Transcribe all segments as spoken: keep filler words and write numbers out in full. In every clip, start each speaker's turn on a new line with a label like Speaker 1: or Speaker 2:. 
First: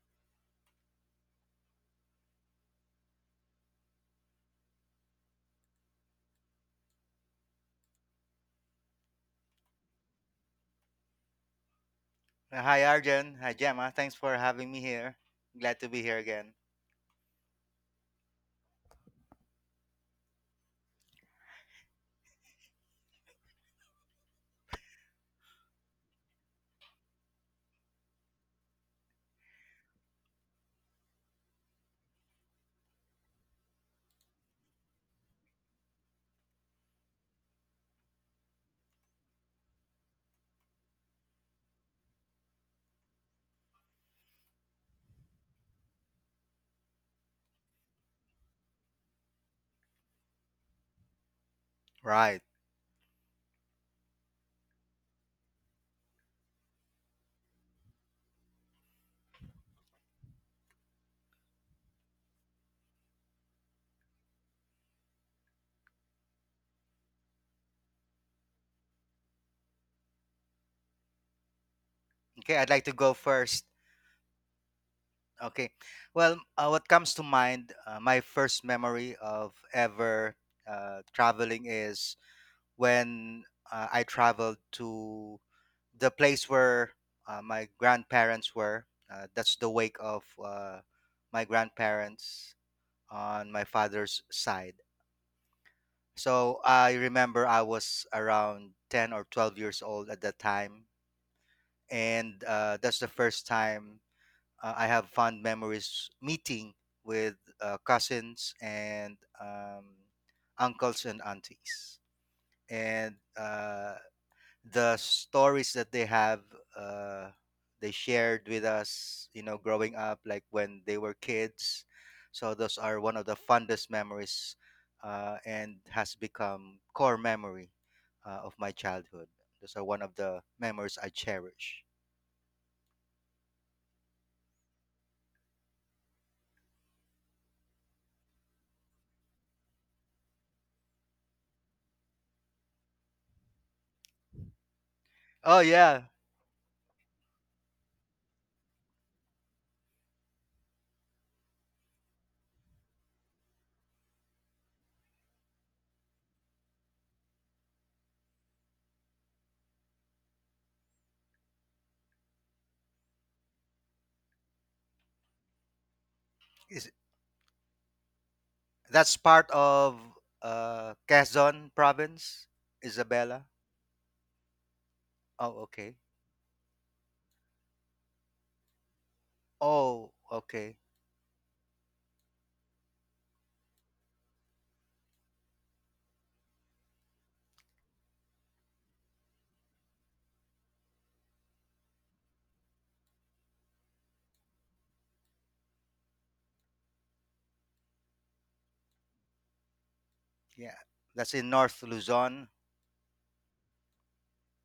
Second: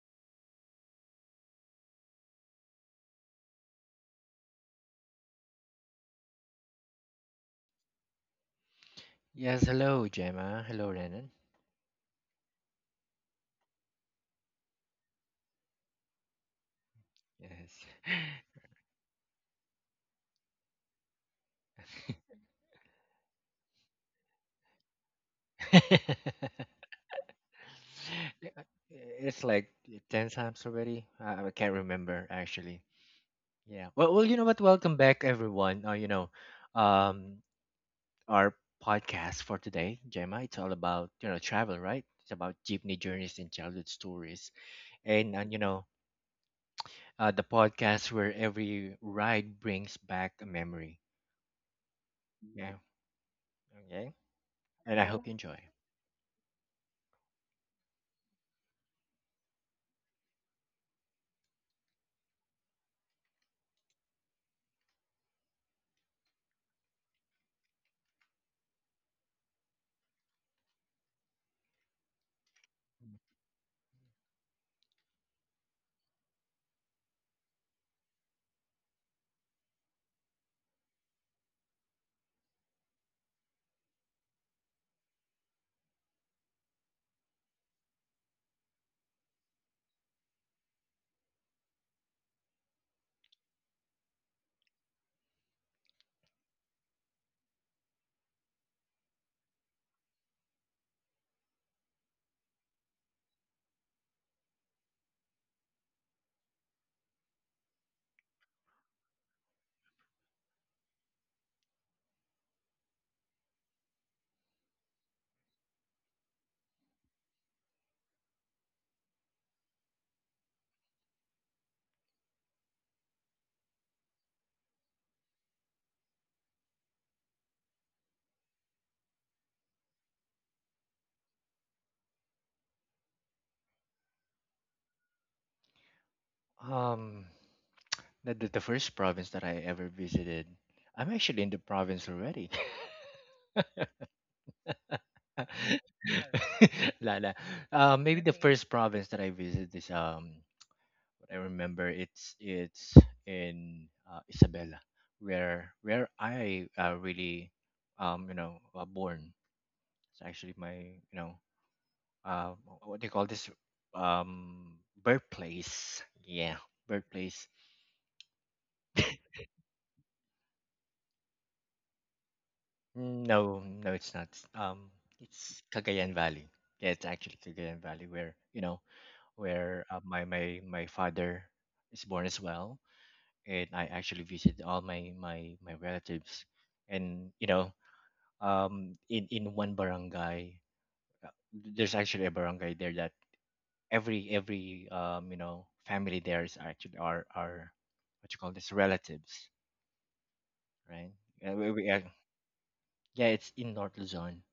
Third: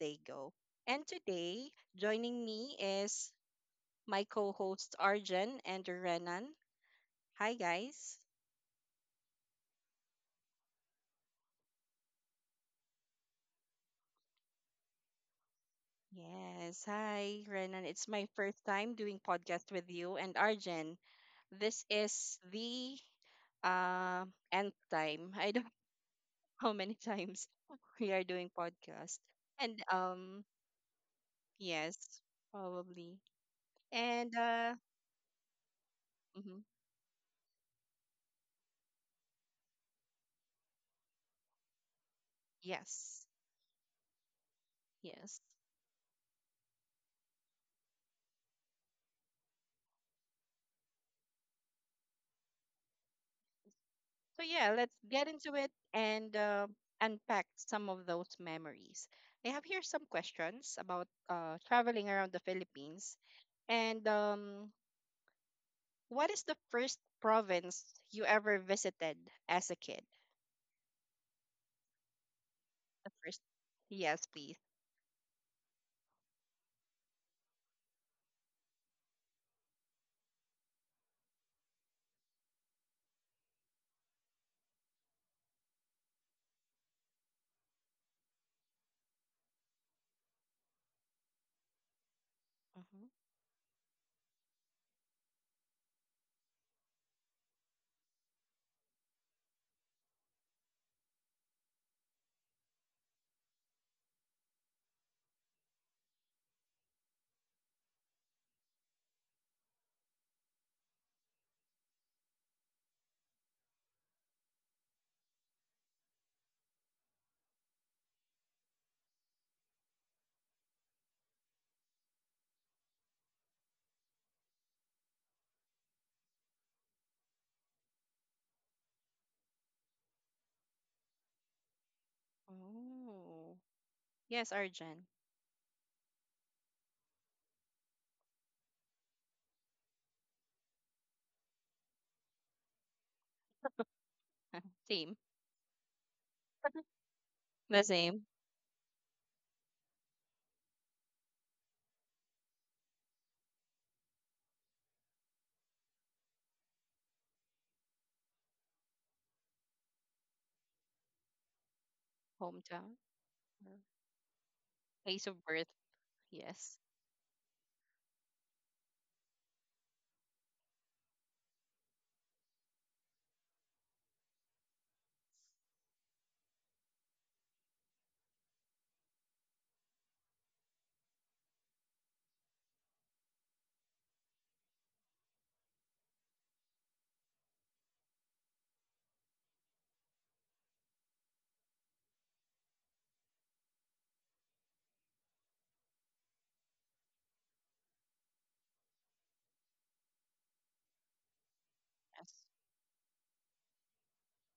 Speaker 1: they go. And today, joining me is my co hosts Arjen and Renan. Hi, guys.
Speaker 2: Yes, hello, Gemma. Hello, Renan.
Speaker 3: Uh, Hi, Arjun. Hi, Gemma. Thanks for having me here. Glad to be here again.
Speaker 1: Yes, hi, Renan. It's
Speaker 2: Yes.
Speaker 1: my first time doing podcast with you and Arjen. This is the uh, nth time. I don't how many times we are doing podcast.
Speaker 2: It's like
Speaker 1: And
Speaker 2: ten
Speaker 1: um
Speaker 2: times already. I I can't
Speaker 1: Yes,
Speaker 2: remember, actually.
Speaker 1: probably.
Speaker 2: Yeah. Well, well,
Speaker 1: And
Speaker 2: you know what?
Speaker 1: uh
Speaker 2: Welcome back, everyone. Uh, you know,
Speaker 1: mhm,
Speaker 2: um, our podcast for today, Gemma, it's all about, you know, travel, right? It's about jeepney
Speaker 1: yes.
Speaker 2: journeys and childhood stories. And,
Speaker 1: Yes.
Speaker 2: and you know, uh, the podcast where every ride brings back a memory.
Speaker 3: Right.
Speaker 2: Yeah. Okay.
Speaker 1: So yeah, let's
Speaker 2: And I hope
Speaker 1: get
Speaker 2: you
Speaker 1: into
Speaker 2: enjoy.
Speaker 1: it and uh, unpack some of those memories. I have here some questions about uh traveling around the Philippines. And um What is the first province you ever visited as a kid?
Speaker 3: Okay, I'd like to go
Speaker 1: The first.
Speaker 3: first.
Speaker 1: Yes, please.
Speaker 3: Okay. Well, uh, what comes to mind, uh, my first memory of ever uh, traveling is when uh, I traveled to the place where uh, my grandparents were. Uh, that's the wake of uh, my grandparents
Speaker 1: Mm-hmm.
Speaker 3: on my father's side. So I remember I was around ten or twelve years old at that time. And uh, that's the first time uh, I have fond memories meeting with uh, cousins and um, uncles and aunties. And uh, the stories that they have uh, they shared with us you know growing up like when they were kids. So those are one of the fondest memories, uh, and has become core memory uh, of my childhood. Those are one of the memories I cherish.
Speaker 1: Oh. Yes, Arjan.
Speaker 2: Um, The, the, the first province that I ever visited, I'm actually in the province already.
Speaker 1: Same.
Speaker 3: Oh yeah.
Speaker 2: La, la.
Speaker 1: The
Speaker 2: Uh, maybe
Speaker 1: same.
Speaker 2: the first province that I visited is um what I remember it's it's in uh, Isabela where where I uh, really um you know uh, born. It's actually my you know uh
Speaker 1: Hometown.
Speaker 2: what do you call this,
Speaker 1: Or
Speaker 2: um
Speaker 1: place of birth.
Speaker 2: birthplace, yeah,
Speaker 1: Yes.
Speaker 3: Is,
Speaker 2: birthplace.
Speaker 3: that's part of uh, Quezon province.
Speaker 2: Mm,
Speaker 3: Isabela.
Speaker 2: no, no, it's not. Um,
Speaker 3: Oh,
Speaker 2: it's
Speaker 3: okay.
Speaker 2: Cagayan Valley. Yeah, it's actually Cagayan Valley where, you know, where uh,
Speaker 3: Oh,
Speaker 2: my my
Speaker 3: okay,
Speaker 2: my father is born as well, and I actually visited all my my my relatives, and you know, um, in in one barangay, there's actually a barangay there that every every um you know family there is actually are are what you call this, relatives,
Speaker 3: yeah.
Speaker 2: right?
Speaker 3: That's in
Speaker 2: Yeah,
Speaker 3: North
Speaker 2: we, we, uh,
Speaker 3: Luzon.
Speaker 1: Yes.
Speaker 2: yeah, it's in North Luzon.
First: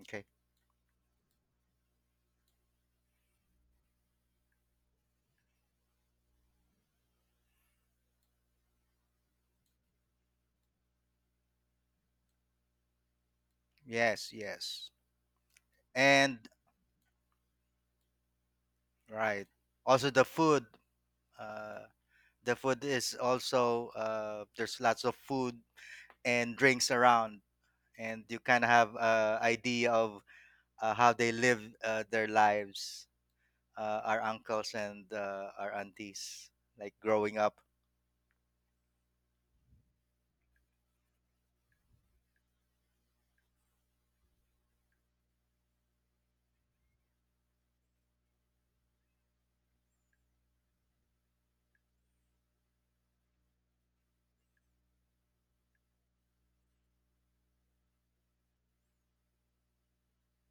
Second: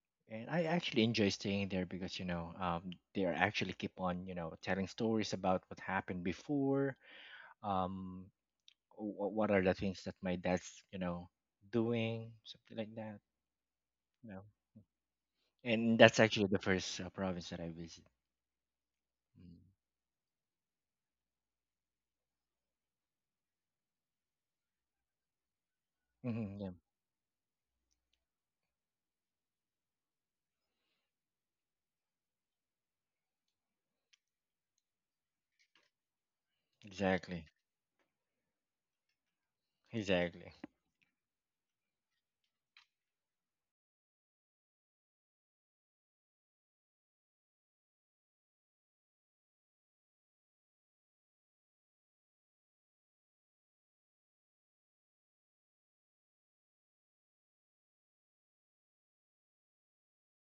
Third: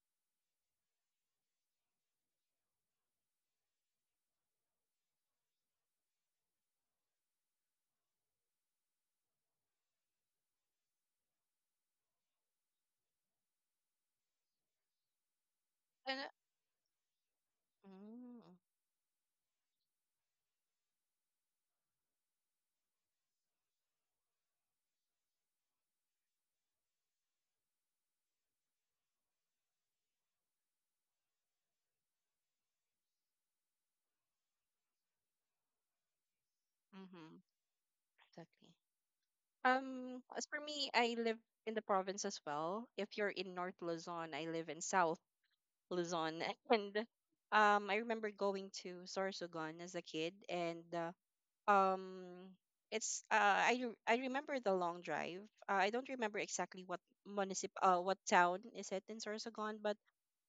Speaker 3: Okay.
Speaker 2: And I actually enjoy staying there because, you know, um, they are actually keep on, you know, telling stories about what happened before, um, wh- what are the things that my dad's, you know, doing, something like that,
Speaker 3: Yes,
Speaker 2: you know.
Speaker 3: yes.
Speaker 2: And
Speaker 1: And,
Speaker 2: that's
Speaker 3: And
Speaker 2: actually the first uh, province that I visit.
Speaker 1: mm,
Speaker 3: right,
Speaker 2: Mm-hmm.
Speaker 3: also the food, uh the food is also uh, there's lots of food and
Speaker 2: Mm-hmm, yeah.
Speaker 3: drinks around. And you kind of have a idea of uh, how they live uh, their lives, uh, our uncles and uh, our aunties, like
Speaker 1: mm-hmm.
Speaker 3: growing
Speaker 2: Exactly,
Speaker 3: up.
Speaker 1: Exactly. Um,
Speaker 2: exactly.
Speaker 1: as for me, I live in the province as well. If you're in North Luzon, I live in South Luzon. And um, I remember going to Sorsogon as a kid, and uh, um it's uh I re- I remember the long drive. Uh, I don't remember exactly what municip uh what town is it in Sorsogon, but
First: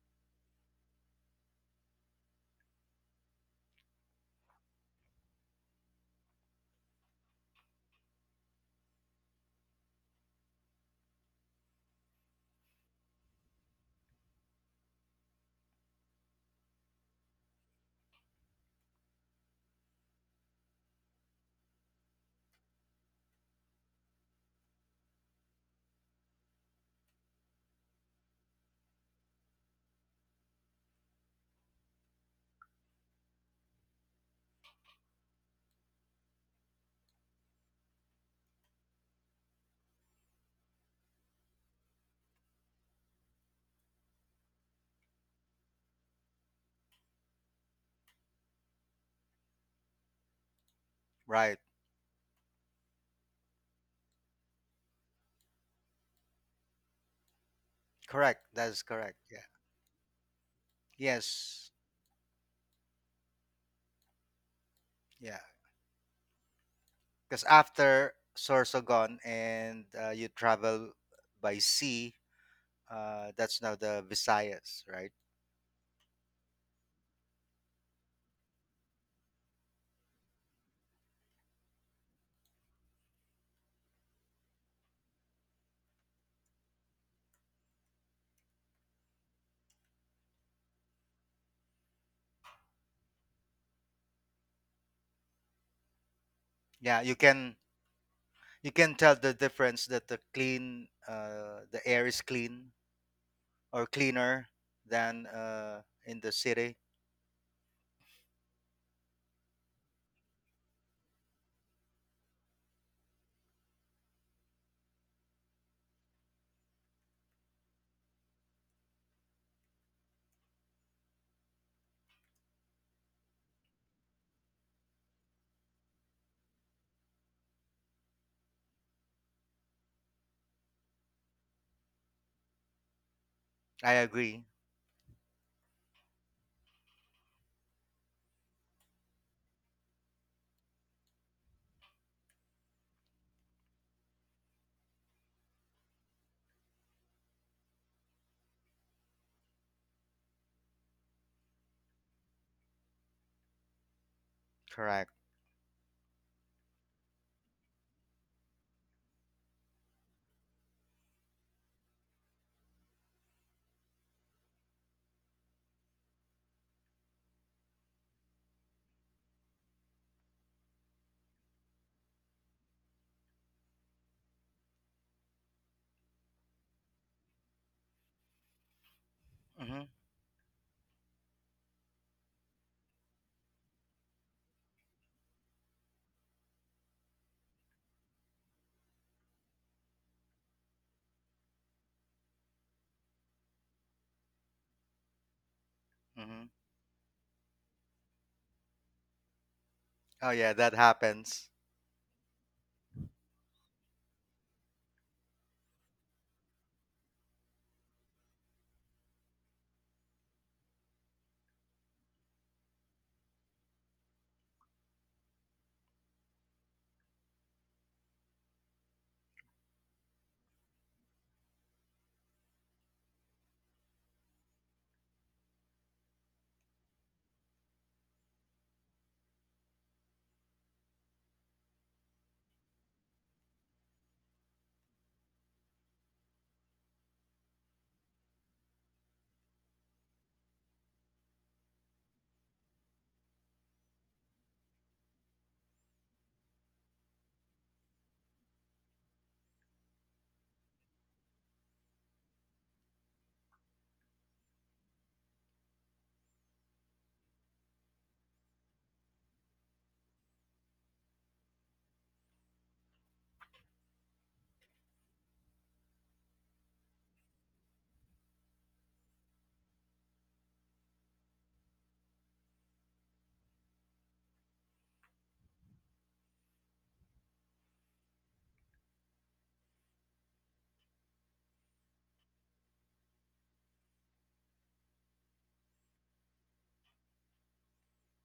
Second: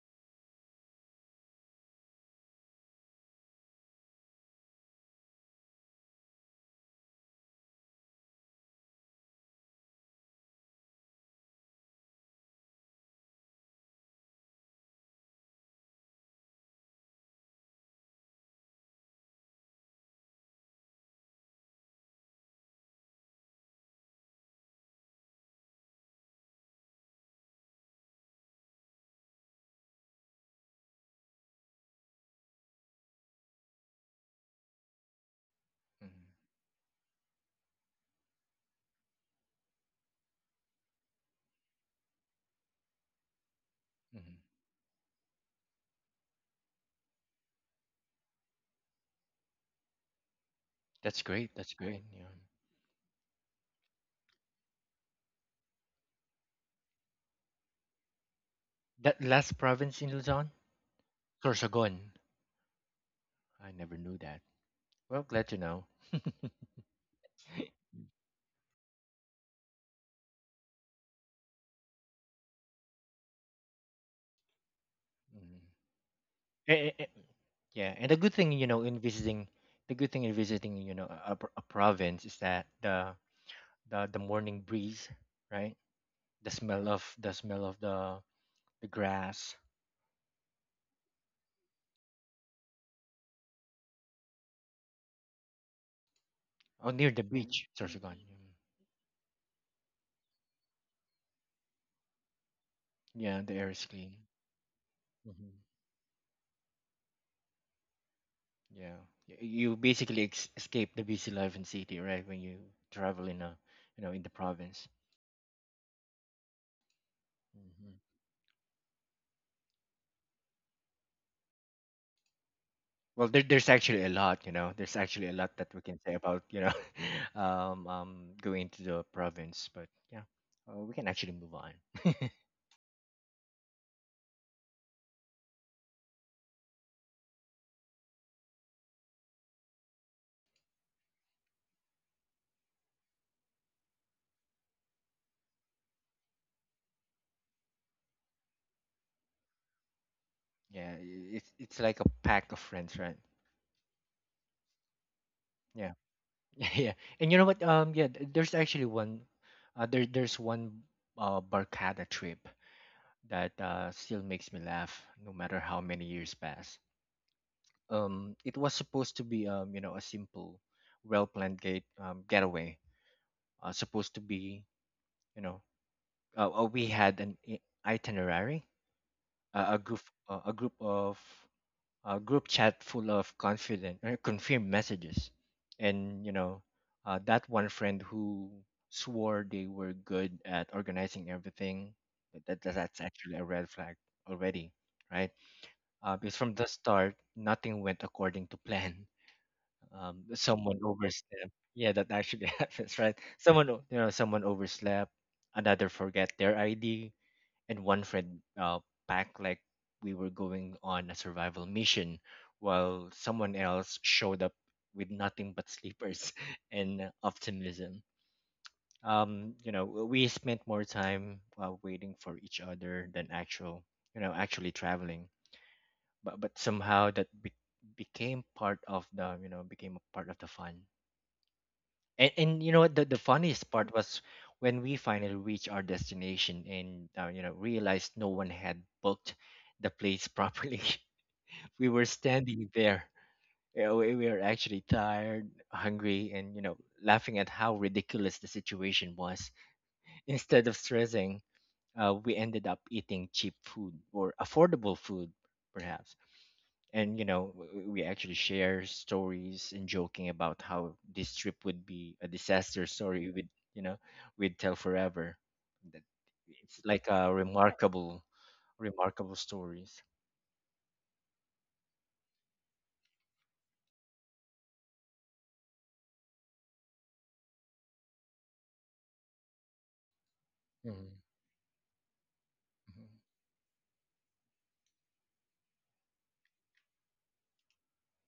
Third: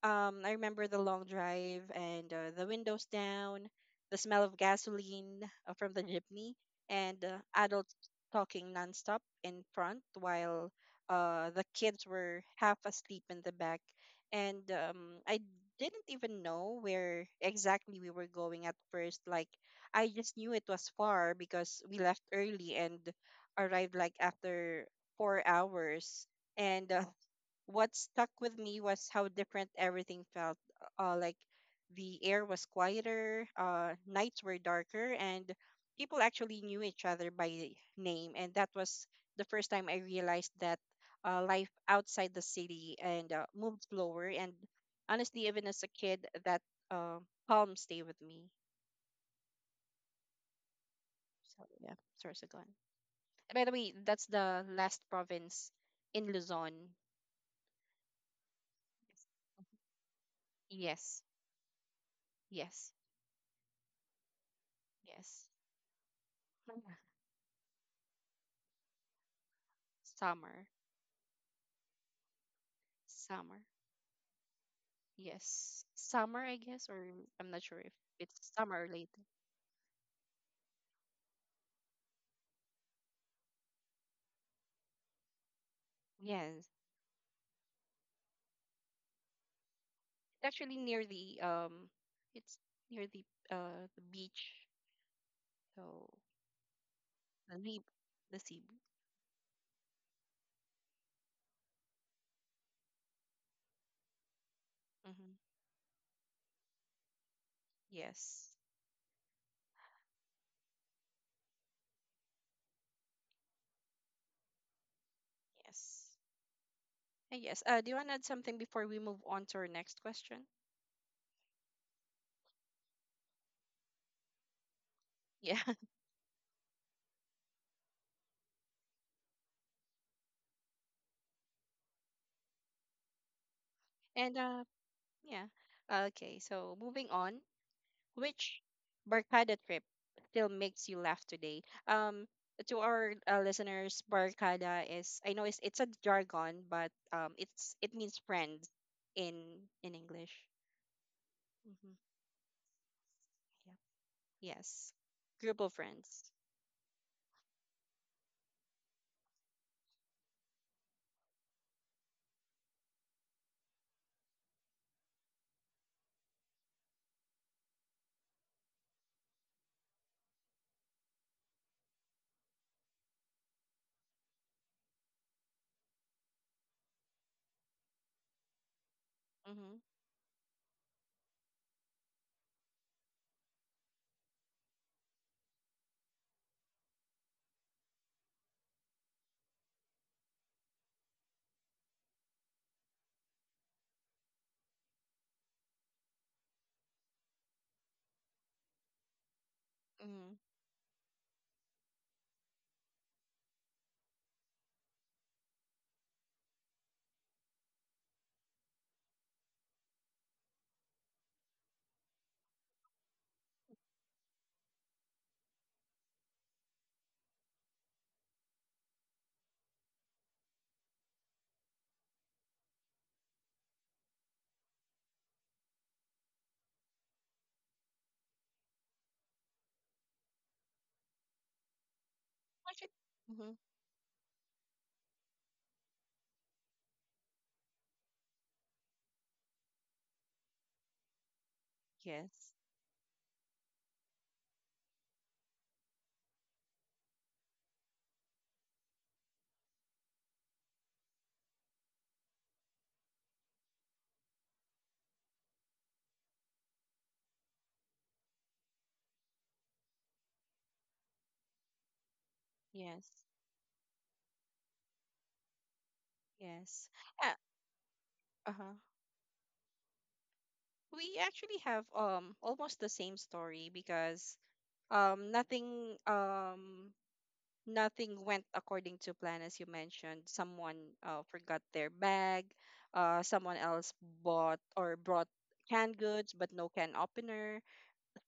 Speaker 1: um, I remember the long drive and uh, the windows down, the smell of gasoline uh, from the jeepney, and uh, adults talking nonstop in front while uh, the kids were half asleep in the back. And um, I didn't even know where exactly we were going at first. Like, I just knew it was far because we left early and arrived like after four hours. And uh, What stuck with me was how different everything felt. Uh, like the air was quieter, uh, nights were darker, and people
Speaker 2: Hmm.
Speaker 1: actually knew each other by name. And that was the first time I realized that uh, life outside the city and uh, moved slower.
Speaker 2: Hmm.
Speaker 1: And honestly, even as a kid, that uh, calm stayed with me.
Speaker 2: That's great.
Speaker 3: Right.
Speaker 1: So
Speaker 2: That's
Speaker 1: yeah,
Speaker 2: great. Yeah.
Speaker 1: Sorsogon. By the way, that's the last province in Luzon.
Speaker 3: Correct, that is correct,
Speaker 2: That
Speaker 3: yeah.
Speaker 2: last province in Luzon,
Speaker 1: Yes,
Speaker 3: Yes.
Speaker 2: Sorsogon.
Speaker 1: yes,
Speaker 2: I never knew that. Well,
Speaker 3: Yeah,
Speaker 1: yes.
Speaker 2: glad to know.
Speaker 3: because after Sorsogon and uh, you
Speaker 1: Summer.
Speaker 3: travel by sea, uh,
Speaker 1: Summer.
Speaker 3: that's now the Visayas, right?
Speaker 2: Mhm.
Speaker 1: Yes. Summer, I guess,
Speaker 2: Eh, eh,
Speaker 1: or
Speaker 2: eh,
Speaker 1: I'm not sure if
Speaker 2: yeah, and the good
Speaker 1: it's
Speaker 2: thing, you know,
Speaker 1: summer or
Speaker 2: in
Speaker 1: later.
Speaker 2: visiting, the good thing in visiting, you know, a, a pro- a province is that the the the morning breeze, right? The
Speaker 1: Yes. It's
Speaker 2: smell of the smell of the the grass.
Speaker 1: actually near the um it's near the uh the beach. So
Speaker 2: Oh,
Speaker 3: Yeah,
Speaker 2: near
Speaker 3: you
Speaker 2: the
Speaker 3: can,
Speaker 1: the
Speaker 2: beach,
Speaker 1: sea
Speaker 2: Sorsogon.
Speaker 1: the
Speaker 2: Mm.
Speaker 1: sea.
Speaker 3: you can tell the difference that the clean uh, the air is clean,
Speaker 2: Yeah, the air is
Speaker 3: or
Speaker 2: clean.
Speaker 3: cleaner than
Speaker 1: Mm-hmm.
Speaker 2: Hmm.
Speaker 3: uh, in the city.
Speaker 1: Yes.
Speaker 2: Yeah, Y- you basically ex- escape the busy life in city, right? When you travel in a, you know, in the province.
Speaker 1: Yes. Uh, Yes. Uh do
Speaker 2: Mm-hmm.
Speaker 1: you wanna add something before we move on to our next question?
Speaker 2: Well, there, there's actually a lot, you know. There's actually a lot
Speaker 1: Yeah.
Speaker 2: that we can say about, you know, um, um, going to the province. But yeah, uh, we can actually move on.
Speaker 3: I
Speaker 1: And
Speaker 3: agree.
Speaker 1: uh Yeah. Uh, Okay, so moving on. Which barkada trip still makes you laugh today? Um, to our uh, listeners, barkada is I know it's it's a jargon, but um, it's it means friends in in English.
Speaker 2: Yeah, i- it's it's
Speaker 1: Mm-hmm.
Speaker 2: like a pack of friends, right?
Speaker 1: Yeah. Yes,
Speaker 3: Correct.
Speaker 1: group of
Speaker 2: Yeah,
Speaker 1: friends.
Speaker 2: yeah, yeah. And you know what? Um, yeah, th- there's actually one, uh, there there's one uh Barkada trip that uh still makes me laugh no matter how many years pass. Um, it was supposed to be um you know a simple, well-planned gate um getaway. Uh, supposed to be you know uh, uh, we had an i- itinerary, uh,
Speaker 1: Mm-hmm.
Speaker 2: a
Speaker 3: Hmm.
Speaker 2: group, uh, a group of a group chat full of confident uh, confirmed messages, and you know, uh, that one friend who swore they were good at organizing everything, that, that that's actually a red flag already, right? Uh, because
Speaker 3: Hmm.
Speaker 2: from the start, nothing went according to plan. Um,
Speaker 1: Mm-hmm.
Speaker 3: Oh yeah,
Speaker 2: someone
Speaker 3: that happens.
Speaker 2: overstepped. Yeah, that actually happens, right? Someone, o- you know, someone overslept. Another forget their I D, and one friend uh, packed like we were going on a survival mission while someone else showed up with nothing but sleepers and optimism. Um, you know we spent more time uh, waiting for each other than actual you know actually traveling, but but somehow that be- became part of the you know became a part of the fun. and and you know
Speaker 1: Actually,
Speaker 2: what, the, the
Speaker 1: mm-hmm.
Speaker 2: funniest part was when we finally reached our destination and uh, you know realized no one had booked the place properly. We were
Speaker 1: Yes.
Speaker 2: standing there. Yeah, we, we were actually tired, hungry, and you know laughing at how ridiculous the situation was. Instead of stressing, uh, we ended up eating cheap food or affordable food, perhaps, and you know w- we actually share stories and joking about how this trip would be a disaster
Speaker 1: Yes.
Speaker 2: story with you know we'd tell forever, that it's
Speaker 1: Yes.
Speaker 2: like a
Speaker 1: Uh,
Speaker 2: remarkable
Speaker 1: uh-huh.
Speaker 2: remarkable stories.
Speaker 1: We actually have um almost the same story because um nothing um nothing went according to plan as you mentioned someone
Speaker 2: Mm-hmm.
Speaker 1: uh, forgot their bag, uh, someone else bought or brought canned goods but no can opener,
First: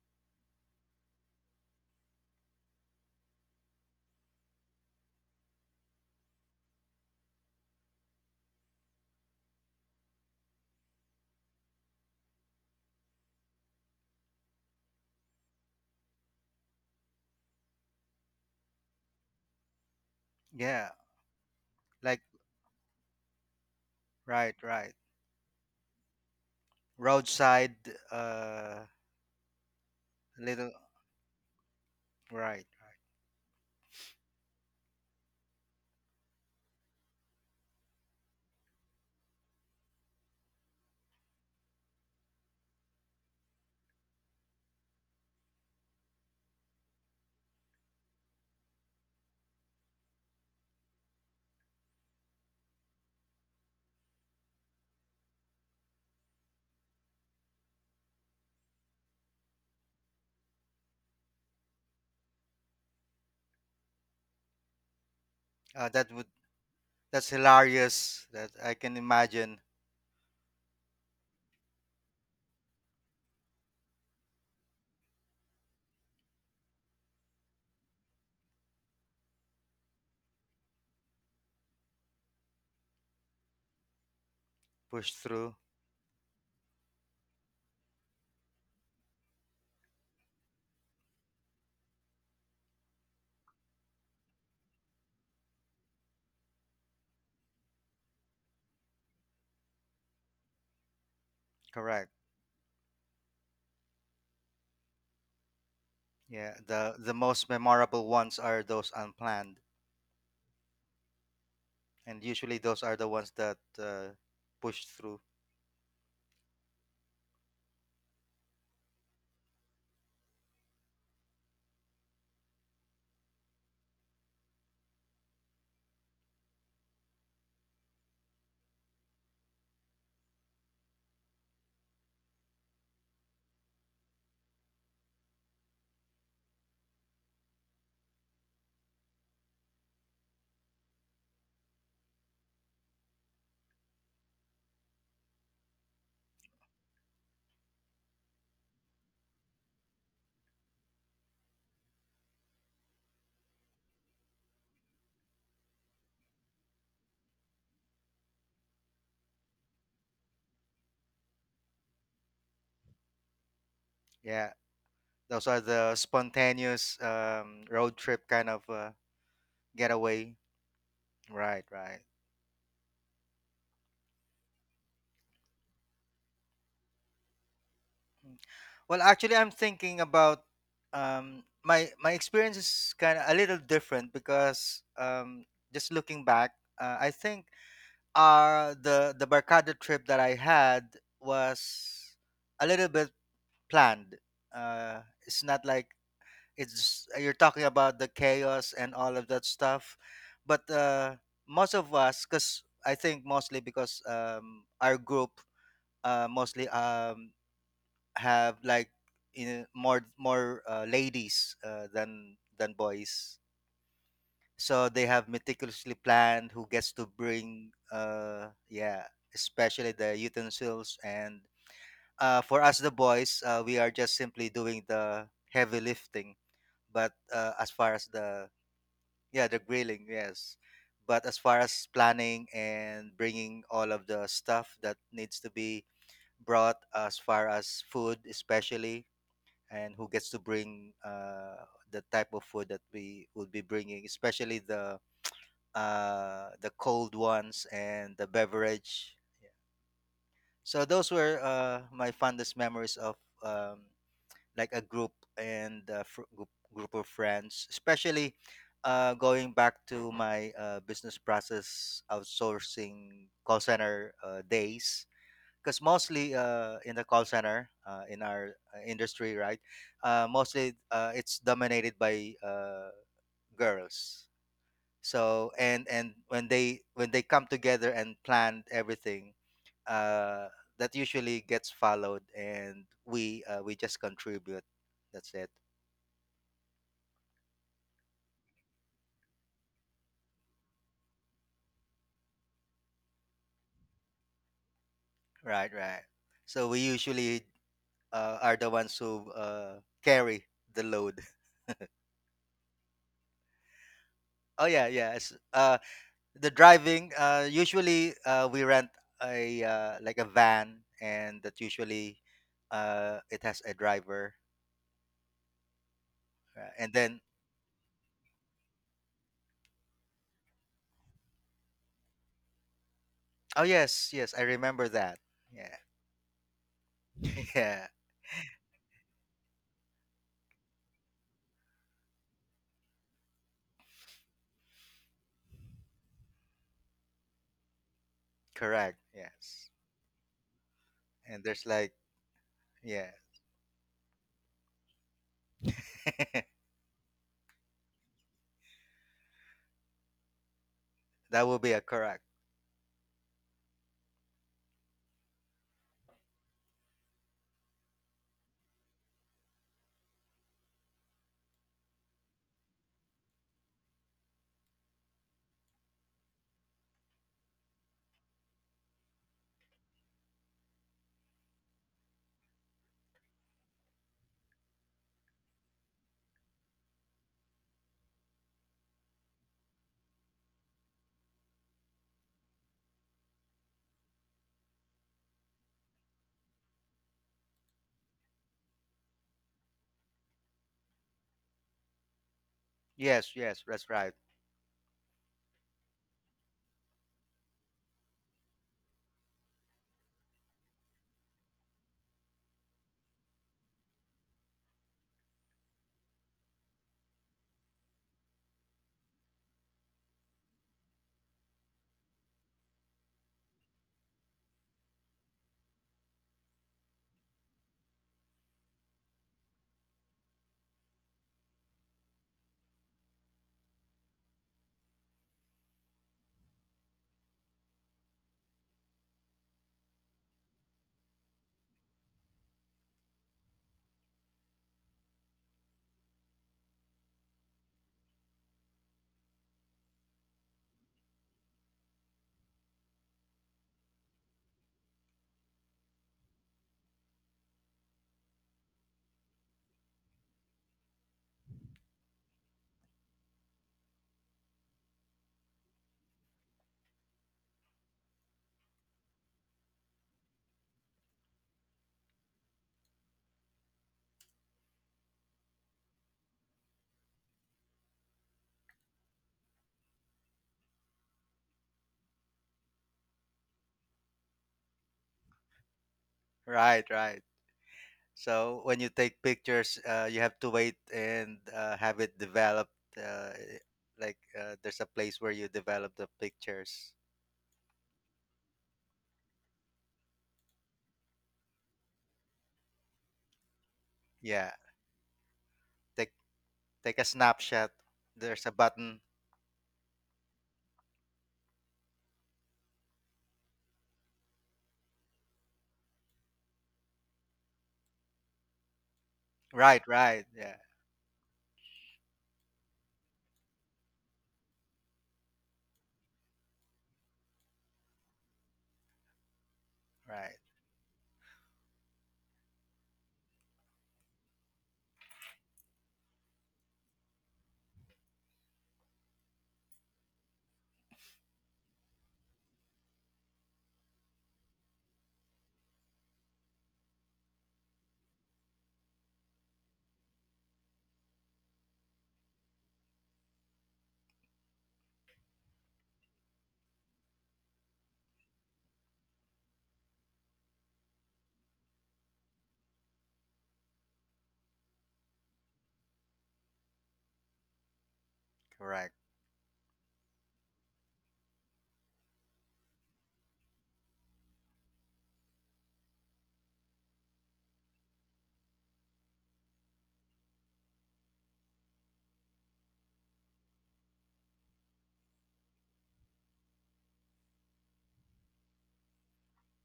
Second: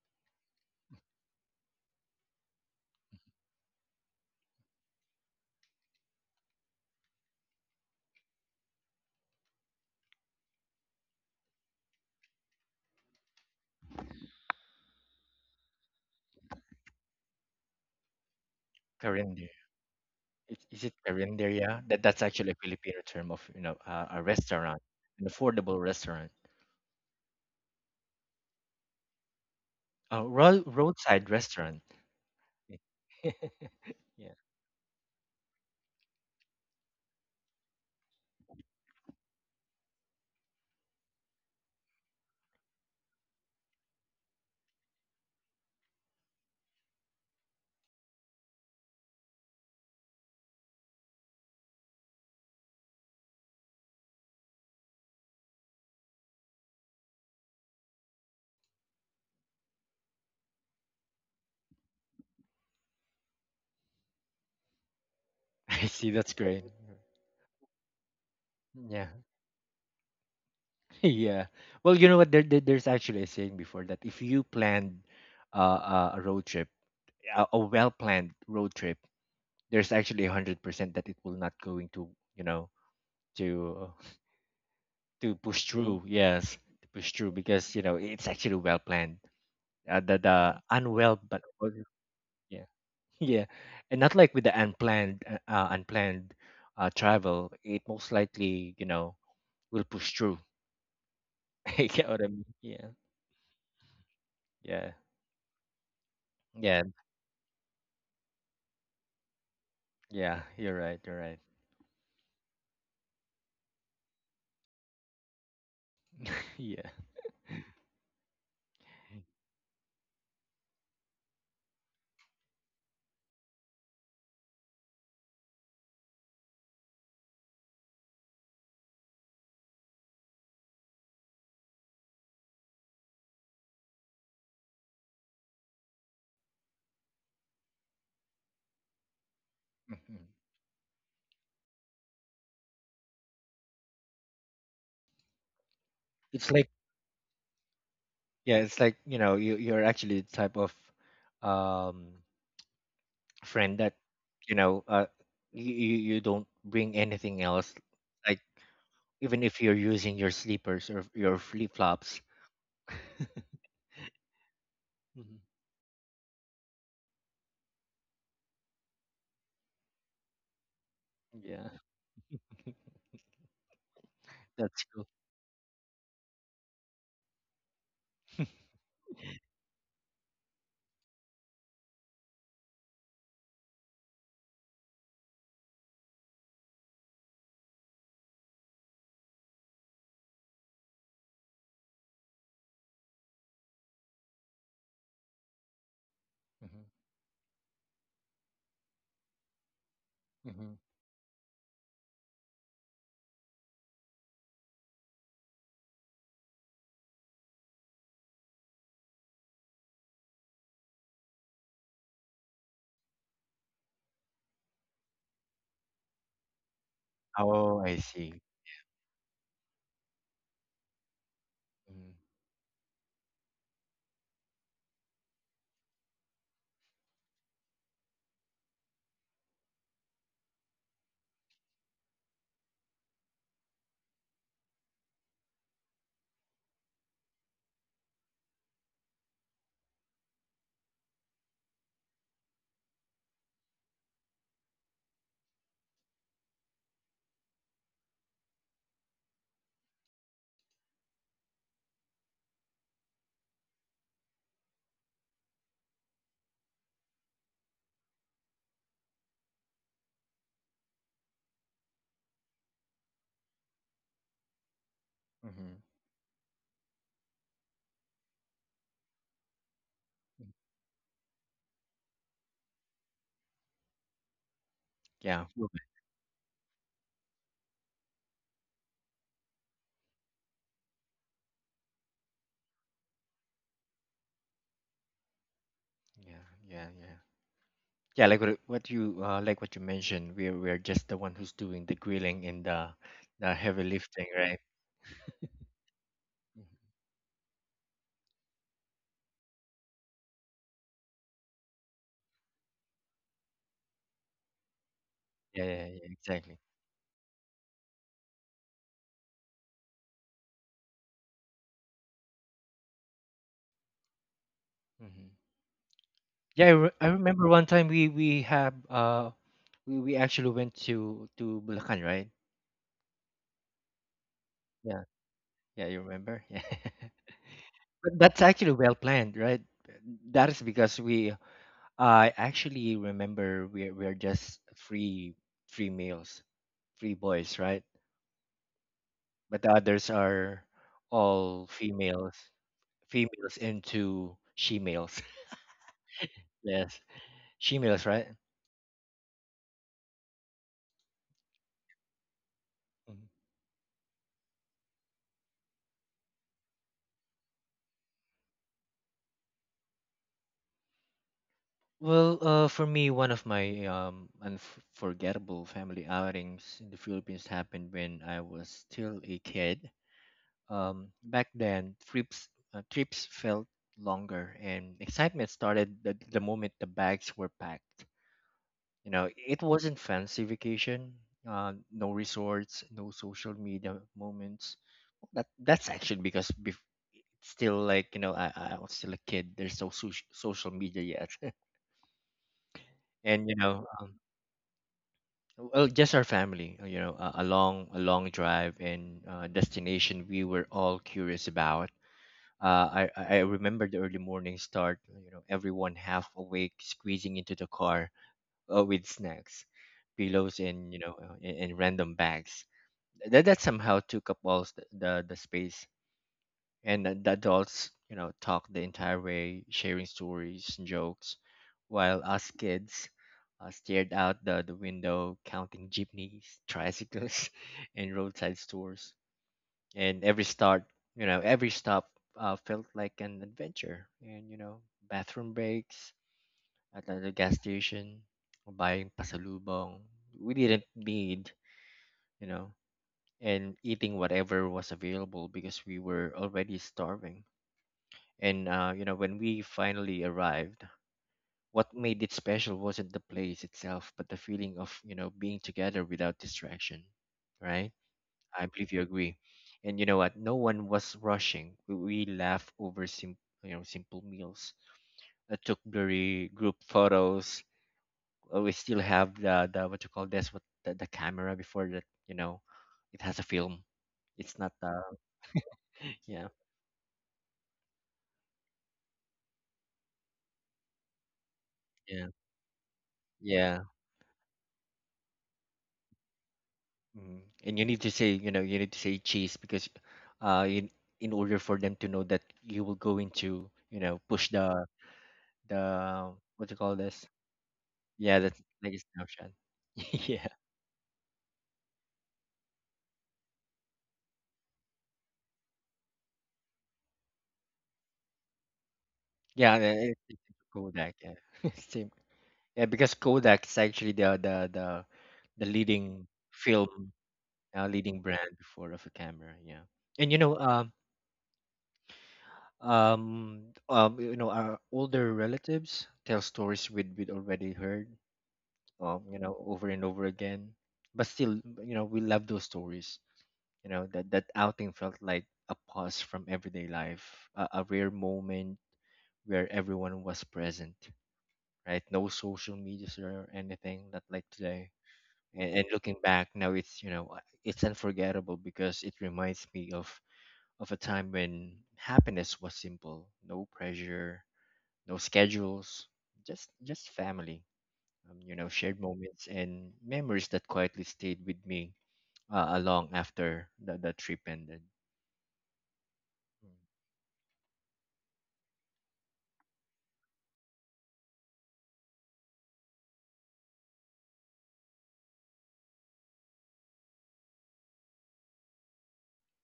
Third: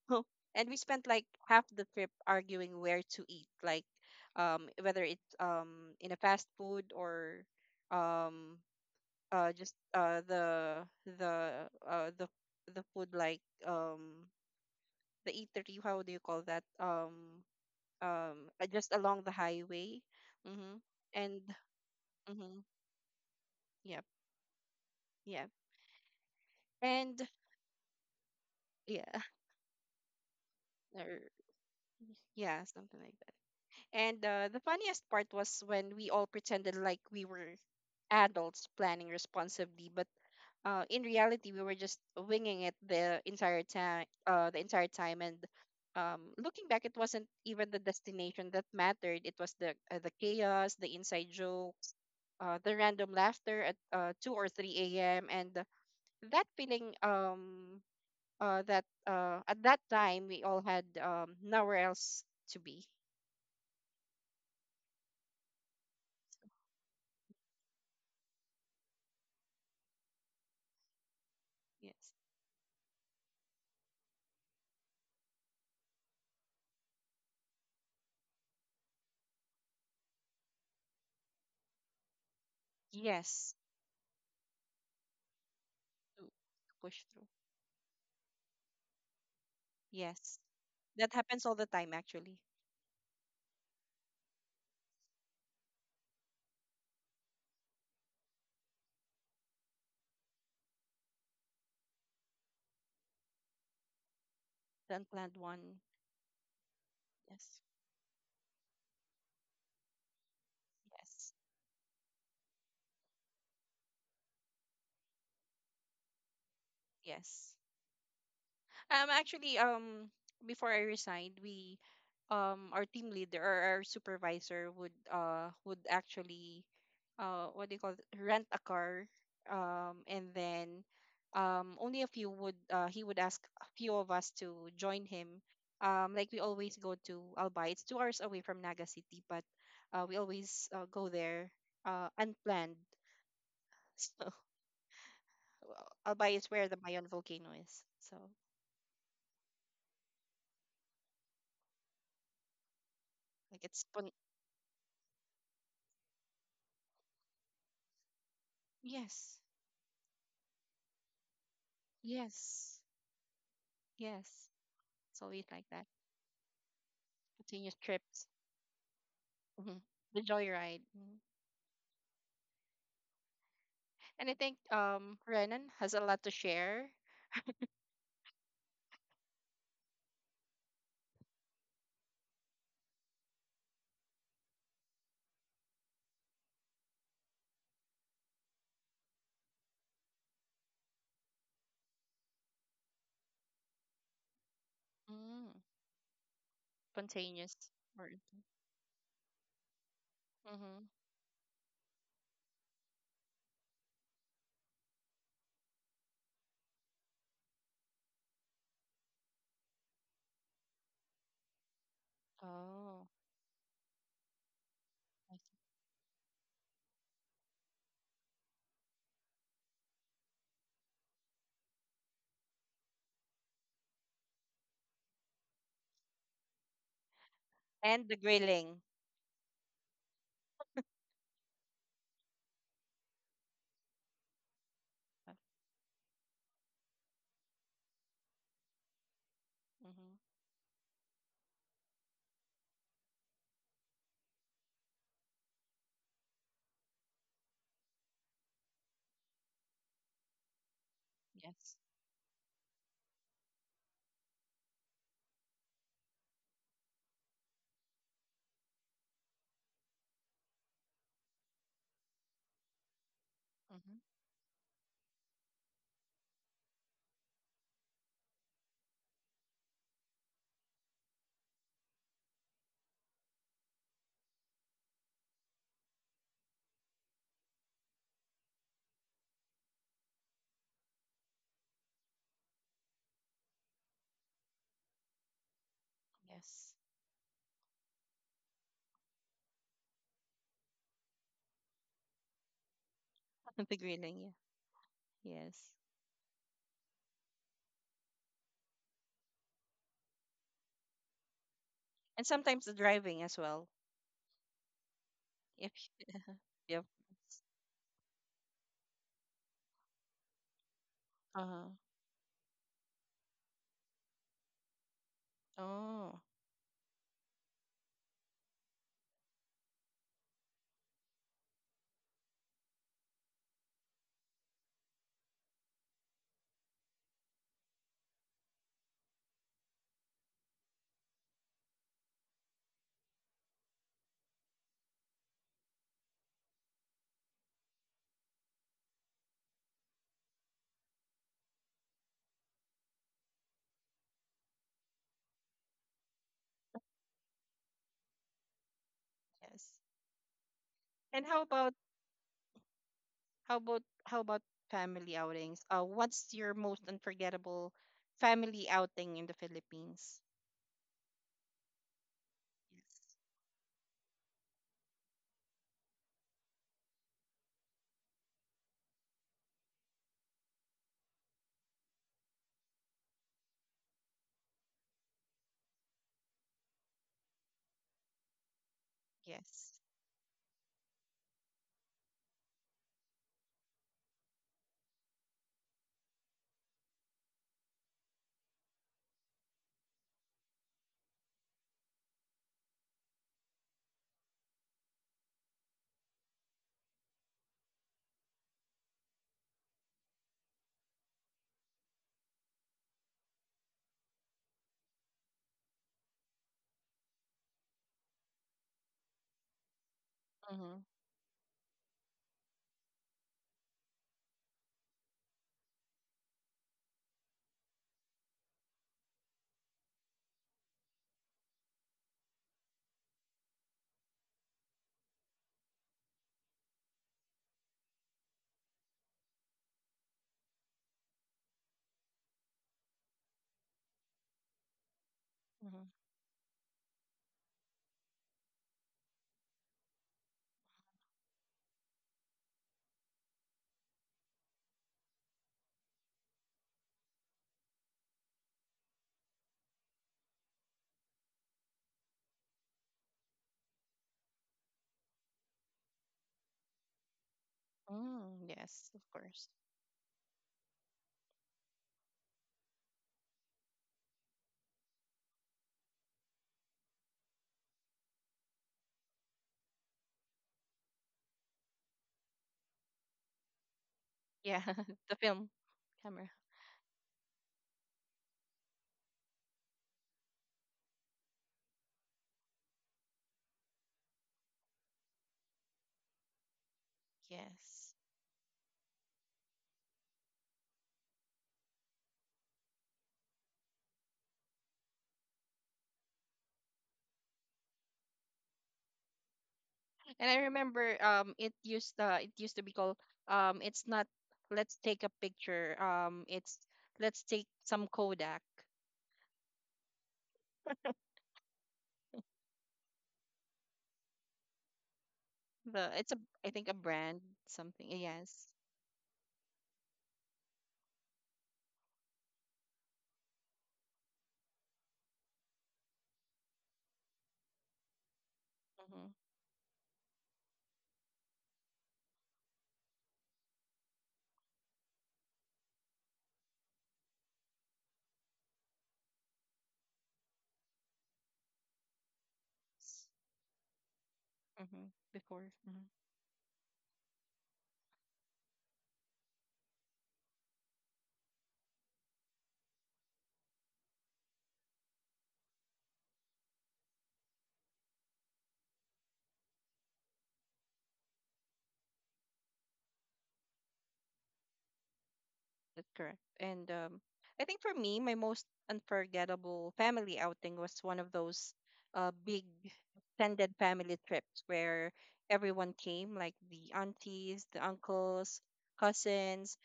Speaker 1: and we spent like half the trip arguing where to eat, like um, whether it's um, in a fast food or um, uh, just uh, the the uh, the the food, like um, the eatery, how do you call that, um, um uh, just along the
Speaker 2: Karinder.
Speaker 1: highway.
Speaker 2: Is,
Speaker 1: Mm-hmm.
Speaker 2: is
Speaker 3: Yeah,
Speaker 2: it
Speaker 1: And
Speaker 2: karinder? Yeah, that that's
Speaker 3: like
Speaker 2: actually a
Speaker 1: mm-hmm.
Speaker 2: Filipino term of you know
Speaker 1: Yep.
Speaker 2: uh, a
Speaker 3: right,
Speaker 2: restaurant,
Speaker 3: right.
Speaker 2: an
Speaker 1: Yep.
Speaker 2: affordable restaurant,
Speaker 1: And
Speaker 3: Roadside, uh
Speaker 1: yeah.
Speaker 2: a ro-
Speaker 3: little.
Speaker 1: Or
Speaker 2: roadside restaurant.
Speaker 1: yeah,
Speaker 3: Right.
Speaker 1: something like that. And
Speaker 2: Yeah,
Speaker 1: uh, the funniest part was when we all pretended like we were adults planning responsibly but uh, in reality we were just winging it the entire time uh, the entire time. And um, Looking back, it wasn't even the destination that mattered. It was the uh, the chaos, the inside jokes, uh, the random laughter at uh, two or three a m and that feeling um uh that uh at that time we all had um nowhere else to be.
Speaker 2: I
Speaker 3: Uh,
Speaker 2: see,
Speaker 3: that would,
Speaker 2: that's great.
Speaker 1: So,
Speaker 3: that's hilarious, that I can
Speaker 2: Yeah,
Speaker 3: imagine.
Speaker 2: yeah. Well, you
Speaker 1: yes.
Speaker 2: know what? There, there, there's actually a saying before that if you planned uh, uh, a road trip, a, a well-planned road trip, there's actually a hundred percent that it will not going to, you know,
Speaker 1: Yes
Speaker 2: to
Speaker 3: Push
Speaker 2: to
Speaker 3: through.
Speaker 2: push through.
Speaker 1: to,
Speaker 2: Yes,
Speaker 1: to
Speaker 2: to
Speaker 1: push
Speaker 2: push
Speaker 1: through.
Speaker 2: through because you know it's actually well-planned. Uh, the the
Speaker 1: Yes, that
Speaker 2: unwell, but
Speaker 1: happens all the
Speaker 2: well,
Speaker 1: time actually.
Speaker 2: yeah, yeah, and not like with the unplanned, uh, uh, unplanned uh, travel. It most likely, you know, will push through. You get
Speaker 3: Correct,
Speaker 2: what I mean? Yeah, yeah,
Speaker 1: The unplanned one.
Speaker 3: yeah,
Speaker 2: yeah.
Speaker 3: the the most
Speaker 1: Yes.
Speaker 3: memorable ones are those unplanned.
Speaker 2: Yeah, you're right. You're
Speaker 1: Yes.
Speaker 2: right.
Speaker 3: And usually those are the ones that uh, push through.
Speaker 2: Yeah.
Speaker 1: Yes. Um, actually, um, before I resigned, we, um, our team leader or our supervisor would, uh, would actually, uh, what do you call it, rent a car, um, and then, um, only a few would, uh, he would ask a few of us to join him. Um, like we always go to Albay. It's two hours away from Naga City, but, uh, we
Speaker 2: Mhm.
Speaker 1: always uh, go there, uh, unplanned. So Albay
Speaker 2: It's
Speaker 1: is where
Speaker 2: like
Speaker 1: the Mayon volcano is. So
Speaker 2: yeah, it's like, you know, you you're actually the type of um
Speaker 1: like
Speaker 2: friend
Speaker 1: it's
Speaker 2: that,
Speaker 1: spon-
Speaker 2: you know, uh you you you don't bring anything else like
Speaker 1: yes.
Speaker 2: even if you're using your sleepers or your flip-flops.
Speaker 1: Yes, yes.
Speaker 3: Yeah,
Speaker 1: It's
Speaker 2: Mhm.
Speaker 1: always
Speaker 3: those are
Speaker 1: like that.
Speaker 3: the spontaneous um,
Speaker 1: Continuous
Speaker 3: road trip
Speaker 1: trips.
Speaker 3: kind of uh,
Speaker 1: Hmm. The
Speaker 3: getaway.
Speaker 1: joyride. Mhm.
Speaker 3: Right,
Speaker 2: Yeah.
Speaker 3: right.
Speaker 1: And I think
Speaker 2: That's cool.
Speaker 1: um Renan has a lot to share.
Speaker 3: Mm. Well, actually, I'm thinking about um, my my experience is kind of a little different because um, just looking back, uh, I think uh, the the Barcada trip that I had was a little bit planned. Uh, it's
Speaker 1: Mm.
Speaker 3: not like
Speaker 2: Mhm.
Speaker 3: it's you're
Speaker 1: Spontaneous.
Speaker 3: talking about the
Speaker 1: Or
Speaker 3: chaos and all of that stuff, but
Speaker 2: Mhm.
Speaker 1: mm-hmm.
Speaker 3: uh most of us, because I think mostly because um our group, uh mostly um have like you more more uh, ladies uh, than than
Speaker 1: Oh.
Speaker 3: boys, so they have
Speaker 1: I see.
Speaker 3: meticulously planned who gets to bring
Speaker 2: Oh, I see.
Speaker 3: uh, yeah, especially the utensils. And
Speaker 2: Mhm.
Speaker 3: uh for us the boys, uh, we are just simply doing the heavy lifting. But uh, as far
Speaker 1: And
Speaker 3: as
Speaker 1: the
Speaker 3: the—
Speaker 1: grilling.
Speaker 3: Yeah, the grilling, yes. But as far as planning and bringing all of the stuff that needs to be brought, as far as food, especially, and who
Speaker 1: Mm-hmm.
Speaker 3: gets to bring uh, the type of food that we would be bringing, especially the uh, the cold ones and the beverage. So those were
Speaker 1: Yes.
Speaker 3: uh, my fondest memories of um, like a group and a fr- group, group of friends, especially uh, going back to my uh, business process outsourcing call center
Speaker 1: Mm-hmm.
Speaker 3: uh, days.
Speaker 2: Mhm.
Speaker 3: Because mostly uh, in the call center uh, in our uh, industry, right? Uh, mostly uh, it's dominated by uh, girls.
Speaker 2: Yeah.
Speaker 3: So
Speaker 2: Okay.
Speaker 3: and and when they when they come together and plan everything, uh, that usually gets followed, and we uh, we just contribute, that's it.
Speaker 2: Yeah,
Speaker 1: Yes.
Speaker 2: yeah, yeah. Yeah, like what what you uh, like what you mentioned, we're we're just the one who's doing the grilling and the the
Speaker 1: The
Speaker 2: heavy
Speaker 1: grilling,
Speaker 2: lifting, right?
Speaker 1: yeah.
Speaker 3: Right,
Speaker 1: Yes.
Speaker 3: right. So
Speaker 2: Mhm.
Speaker 3: we usually uh, are the ones who uh, carry the load.
Speaker 1: And sometimes the driving as well.
Speaker 3: Oh yeah, yeah. It's,
Speaker 2: Yeah,
Speaker 1: If
Speaker 3: uh,
Speaker 2: yeah, yeah,
Speaker 3: the
Speaker 2: exactly.
Speaker 1: Yep.
Speaker 3: driving. Uh, usually uh, we rent a uh, like a van, and that
Speaker 1: Uh-huh.
Speaker 3: usually uh, it has a driver.
Speaker 2: Hmm.
Speaker 1: Oh,
Speaker 2: Yeah, I,
Speaker 3: Uh,
Speaker 2: re
Speaker 3: and
Speaker 2: I
Speaker 3: then—
Speaker 2: remember one time we we have uh we, we actually went to to Bulacan, right?
Speaker 3: oh yes, yes, I remember
Speaker 2: Yeah,
Speaker 3: that. Yeah,
Speaker 2: yeah, you remember?
Speaker 3: yeah,
Speaker 2: Yeah. But that's actually well planned, right? That is because we I actually remember we we're just free free males, free boys, right?
Speaker 3: correct.
Speaker 2: But the
Speaker 3: Yes,
Speaker 2: others are
Speaker 3: and
Speaker 2: all
Speaker 3: there's like
Speaker 2: females.
Speaker 3: yeah,
Speaker 2: Females into she males. Yes, she males, right?
Speaker 1: yes. And how
Speaker 3: that will be
Speaker 1: about
Speaker 3: a correct.
Speaker 2: Mhm.
Speaker 1: How about how about family outings? Uh, what's your most unforgettable family outing in the Philippines?
Speaker 2: Well, uh, for me,
Speaker 1: Yes.
Speaker 2: one of my um, unforgettable family outings in the Philippines happened when I was still a kid. Um, back then, trips uh, trips felt longer, and excitement started the, the moment the bags were packed. You know, it
Speaker 1: Yes.
Speaker 2: wasn't fancy vacation. Uh, no resorts, no social media moments. That that's actually because bef still like you know I, I was still a kid. There's no so- social media yet,
Speaker 3: Yes,
Speaker 2: and you
Speaker 3: yes,
Speaker 2: know,
Speaker 3: that's
Speaker 2: um,
Speaker 3: right.
Speaker 2: well, just our family. Uh, you know, a, a long a long drive and uh, destination we were all curious about. Uh, I I I remember the early morning start. You know, everyone half awake, squeezing into the car uh, with snacks, pillows,
Speaker 1: Mm-hmm.
Speaker 2: and you know, uh, and, and random bags. That that somehow took up all s- the the space, and the the adults you know talk the entire way sharing stories and jokes while us kids uh, stared out the, the window counting jeepneys, tricycles and roadside stores. And every start you know every stop uh, felt like an adventure, and you know bathroom
Speaker 1: Mm-hmm.
Speaker 2: breaks at the the gas station, buying pasalubong we didn't need, you know, and eating whatever was available because we were already starving. And uh, you know, when we finally arrived, what made it special wasn't the place itself, but the feeling of you know being together without distraction, right?
Speaker 1: Mm,
Speaker 2: I believe
Speaker 1: yes,
Speaker 2: you
Speaker 1: of
Speaker 2: agree.
Speaker 1: course.
Speaker 2: And you know what? No one was rushing. We, we laughed over sim- you know simple meals. I took blurry group photos. Uh, We still have the, the what you call this what the, the camera before that you know, it has a film. It's
Speaker 1: Yeah,
Speaker 2: not the
Speaker 1: the film camera.
Speaker 2: yeah.
Speaker 3: Right, right. So when you take pictures, uh, you have to wait and uh, have it
Speaker 2: Yeah,
Speaker 3: developed. Uh, eh,
Speaker 2: yeah.
Speaker 3: like uh, there's a place where you develop the pictures.
Speaker 2: Mm. And you
Speaker 1: Yes.
Speaker 2: need to say, you know, you need to say cheese because, uh, in in order for them to know that you will go into, you know, push
Speaker 3: Yeah,
Speaker 2: the
Speaker 3: take
Speaker 2: the what do you call
Speaker 3: take a
Speaker 2: this?
Speaker 3: snapshot.
Speaker 2: Yeah,
Speaker 3: There's a
Speaker 2: that's like a
Speaker 3: button.
Speaker 2: snapshot.
Speaker 1: And
Speaker 2: Yeah,
Speaker 1: I remember um it used uh, it used to be called um it's not let's take a picture, um, it's let's take some Kodak.
Speaker 2: yeah,
Speaker 3: Right,
Speaker 2: the- it's,
Speaker 3: right.
Speaker 2: it's
Speaker 3: Yeah,
Speaker 2: like Kodak. Yeah, same. Yeah, because Kodak is actually the the the the
Speaker 1: The it's a
Speaker 2: leading
Speaker 1: I think a
Speaker 2: film,
Speaker 1: brand
Speaker 2: uh,
Speaker 1: something.
Speaker 2: leading
Speaker 1: Yes.
Speaker 2: brand before of a camera. Yeah, and you
Speaker 3: right.
Speaker 2: know, um, um, um, you know, our older relatives tell stories we'd we'd already heard
Speaker 1: Mm-hmm.
Speaker 2: um, you know, over and over again. But still, you know, we love those stories. You know, that that outing felt like a pause from everyday life, a, a rare moment where everyone was present, right? No social media or anything that like
Speaker 1: Mm-hmm.
Speaker 2: today.
Speaker 1: Before.
Speaker 2: And,
Speaker 1: Mm-hmm.
Speaker 2: and looking back now, it's you know, it's unforgettable because it reminds me of of a time when happiness was simple, no pressure, no schedules, just just family, um, you know,
Speaker 3: Correct.
Speaker 2: shared moments and memories that quietly stayed with me uh, along after the, the trip ended.
Speaker 1: That's correct. And um, I think for me, my most unforgettable family outing was one of those uh, big extended family trips where everyone came, like the aunties, the uncles, cousins,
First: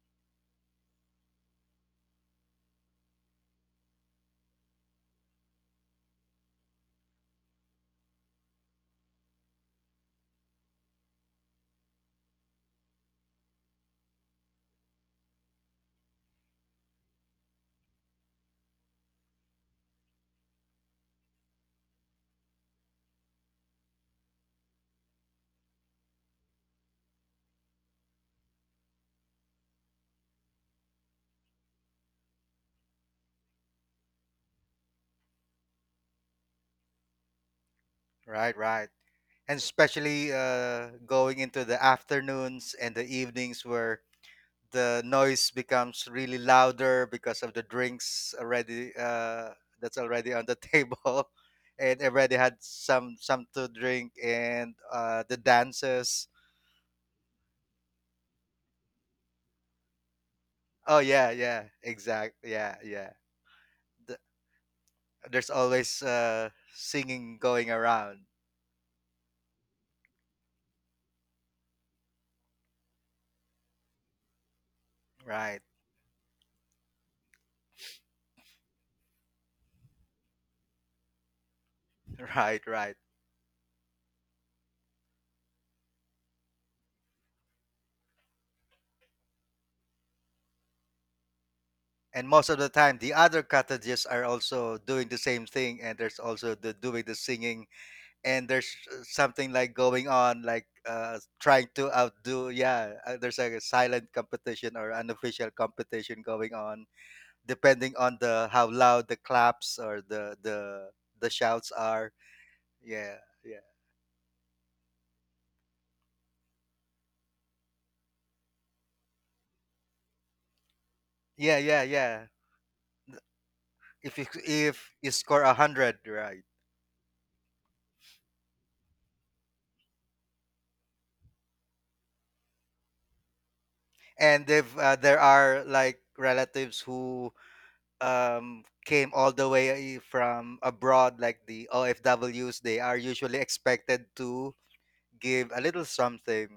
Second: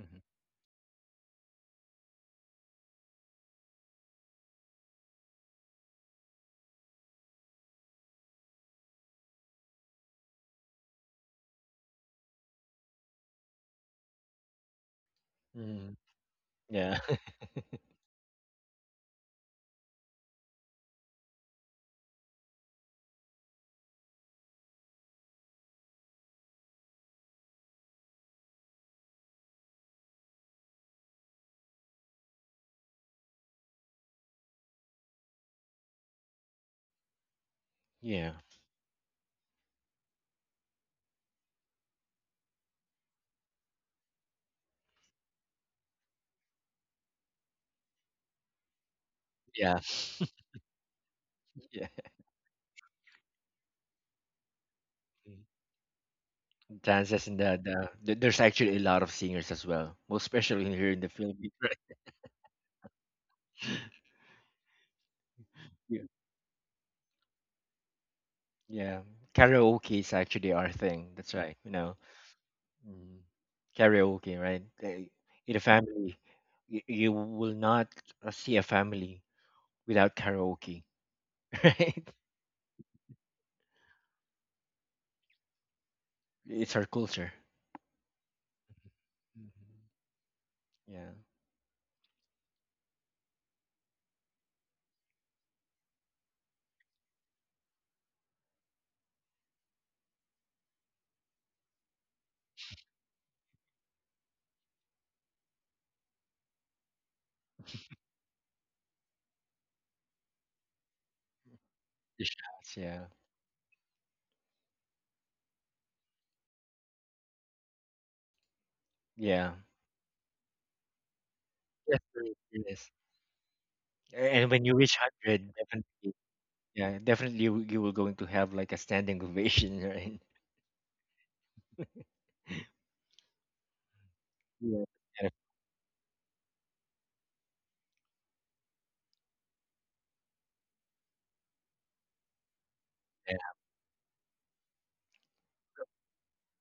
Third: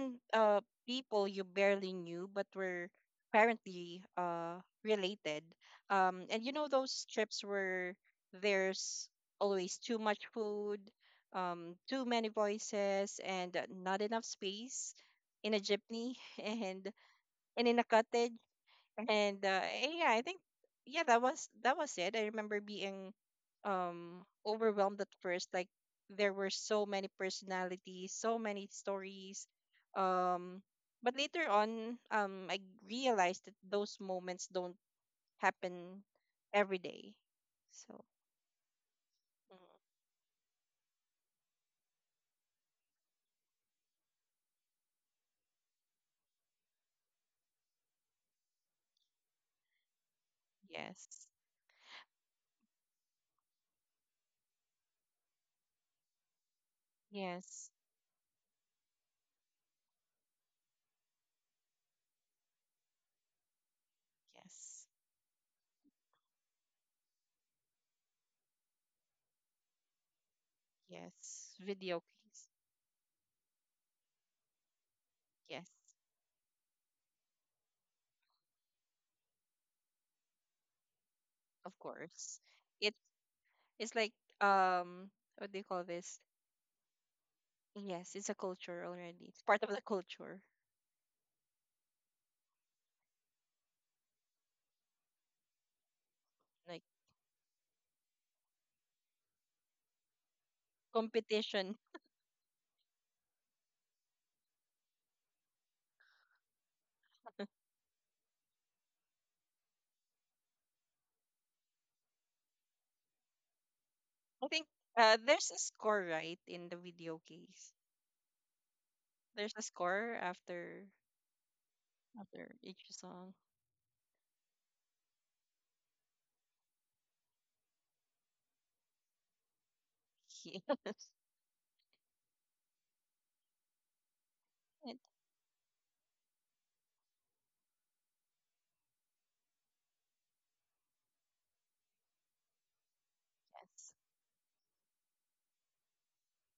Speaker 2: Mm-hmm.
Speaker 1: uh, people you barely knew but were apparently uh, related. Um, and you know those trips where there's always too much food, um, too many voices, and uh, not enough space in a
Speaker 2: Hmm.
Speaker 1: jeepney and
Speaker 2: Yeah,
Speaker 1: and in a cottage and uh, eh, yeah I think yeah, that was that was it. I remember being um overwhelmed at first, like there were so many personalities, so many stories, um, but later on um I realized that those moments don't happen every day. So
Speaker 2: yeah,
Speaker 3: Right, right.
Speaker 1: mm,
Speaker 3: And especially uh, going into the afternoons and the evenings where the noise becomes really louder because of the drinks already uh,
Speaker 2: yeah,
Speaker 3: that's already on the
Speaker 1: yes.
Speaker 3: table,
Speaker 2: yeah.
Speaker 3: and already had some some to drink and uh, the dances.
Speaker 2: Dances and the,
Speaker 1: Yes.
Speaker 2: the th- there's actually a lot of singers as well, most especially here in
Speaker 3: Oh
Speaker 2: the
Speaker 3: yeah,
Speaker 2: Philippines,
Speaker 3: yeah,
Speaker 2: right?
Speaker 3: exact, yeah, yeah. Th-
Speaker 1: Yes.
Speaker 3: there's
Speaker 2: Yeah,
Speaker 3: always uh, singing going around.
Speaker 2: yeah. Karaoke is actually our thing. That's right.
Speaker 1: Yes
Speaker 2: You know,
Speaker 1: video games.
Speaker 2: mm, karaoke, right? Eh, In a
Speaker 3: Right.
Speaker 1: Yes,
Speaker 2: family, you, you will not uh, see a family without karaoke,
Speaker 1: of
Speaker 2: right?
Speaker 1: course.
Speaker 3: Right,
Speaker 1: it
Speaker 3: right.
Speaker 1: It's like um, what do you call this?
Speaker 2: It's our culture.
Speaker 1: Yes, it's a culture already. It's part of the
Speaker 2: Mhm.
Speaker 1: culture.
Speaker 2: Yeah.
Speaker 3: And most of the time the other cottages are also doing the same thing, and there's also the
Speaker 1: Like.
Speaker 3: doing the singing. And there's uh, something like going on like uh trying
Speaker 1: Competition.
Speaker 3: to outdo, yeah, uh, there's like a silent competition or unofficial competition going on, depending on the how loud the claps or the the the shouts are.
Speaker 2: The shots. Yeah.
Speaker 3: Yeah, yeah.
Speaker 1: I think uh there's a score, right, in the video case.
Speaker 2: Yeah.
Speaker 1: There's a score after
Speaker 3: Yeah, yeah,
Speaker 2: Yes, there
Speaker 3: yeah.
Speaker 2: is,
Speaker 1: after
Speaker 2: there
Speaker 1: each
Speaker 2: is.
Speaker 1: song.
Speaker 3: If you,
Speaker 2: A- And when you
Speaker 3: if
Speaker 2: reach one
Speaker 3: you score
Speaker 2: hundred,
Speaker 3: a hundred,
Speaker 2: definitely.
Speaker 3: right.
Speaker 2: Yeah, definitely you, you will going to have like a standing ovation, right?
Speaker 3: And if
Speaker 2: Yeah.
Speaker 1: Yeah.
Speaker 3: uh, there
Speaker 2: Kind of.
Speaker 3: are like relatives who um came all the way from abroad, like the O F Ws, they are
Speaker 2: Yeah.
Speaker 3: usually
Speaker 1: And yes.
Speaker 3: expected to give a little something,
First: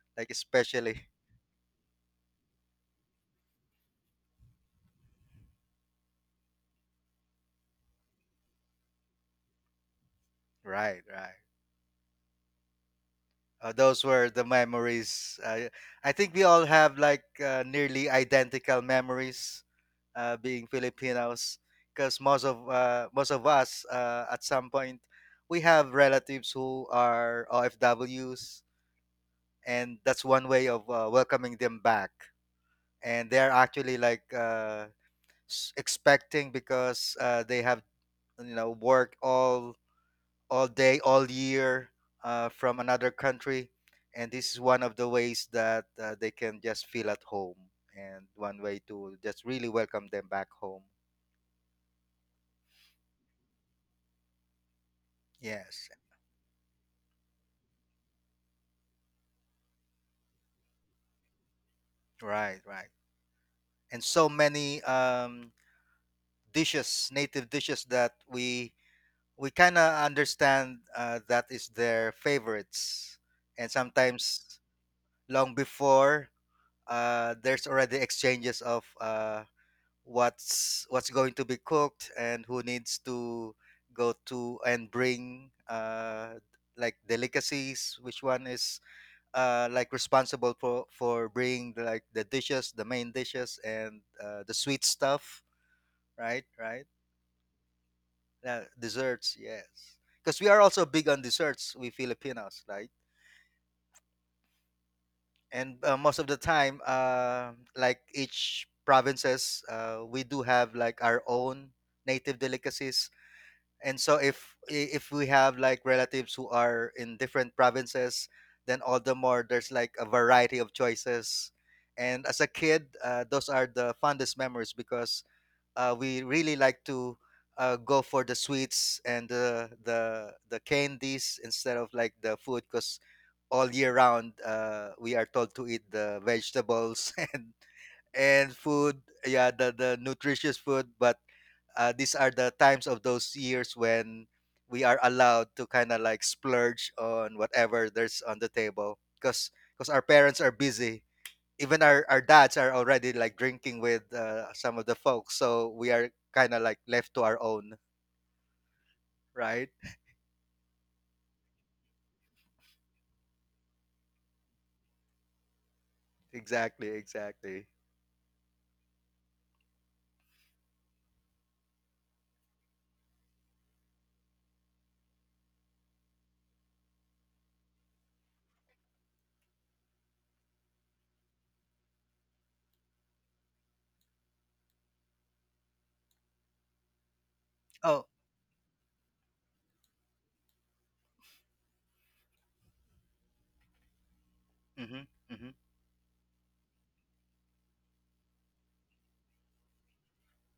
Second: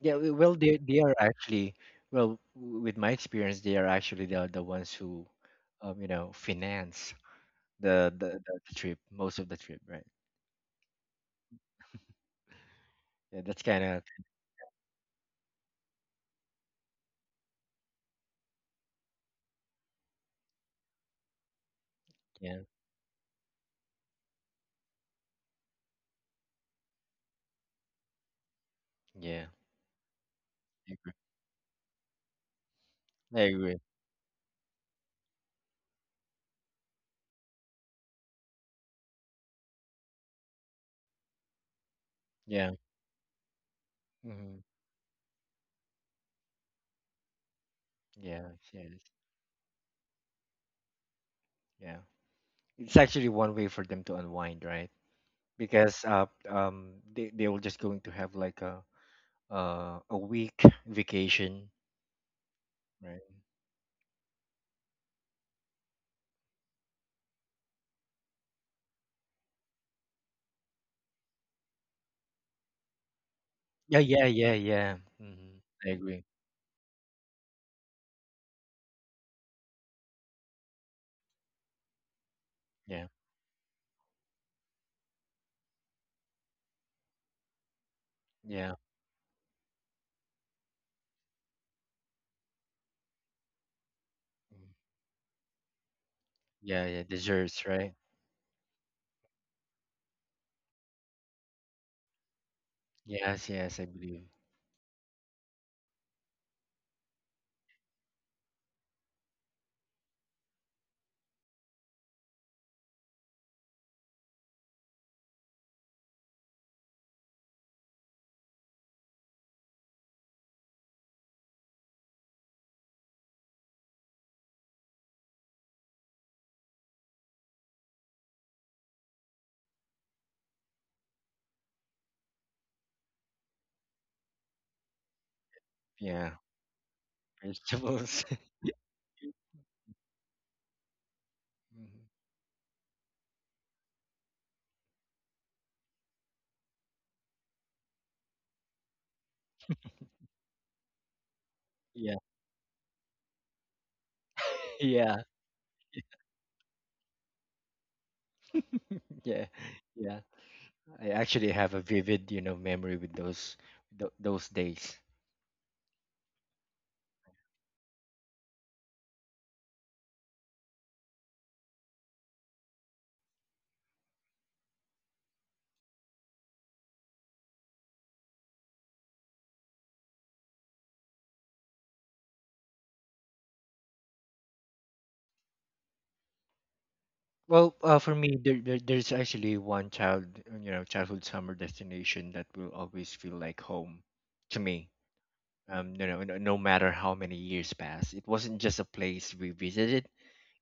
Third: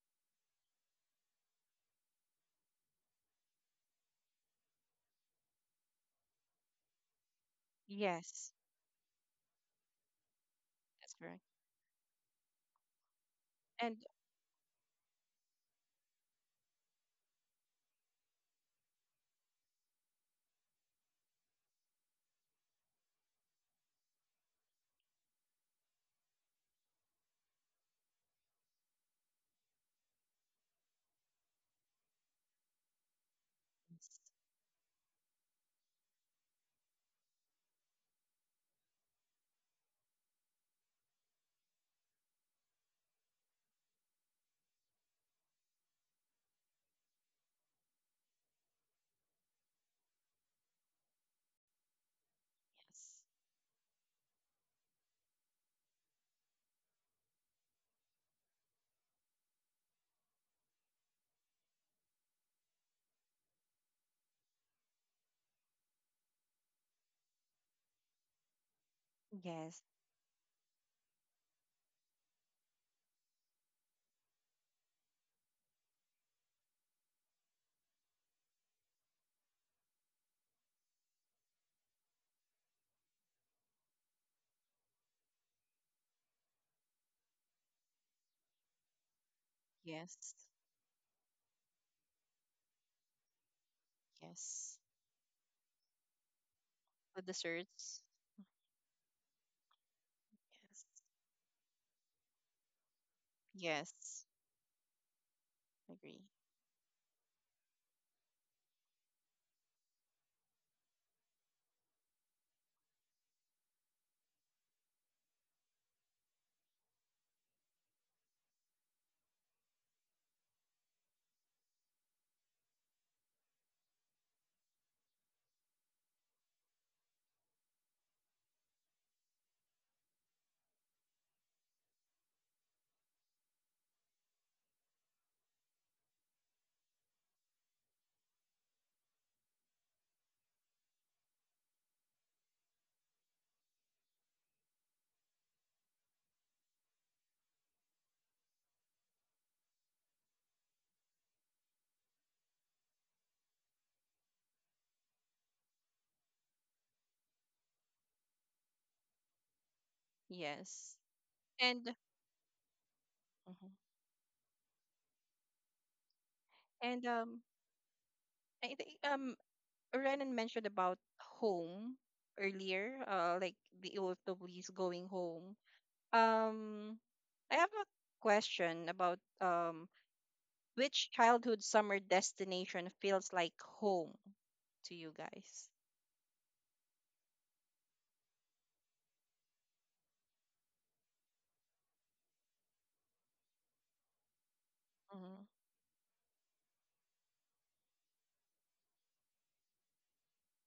Speaker 2: Yeah,
Speaker 3: like
Speaker 2: w- well, they they
Speaker 3: especially—
Speaker 2: are actually, well, w- with my experience, they are actually the the ones who, um, you know, finance the the,
Speaker 1: Yes.
Speaker 2: the, the trip, most of the trip, right?
Speaker 3: Right,
Speaker 1: That's
Speaker 3: right.
Speaker 1: correct.
Speaker 2: Yeah, that's
Speaker 3: Uh,
Speaker 2: kind
Speaker 1: And
Speaker 2: of.
Speaker 3: those were the memories. Uh, I think we all have like uh, nearly identical memories uh, being Filipinos, because most
Speaker 2: Yeah,
Speaker 3: of uh, most of us uh, at some point we have relatives who are O F Ws,
Speaker 2: yeah.
Speaker 3: and that's one way of
Speaker 2: I
Speaker 3: uh,
Speaker 2: agree.
Speaker 3: welcoming them back. And
Speaker 2: I
Speaker 3: they're
Speaker 2: agree.
Speaker 3: actually like uh, s- expecting because uh, they have you know worked all all day, all year uh,
Speaker 2: Yeah.
Speaker 3: from another country. And this is
Speaker 2: Hmm.
Speaker 3: one of the ways that uh, they can just feel at home, and
Speaker 2: Yeah.
Speaker 3: one way
Speaker 2: Yes.
Speaker 3: to just really welcome them back home.
Speaker 2: Yeah. it's actually one way for them to unwind, right?
Speaker 3: Yes,
Speaker 2: Because uh, um, they they were just going to have like a uh, a week vacation,
Speaker 3: right, right.
Speaker 2: right?
Speaker 3: And so many um, dishes, native dishes that we
Speaker 1: yes.
Speaker 3: we kind
Speaker 1: Yes.
Speaker 3: of understand uh, that is their favorites. And
Speaker 2: Yeah, yeah, yeah,
Speaker 3: sometimes
Speaker 2: yeah.
Speaker 3: long
Speaker 2: Hmm. I agree.
Speaker 3: before, uh, there's already exchanges of uh, what's what's going to be cooked and who needs
Speaker 2: Yeah,
Speaker 3: to go to and bring uh like delicacies, which one
Speaker 2: yeah,
Speaker 3: is uh like
Speaker 1: Yes.
Speaker 3: responsible for for bringing the, like the dishes, the main dishes and uh, the
Speaker 2: mm,
Speaker 1: Yes.
Speaker 3: sweet stuff. Right,
Speaker 2: yeah,
Speaker 3: right.
Speaker 2: yeah.
Speaker 1: With the
Speaker 2: Desserts, right?
Speaker 1: shirts.
Speaker 3: Uh, desserts, yes, because we are
Speaker 1: Yes.
Speaker 3: also big on desserts, we Filipinos, right?
Speaker 2: Yes, yes, I
Speaker 1: Yes.
Speaker 2: believe.
Speaker 3: And uh,
Speaker 1: Agree.
Speaker 3: most of the time, uh, like each provinces, uh, we do have like our own native delicacies. And so if i- if we have like relatives who are in different provinces, then all the more there's like a variety of choices. And as a kid, uh, those are the fondest memories, because uh, we really like to uh, go for the sweets and the the the candies, instead of like the food, because all year round uh, we are told to eat the
Speaker 2: Yeah,
Speaker 3: vegetables and
Speaker 2: vegetables.
Speaker 3: and food, yeah, the the nutritious food. But uh,
Speaker 2: Mhm.
Speaker 3: these are the times of those years when we are allowed to kind of like splurge on whatever there's on the table, because because our parents are busy, even our,
Speaker 2: Yeah.
Speaker 3: our dads are already like drinking with uh, some of the
Speaker 2: Yeah,
Speaker 3: folks, so we are kind of like left to our own,
Speaker 2: yeah,
Speaker 3: right?
Speaker 2: yeah.
Speaker 1: Yes.
Speaker 2: I actually have a
Speaker 1: And
Speaker 2: vivid, you know, memory with those
Speaker 1: mhm.
Speaker 2: th- those days.
Speaker 3: Exactly,
Speaker 1: and um
Speaker 3: exactly.
Speaker 1: I think um Renan mentioned about home earlier, uh, like the O F Ws going home. Um, I have a question about um, which childhood summer destination feels like home to you guys?
Speaker 2: Well, uh,
Speaker 3: Oh,
Speaker 2: for me, there, there there's actually one child, you know, childhood summer destination that will always feel like home to me.
Speaker 3: mm-hmm,
Speaker 1: Mm-hmm.
Speaker 3: mm-hmm,
Speaker 2: Um, you know, no, no matter how many years pass, it wasn't just a place we visited.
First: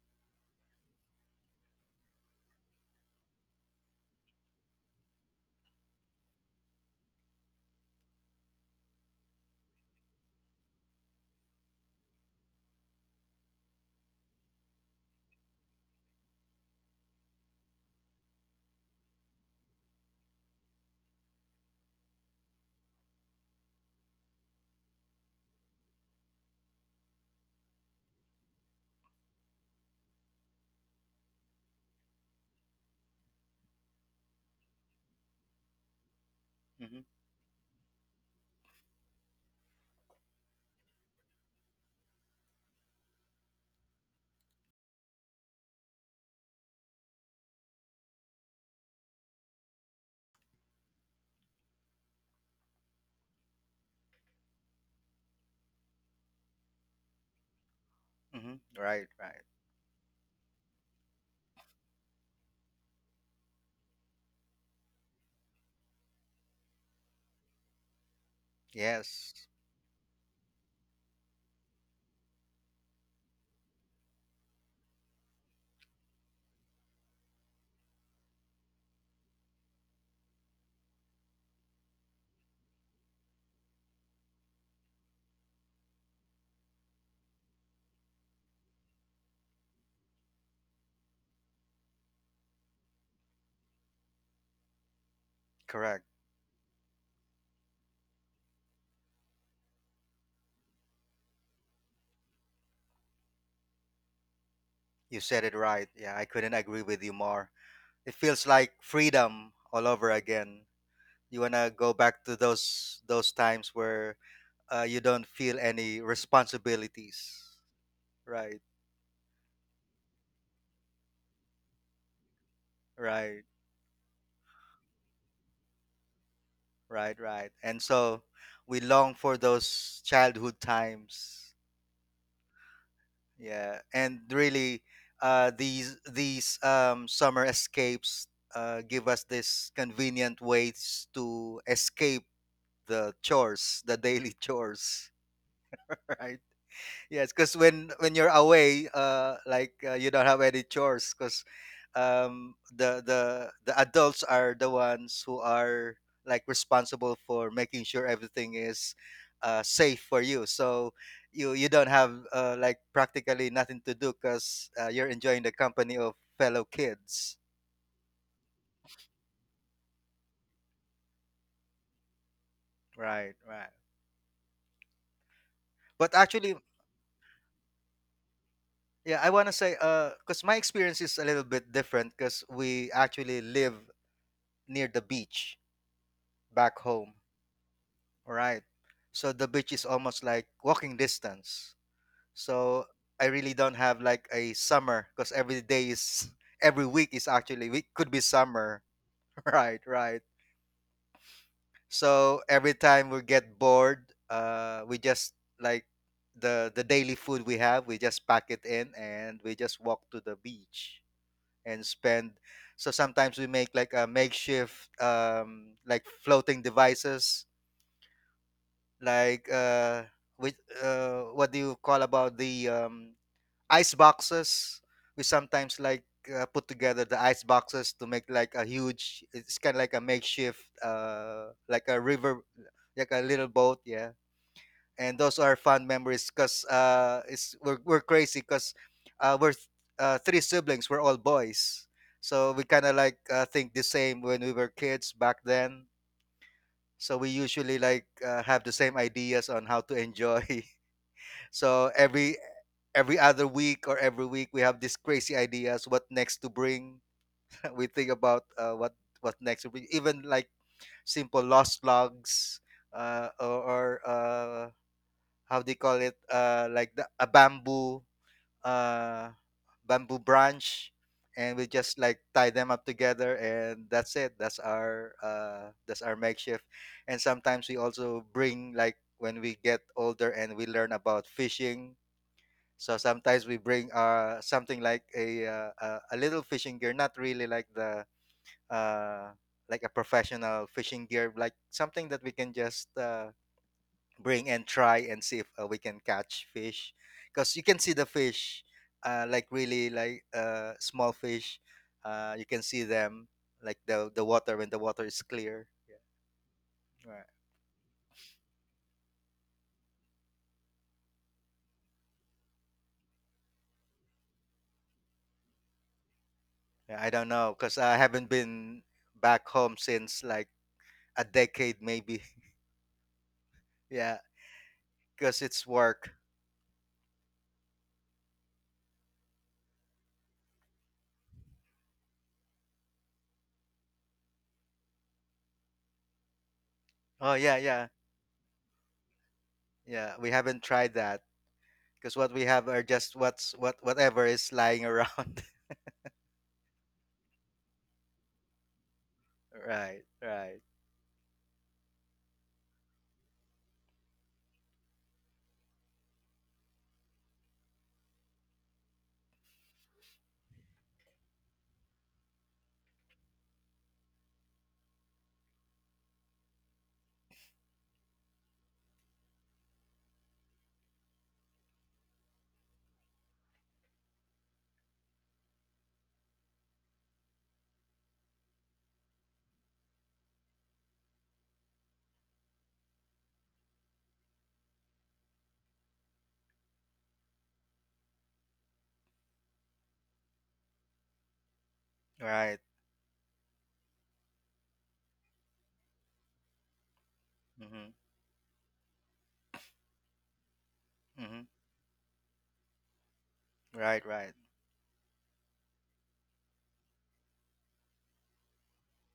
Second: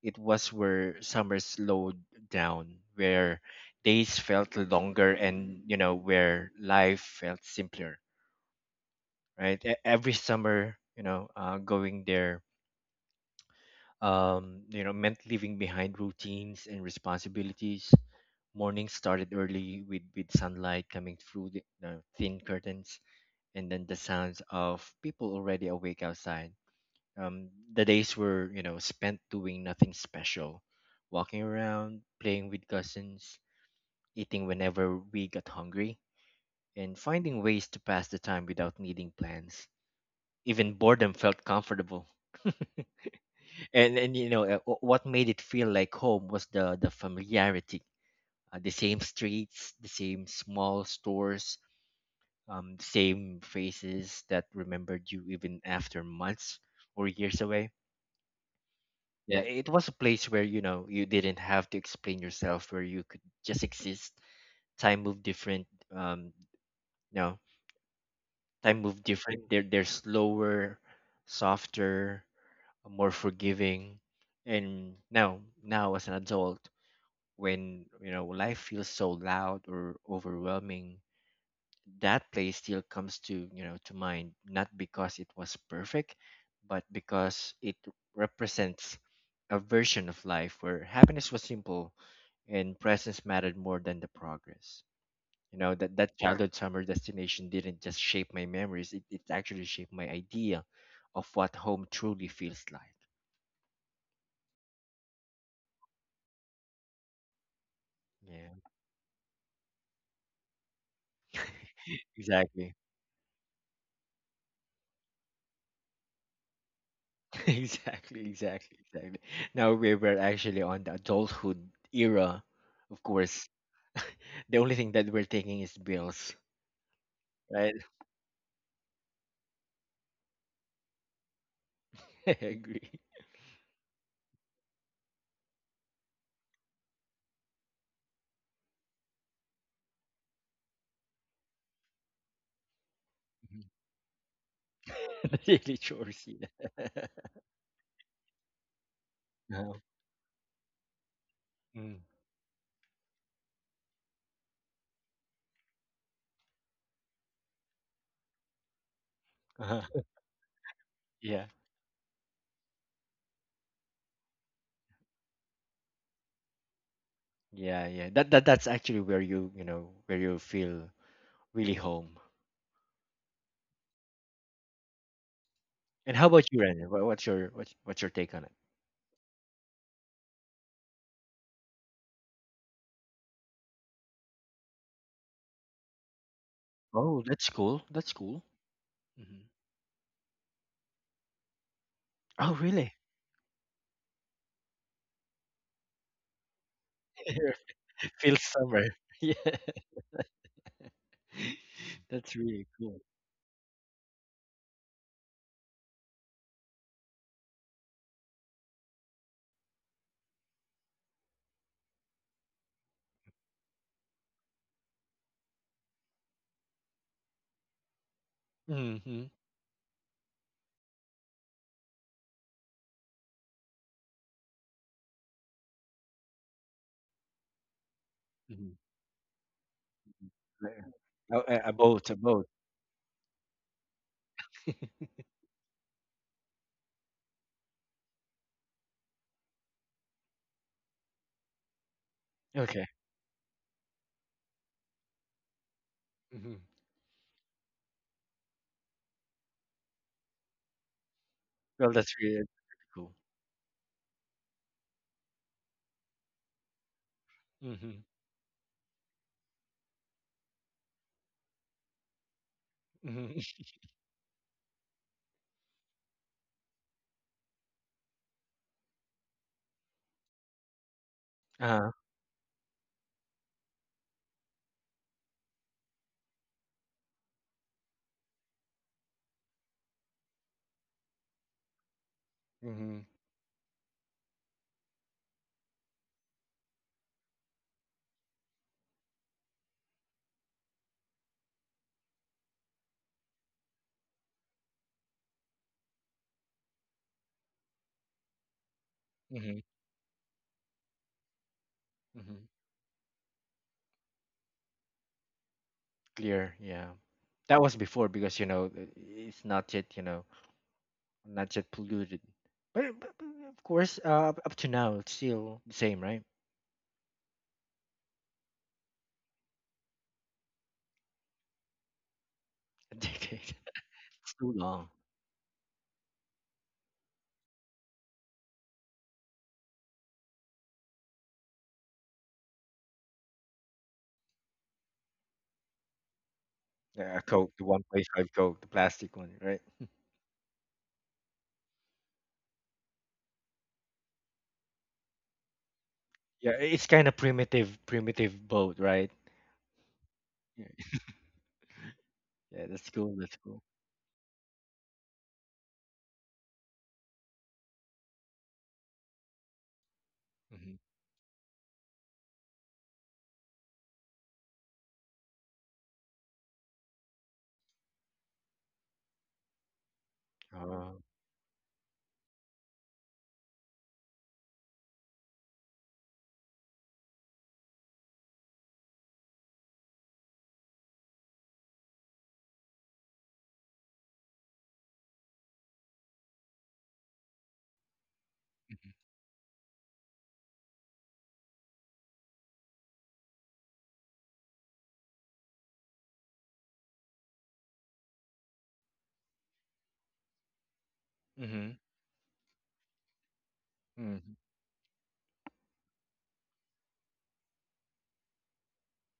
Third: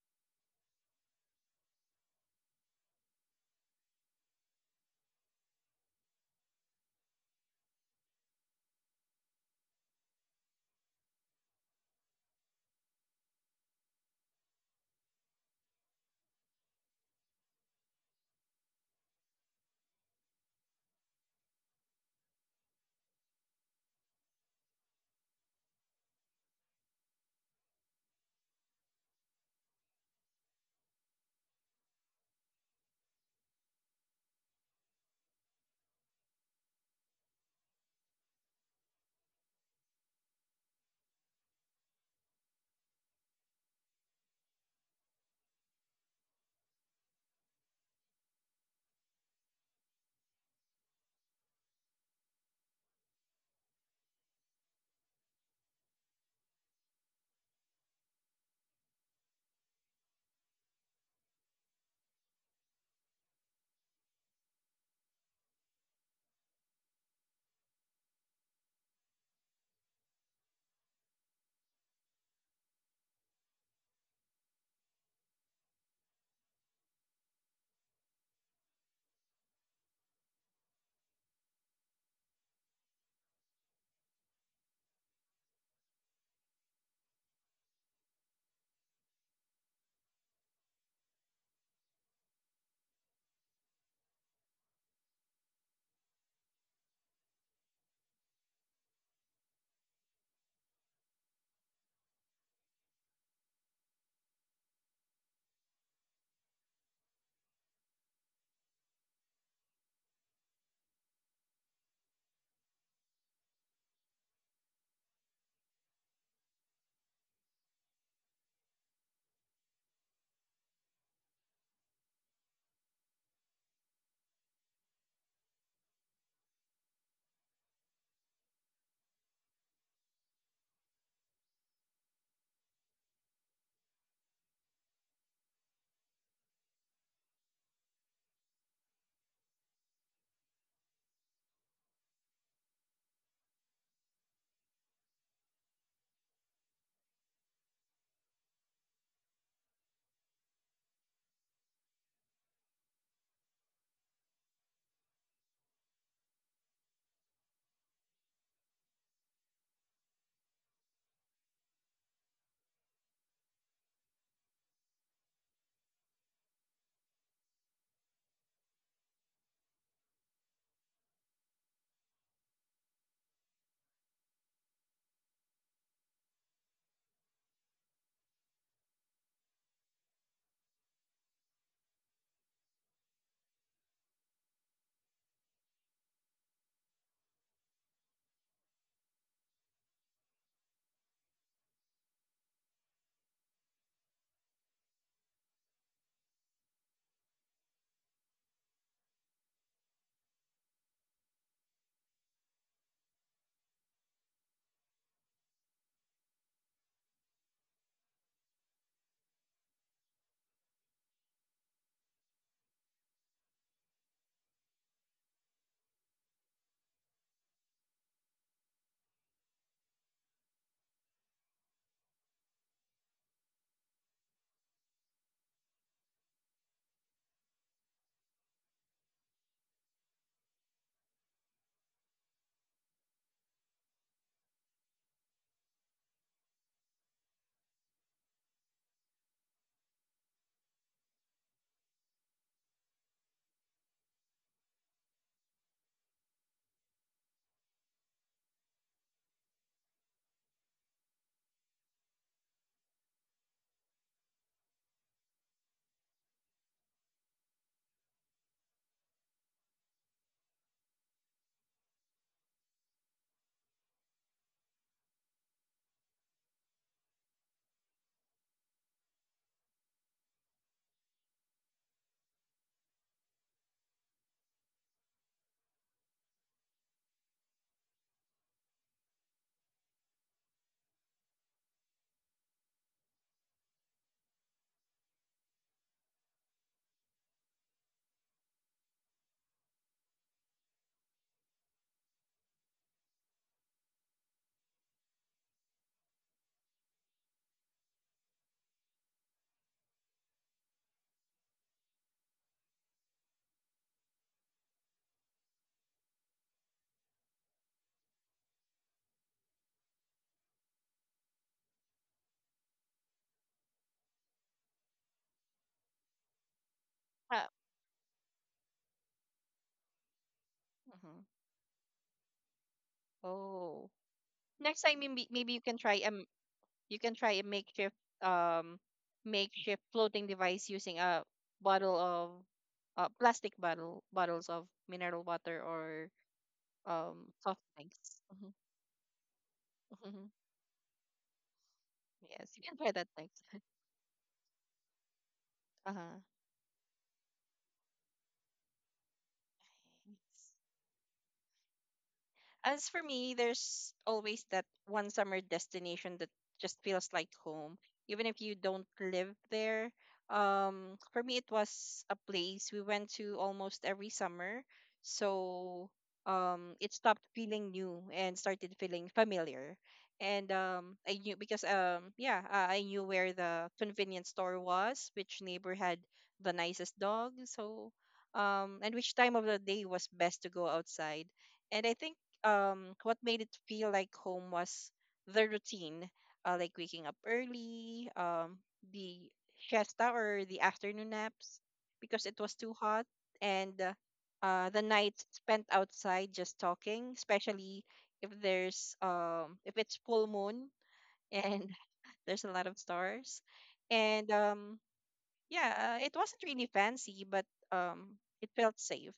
Speaker 2: It was where summer slowed down, where days felt longer, and you know, where life felt simpler. Right? E- Every summer, you know, uh, going there um, you know, meant leaving behind routines and responsibilities. Morning started early with, with sunlight coming through the uh, thin curtains, and then the sounds of people already awake outside. Um, the days were, you know, spent doing nothing special, walking around, playing with cousins, eating whenever we got hungry, and
Speaker 3: mm-hmm,
Speaker 2: finding ways to pass the time without needing plans. Even boredom felt comfortable. and and you know uh, wh- what made it feel like home was the the familiarity, uh, the same streets, the same small stores, um the same faces that remembered you even after months or years away.
Speaker 3: mm-hmm. Right,
Speaker 2: Yeah. Uh,
Speaker 3: right.
Speaker 2: it was a place where, you know you didn't have to explain yourself, where you could just exist. Time moved different, um you time moved
Speaker 3: Yes.
Speaker 2: different, they're, they're slower, softer, more forgiving. And now, now as an adult, when you know life feels so loud or overwhelming, that play still comes to, you know to mind, not because it was perfect, but because it represents a version of life where happiness was simple and presence mattered more than the progress, you know. that
Speaker 3: Correct.
Speaker 2: that Yeah, childhood summer destination didn't just shape my memories, it, it actually shaped my idea of what home truly feels like.
Speaker 3: You said it right, yeah, I couldn't agree with you more. It
Speaker 2: Yeah,
Speaker 3: feels like freedom all over again. You wanna go back to those
Speaker 2: exactly.
Speaker 3: those times where uh, you don't feel any responsibilities.
Speaker 2: Exactly,
Speaker 3: Right,
Speaker 2: exactly, exactly. Now we were actually on the adulthood era, of
Speaker 3: right,
Speaker 2: course. The only thing that we're taking is bills,
Speaker 3: right, right.
Speaker 2: right?
Speaker 3: And so we long for those childhood times.
Speaker 2: I agree.
Speaker 3: Yeah, and really, uh, these these um, summer escapes uh, give us this convenient ways to escape the chores, the daily chores.
Speaker 2: Mhm. Daily chores,
Speaker 3: Right.
Speaker 2: yeah.
Speaker 3: Yes, because when when you're away, uh,
Speaker 2: Uh-huh.
Speaker 3: like uh, you don't have any chores, because
Speaker 2: Mm.
Speaker 3: um, the the the adults are the ones who are like responsible for making sure everything is uh, safe
Speaker 2: Uh-huh.
Speaker 3: for you. So
Speaker 2: Yeah,
Speaker 3: you you don't have uh, like practically nothing to do because uh, you're enjoying the company of fellow kids.
Speaker 2: yeah, yeah. That that that's actually where you you know where you feel really home.
Speaker 3: Right, right. But
Speaker 2: And how about
Speaker 3: actually,
Speaker 2: you, Ren? Wha- What's your what's what's your take on it?
Speaker 3: yeah, I want to say, because my experience is a little bit different, because we actually live near the beach back home.
Speaker 2: Oh, that's cool. That's
Speaker 3: All
Speaker 2: cool.
Speaker 3: right. So
Speaker 2: Hmm.
Speaker 3: the beach is almost like walking distance.
Speaker 2: Oh,
Speaker 3: So
Speaker 2: really?
Speaker 3: I really don't have like a summer because every day is every week is actually we could be
Speaker 2: Feels
Speaker 3: summer.
Speaker 2: summer. Yeah,
Speaker 3: Right, right.
Speaker 2: that's
Speaker 3: So
Speaker 2: really
Speaker 3: every
Speaker 2: cool.
Speaker 3: time we get bored, uh we just like the the daily food we have, we just pack it in and we just walk to the beach and spend. So sometimes we make like a makeshift um like floating devices,
Speaker 2: Mhm,
Speaker 3: like, uh with, uh what do you call about the, um ice boxes. We sometimes like, uh, put together the ice boxes to make like a
Speaker 2: mhm.
Speaker 3: huge, it's kind of like a makeshift,
Speaker 2: Uh,
Speaker 3: uh
Speaker 2: uh, a
Speaker 3: like a
Speaker 2: boat, a boat.
Speaker 3: river, like a little boat, yeah. And those are fun memories because, uh it's we're, we're crazy because uh we're th- uh, three siblings, we're all boys. So we
Speaker 2: Okay.
Speaker 3: kind of like, uh, think the same when we were kids back then.
Speaker 2: Mhm.
Speaker 3: So we usually like, uh, have the same ideas on how to enjoy.
Speaker 2: Well,
Speaker 3: So
Speaker 2: that's
Speaker 3: every
Speaker 2: really pretty cool.
Speaker 3: every other week or every week, we have these crazy ideas what next to bring. We
Speaker 2: Mhm,
Speaker 3: think about, uh, what what next to bring, even like simple lost logs, uh,
Speaker 2: mhm.
Speaker 3: or, or uh, how they call it, uh, like the, a bamboo, uh, bamboo branch, and we
Speaker 2: Uh-huh.
Speaker 3: just like tie them up together, and that's it. That's our uh, that's our makeshift. And sometimes we also bring like when we get older and we learn about fishing. So
Speaker 2: Mhm,
Speaker 3: sometimes we bring, uh something like a uh, a, a little fishing gear, not really like the uh like a professional fishing gear, like something that we can just, uh, bring and try and see if, uh, we can catch fish, because you can see the fish, uh, like
Speaker 2: mhm,
Speaker 3: really like, uh, small fish,
Speaker 2: mhm.
Speaker 3: uh, you can see them, like the the water, when the water is clear. Yeah.
Speaker 2: Clear, yeah.
Speaker 3: Right.
Speaker 2: That was before because, you know i- it's not yet, you know not yet polluted, but, but, but of course, uh, up to now it's still the same, right?
Speaker 3: Yeah, I don't
Speaker 1: Uh,
Speaker 3: know because I haven't been back home since like
Speaker 1: mhm.
Speaker 3: a decade maybe.
Speaker 2: A decade.
Speaker 1: Oh,
Speaker 3: Yeah,
Speaker 2: It's too
Speaker 1: next
Speaker 2: long.
Speaker 1: time maybe
Speaker 3: because
Speaker 1: maybe you
Speaker 3: it's
Speaker 1: can try
Speaker 3: work.
Speaker 1: um you can try a makeshift um makeshift floating device using a bottle of uh, plastic bottle, bottles of mineral water or
Speaker 2: Yeah, a
Speaker 1: um
Speaker 3: Oh
Speaker 2: Coke,
Speaker 3: yeah,
Speaker 1: soft
Speaker 2: the one
Speaker 3: yeah.
Speaker 2: point
Speaker 1: drinks.
Speaker 2: five Coke, the plastic one, right?
Speaker 1: Hmm.
Speaker 3: Yeah,
Speaker 1: Hmm.
Speaker 3: we haven't tried that because what we
Speaker 1: Yes, you
Speaker 3: have
Speaker 1: can
Speaker 3: are
Speaker 1: try that
Speaker 3: just
Speaker 1: next.
Speaker 3: what's what whatever is lying around.
Speaker 1: Uh-huh.
Speaker 2: Yeah, it's kind of primitive, primitive boat, right?
Speaker 3: Right, right.
Speaker 2: Yeah, yeah, that's
Speaker 1: As for
Speaker 2: cool.
Speaker 1: me,
Speaker 2: That's cool.
Speaker 1: there's always that one summer destination that just feels like home, even if you don't live there.
Speaker 2: Hmm.
Speaker 1: Um, for me, it was a place we went to almost every summer, so um, it stopped feeling new and started feeling familiar. And um,
Speaker 2: Oh.
Speaker 1: I knew because um, yeah, uh, I knew where the convenience store was, which neighbor had the nicest dog, so um, and which time of the day was best to go outside. And I think um what made it feel like home was the routine, uh, like waking up early, um, the siesta or the afternoon naps because it was
Speaker 3: Right.
Speaker 1: too hot, and uh, uh, the nights spent outside just talking, especially
Speaker 3: Mm-hmm.
Speaker 1: if there's um if it's full moon
Speaker 3: Mm-hmm.
Speaker 1: and
Speaker 2: Mm-hmm.
Speaker 1: there's a lot of stars,
Speaker 3: Right,
Speaker 1: and
Speaker 2: Hmm.
Speaker 3: right.
Speaker 1: um yeah, uh, it wasn't really fancy, but um it felt safe.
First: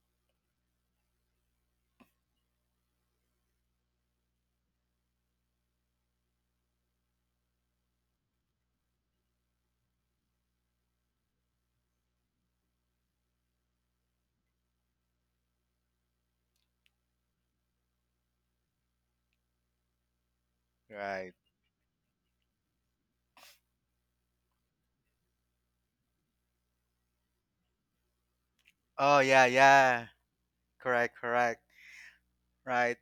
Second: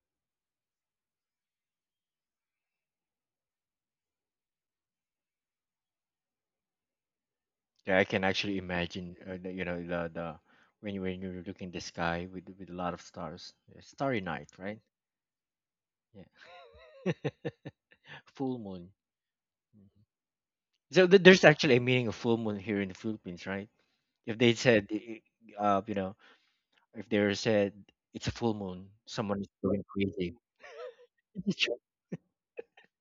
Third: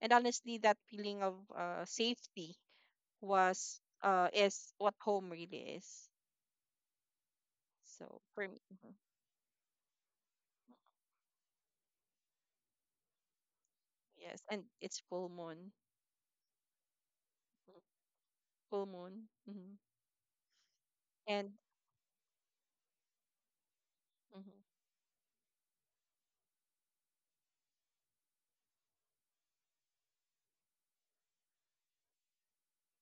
Speaker 1: And honestly, that feeling of uh, safety was uh is what home really is.
Speaker 2: Yeah, I
Speaker 1: So
Speaker 2: can
Speaker 1: for
Speaker 2: actually
Speaker 1: me, mhm.
Speaker 2: imagine. Uh, the, you know, the the when you when you're looking the sky with with a lot of stars, yeah, starry
Speaker 1: Yes,
Speaker 2: night,
Speaker 1: and
Speaker 2: right?
Speaker 1: it's full moon.
Speaker 2: Yeah.
Speaker 1: Mhm.
Speaker 2: Full
Speaker 1: Full
Speaker 2: moon.
Speaker 1: moon, hmm.
Speaker 2: Mhm. So th-
Speaker 3: Right.
Speaker 2: there's
Speaker 1: And
Speaker 2: actually a meaning of full moon here in the Philippines, right? If
Speaker 1: mhm,
Speaker 2: they said, I- I- uh, you know, If they said it's a full moon,
Speaker 3: Oh
Speaker 2: someone
Speaker 3: yeah,
Speaker 2: is going
Speaker 3: yeah.
Speaker 2: crazy.
Speaker 3: Correct,
Speaker 2: Is it
Speaker 3: correct.
Speaker 2: true?
Speaker 3: Right.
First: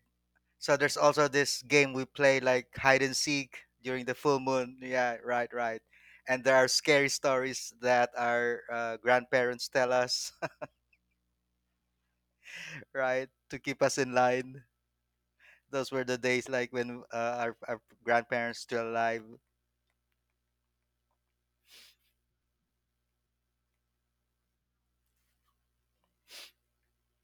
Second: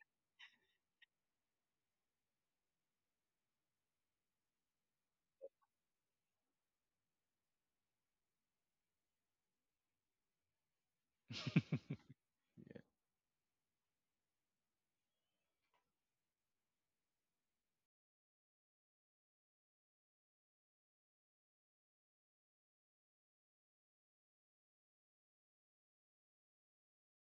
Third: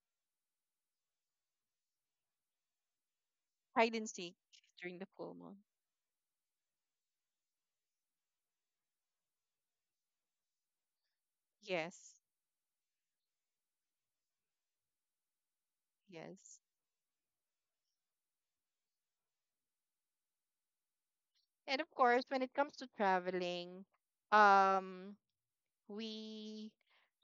Speaker 3: So there's also this game we play, like hide and seek
Speaker 1: hide
Speaker 3: during
Speaker 1: and
Speaker 3: the
Speaker 1: seek
Speaker 3: full moon.
Speaker 1: during the
Speaker 3: Yeah,
Speaker 1: full
Speaker 3: right,
Speaker 1: moon.
Speaker 3: right. And there are scary stories that our, uh, grandparents tell us,
Speaker 1: Yes,
Speaker 3: right, to keep us in line. Those were the days,
Speaker 1: yes.
Speaker 3: like when, uh, our, our grandparents still alive.
Speaker 1: And of course, when it comes to traveling, um, we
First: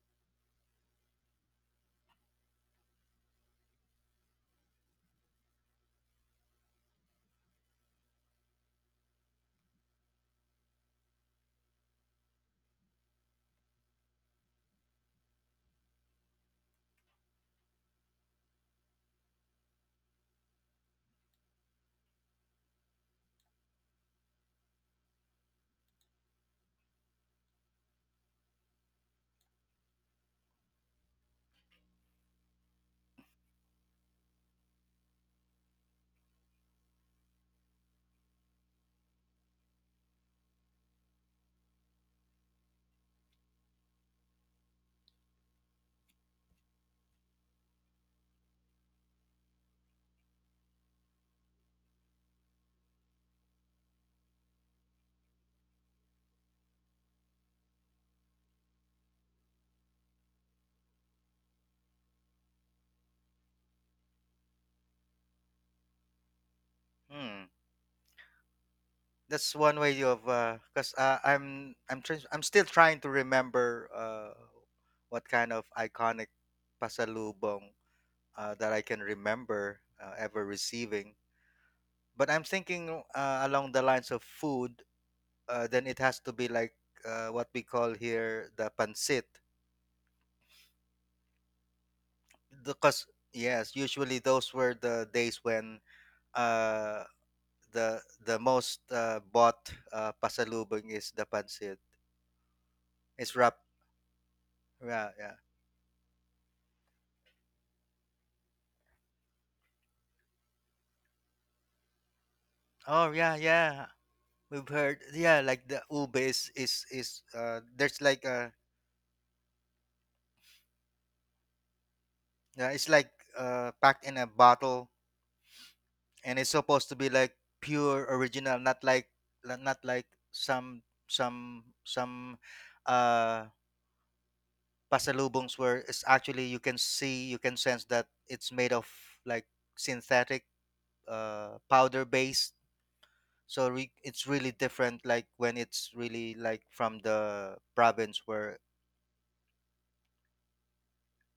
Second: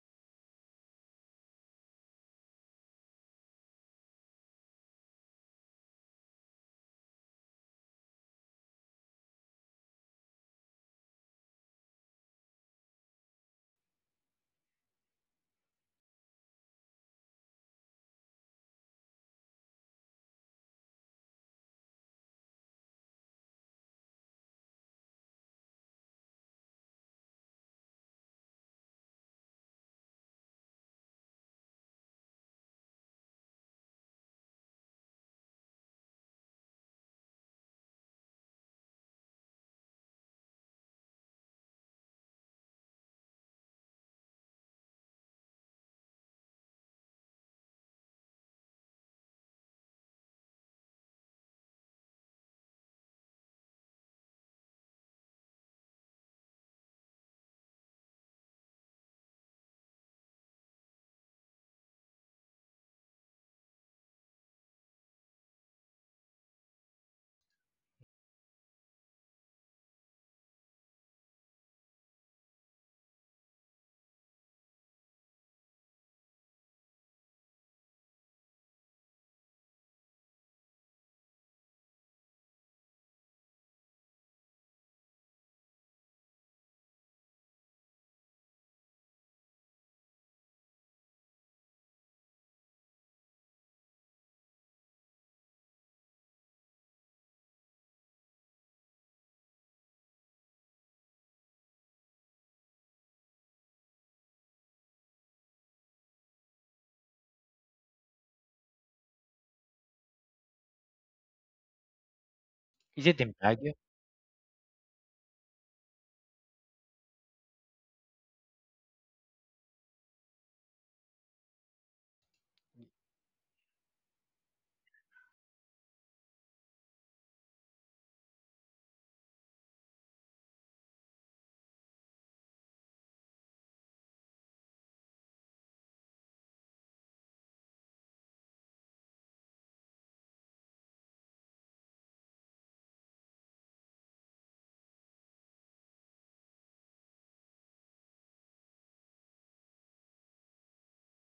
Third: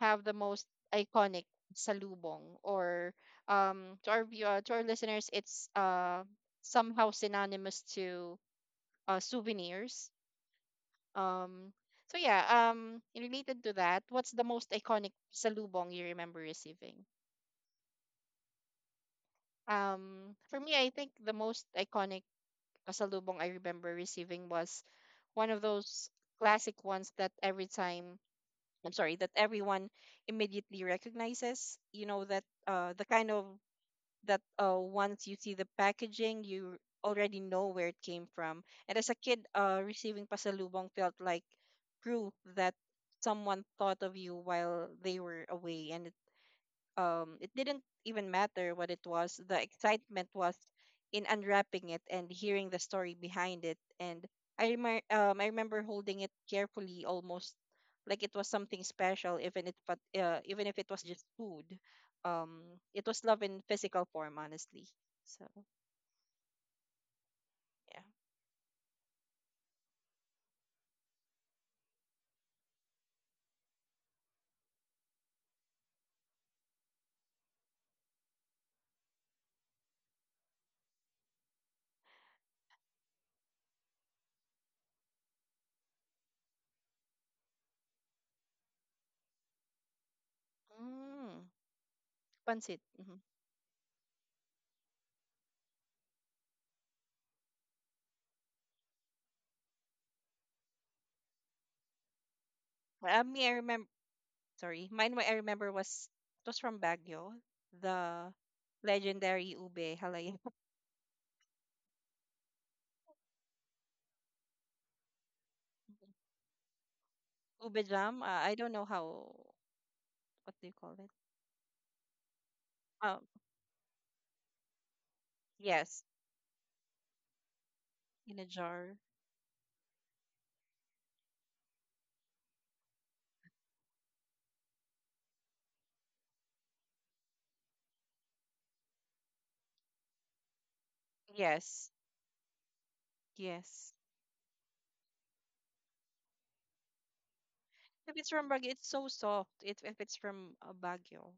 Speaker 1: have the most iconic salubong or um, to our view- uh, to our listeners, it's uh somehow synonymous to uh souvenirs. Um, so yeah, um, related to that, what's the most iconic salubong you remember receiving? Um, for me, I think the most iconic salubong I remember receiving was one of those classic ones that every time, I'm sorry, that everyone immediately recognizes. You know that uh, the kind of that uh, once you see the packaging, you already know where it came from. And as a kid, uh, receiving pasalubong felt like proof that someone thought of you while they were away, and um it didn't even matter what it was. The excitement was in unwrapping it and hearing the story behind it. And i remember um i remember holding it carefully, almost like it was something special, even it but uh, even if it was just food. um it was love in physical form, honestly. So
Speaker 3: Hmm.
Speaker 1: yeah.
Speaker 3: That's one way of, because, uh, 'cause, uh, I'm I'm tr- I'm still trying to remember, uh, what kind of iconic pasalubong, uh, that I can remember, uh, ever receiving. But I'm thinking, uh, along the lines of food. Uh, then it has to be like, uh, what we call here the pancit.
Speaker 1: Mm, pancit.
Speaker 3: Because,
Speaker 1: Mm-hmm.
Speaker 3: yes, usually those were the days when, uh, the the most, uh, bought, uh, pasalubong is the pancit.
Speaker 1: uh,
Speaker 3: It's
Speaker 1: me I
Speaker 3: wrapped.
Speaker 1: remember Sorry,
Speaker 3: Yeah,
Speaker 1: mine, what I
Speaker 3: yeah.
Speaker 1: remember was it was from Baguio, the legendary ube halaya.
Speaker 2: Is
Speaker 3: Oh,
Speaker 2: it in
Speaker 3: yeah,
Speaker 2: Baguio?
Speaker 3: yeah. We've heard. Yeah, like the ube is, is, is, uh,
Speaker 1: Ube
Speaker 3: there's
Speaker 1: jam. Uh,
Speaker 3: like a,
Speaker 1: I don't know how. What do you call it?
Speaker 3: yeah, it's like,
Speaker 1: Um,
Speaker 3: uh, packed in a bottle,
Speaker 1: yes,
Speaker 3: and it's supposed to be like pure
Speaker 1: in a
Speaker 3: original, not
Speaker 1: jar.
Speaker 3: like, not like some some some uh pasalubongs where it's actually you can see, you can sense that it's made of like synthetic, uh
Speaker 1: Yes,
Speaker 3: powder base. So
Speaker 1: yes.
Speaker 3: re- it's really different, like when it's really like from the
Speaker 1: If
Speaker 3: province.
Speaker 1: it's from
Speaker 3: Where?
Speaker 1: Baguio, it's so soft. It, if it's from uh, Baguio,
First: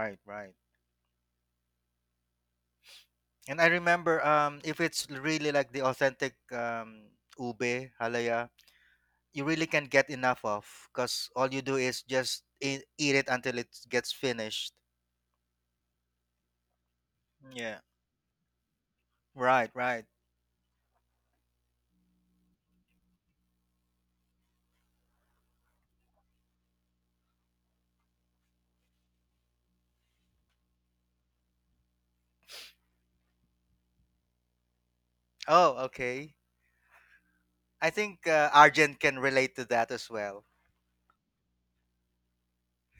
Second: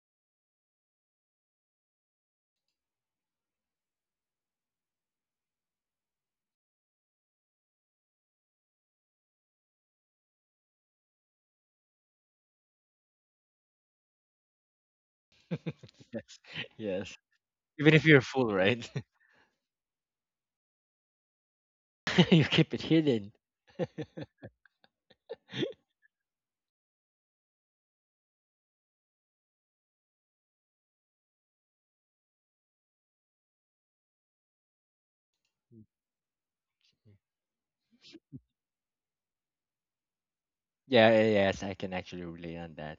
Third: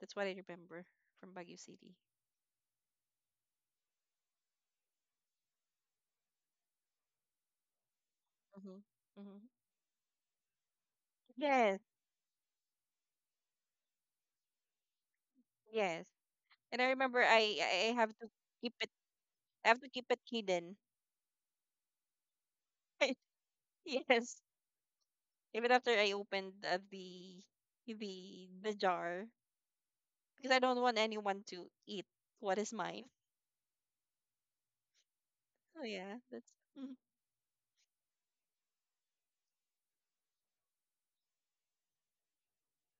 Speaker 1: that's what I
Speaker 3: right.
Speaker 1: remember from Baguio City.
Speaker 3: And I remember, um if it's really like the authentic, um ube halaya,
Speaker 1: Mm-hmm. Mm-hmm.
Speaker 3: you really can't get enough of because all you do
Speaker 1: Yes,
Speaker 3: is just eat, eat it until it gets finished.
Speaker 1: yes.
Speaker 2: Yes.
Speaker 1: And I
Speaker 2: Yes.
Speaker 1: remember, I
Speaker 3: Yeah.
Speaker 1: I
Speaker 2: Even if
Speaker 1: have
Speaker 2: you're
Speaker 1: to
Speaker 2: full,
Speaker 1: keep
Speaker 2: right?
Speaker 1: it. I
Speaker 3: Right,
Speaker 1: have to keep
Speaker 3: right.
Speaker 1: it hidden.
Speaker 2: You keep it hidden.
Speaker 1: Yes, even after I opened uh, the the the jar because I don't want anyone to eat what is mine. Oh
Speaker 3: Oh,
Speaker 1: yeah,
Speaker 3: okay.
Speaker 1: that's mm,
Speaker 3: I think, uh, Argent can relate to that as well.
Speaker 2: Yeah, yeah, yeah, yes, I can actually relate on that.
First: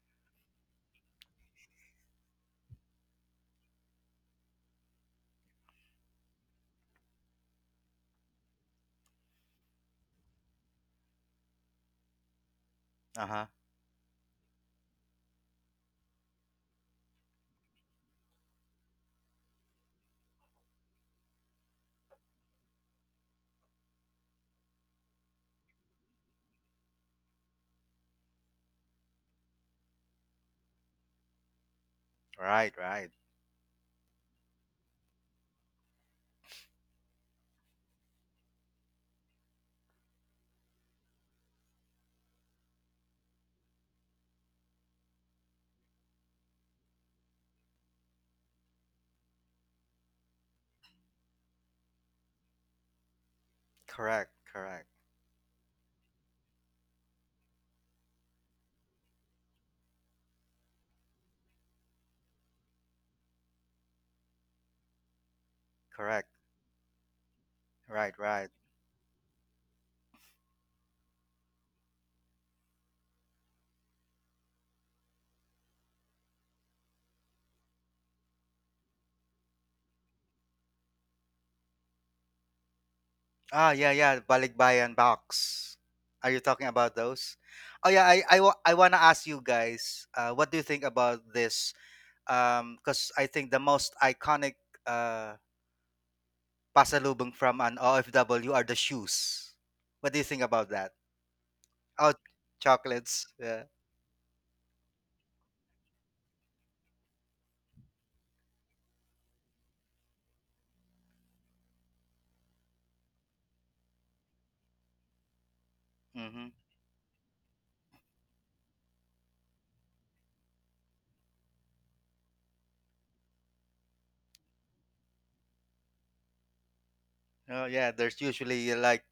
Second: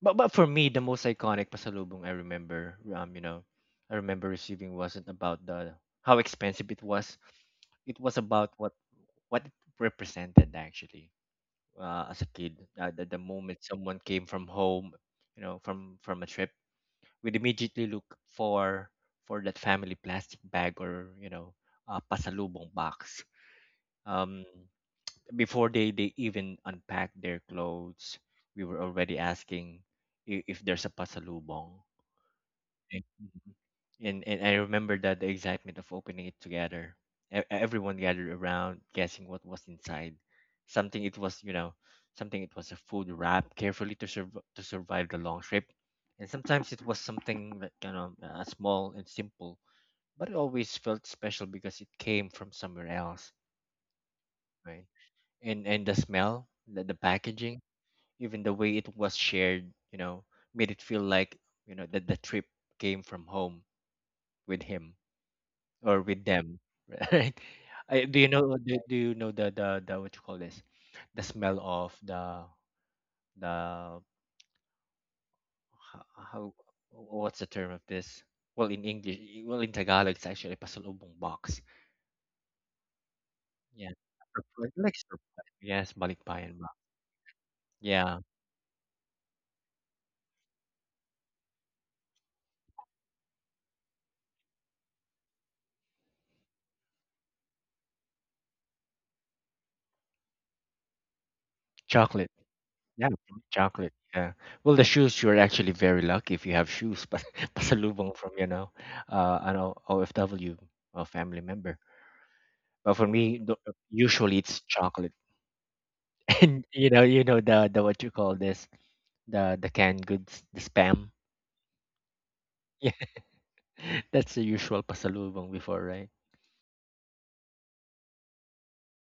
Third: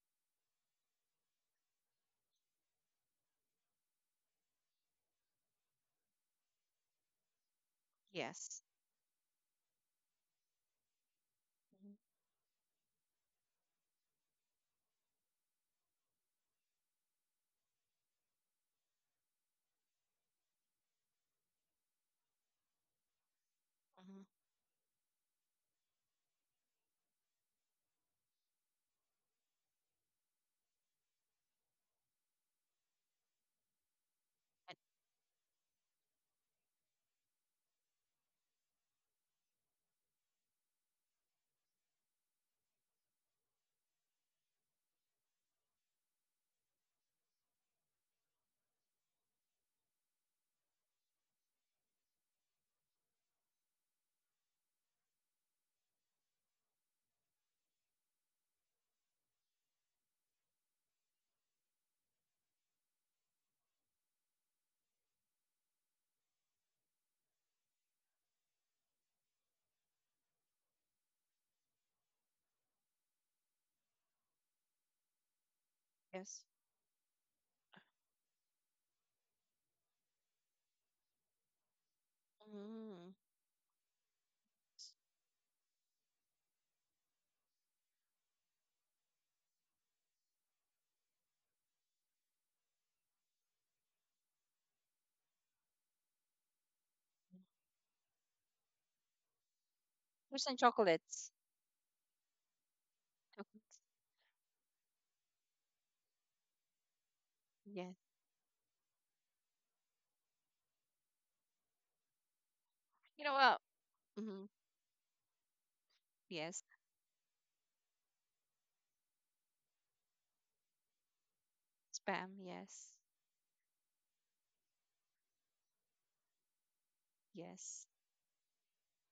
Speaker 2: But but for me, the most iconic pasalubong, I remember, um, you know, I remember receiving wasn't about the how expensive it was. It was about
Speaker 1: yes.
Speaker 2: what what it represented actually,
Speaker 1: Mhm.
Speaker 2: uh, as a kid. Uh, the, the
Speaker 3: Uh huh.
Speaker 2: moment someone came from home, you know, from from a trip, we'd immediately look for for that family plastic bag, or, you know, uh, pasalubong box.
Speaker 1: Uh-huh.
Speaker 2: Um, before they they even unpacked their clothes, we were already asking if, if there's a pasalubong,
Speaker 3: Right,
Speaker 2: and,
Speaker 3: right.
Speaker 2: mhm, and and I
Speaker 1: And-
Speaker 2: remember that the excitement of opening it together. E- everyone gathered around, guessing what was inside. something it was you know Something it was, a food wrap carefully to survive, to survive the long trip. And sometimes it was something that kind of, uh, small and simple, but it always felt special because it came from somewhere else,
Speaker 3: Correct,
Speaker 2: right.
Speaker 3: correct,
Speaker 2: And and the smell, the, the packaging, even the way it was shared, you know, made it feel like, you know, that the trip came from home with him or with
Speaker 3: correct.
Speaker 2: them, right? I,
Speaker 3: Right,
Speaker 2: do you
Speaker 3: right.
Speaker 2: know do, do you know the, the the what you call this? The smell of the the ho-
Speaker 1: Yes.
Speaker 2: how, what's the term of this? Well, in English, well in Tagalog, it's actually pasalubong box.
Speaker 1: Mm.
Speaker 3: Ah, yeah,
Speaker 2: Yeah,
Speaker 3: yeah. Balikbayan
Speaker 2: like surprise.
Speaker 3: box.
Speaker 2: Yes,
Speaker 3: Are you
Speaker 2: balikpayan
Speaker 3: talking
Speaker 2: ba?
Speaker 3: about those? Oh, yeah.
Speaker 2: Yeah,
Speaker 3: I, I, wa- I want to ask you guys, uh, what do you think about this? Because I think the most iconic. Uh. Pasalubong from an O F W are the shoes. What do you think
Speaker 1: There's
Speaker 3: about that?
Speaker 1: chocolates.
Speaker 3: Oh,
Speaker 2: chocolate. Yeah,
Speaker 3: chocolates.
Speaker 2: from
Speaker 3: Yeah.
Speaker 1: Chocolates.
Speaker 2: chocolate. Yeah. Well, the shoes, you're actually very lucky if you have shoes, but
Speaker 1: Yes.
Speaker 2: pasalubong from, you know, uh, an O- OFW, uh, family member. But for
Speaker 1: You know
Speaker 2: me, the-
Speaker 1: what?
Speaker 2: usually
Speaker 1: Hmm.
Speaker 2: it's chocolate.
Speaker 3: Mm-hmm.
Speaker 1: Yes.
Speaker 2: And, you know, you know the, the what you call this, the, the canned goods, the spam.
Speaker 1: Spam. Yes.
Speaker 2: Yeah, that's the usual pasalubong before, right?
Speaker 3: Oh,
Speaker 1: Yes.
Speaker 3: yeah. There's usually, uh, like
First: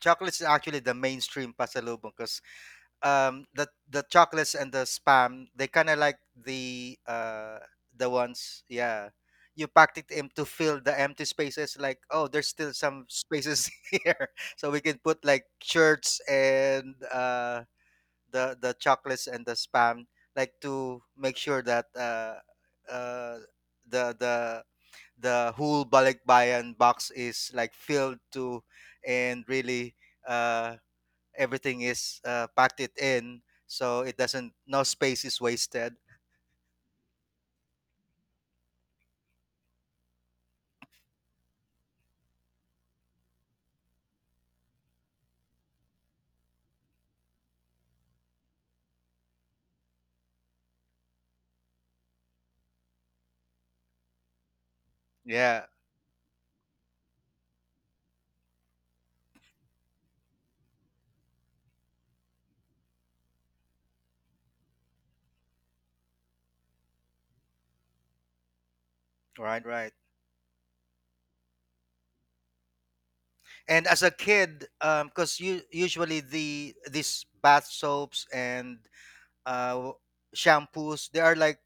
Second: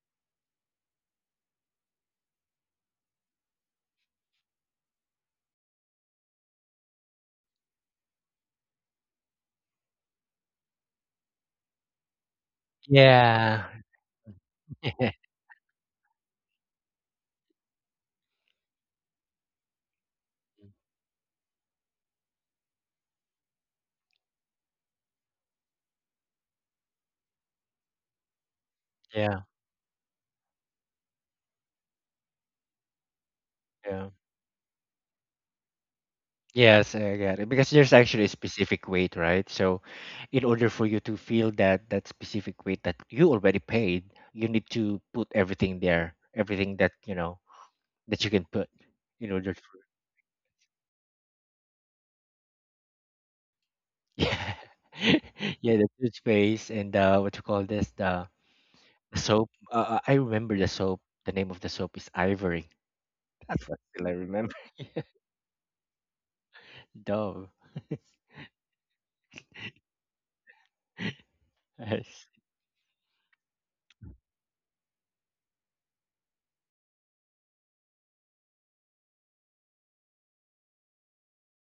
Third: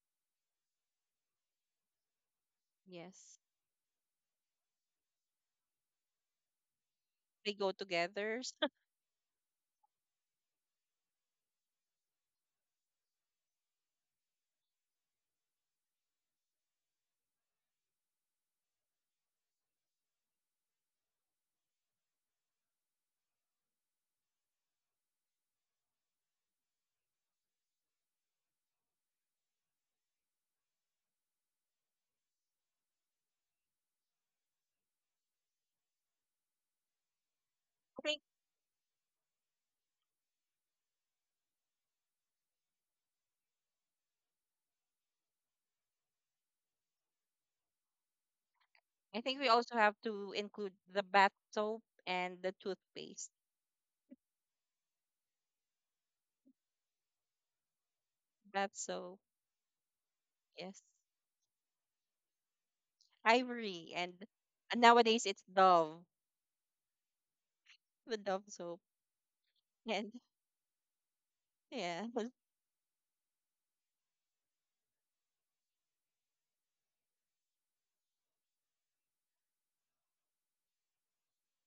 Speaker 3: chocolates is actually the mainstream pasalubong, because,
Speaker 1: Yes.
Speaker 3: um the the chocolates and the spam, they kind of like the
Speaker 1: They
Speaker 3: uh
Speaker 1: go
Speaker 3: the
Speaker 1: together.
Speaker 3: ones, yeah. You packed it in to fill the empty spaces, like oh, there's still some
Speaker 2: Yeah.
Speaker 3: spaces here, so we can put like shirts and, uh the the chocolates and the spam, like to make sure that, uh uh the the the whole balikbayan box is like filled to, and
Speaker 2: Yeah.
Speaker 3: really, uh everything is, uh, packed it in so
Speaker 2: Yeah.
Speaker 3: it doesn't, no space is wasted.
Speaker 2: Yes, I get it. Because there's
Speaker 1: I think
Speaker 2: actually a specific weight, right? So, in order for you to feel that, that specific weight that you already paid, you need to put everything there, everything that, you know that you can put
Speaker 1: I
Speaker 2: in
Speaker 1: think we
Speaker 2: order
Speaker 1: also
Speaker 2: for.
Speaker 1: have to include the bath soap and the toothpaste.
Speaker 2: Yeah,
Speaker 3: Yeah,
Speaker 2: yeah, the toothpaste and, uh, what you call this, the
Speaker 1: Bath soap.
Speaker 2: soap. Uh, uh, I remember the
Speaker 1: Yes.
Speaker 2: soap. The name of the soap is Ivory. That's what
Speaker 1: Ivory,
Speaker 2: still I
Speaker 1: and
Speaker 2: remember.
Speaker 1: and nowadays it's Dove.
Speaker 2: Dove.
Speaker 1: The Dove soap.
Speaker 3: right, right.
Speaker 1: And yeah,
Speaker 2: Yes.
Speaker 3: And as a kid, um because you usually the these bath soaps and, uh shampoos, they are like,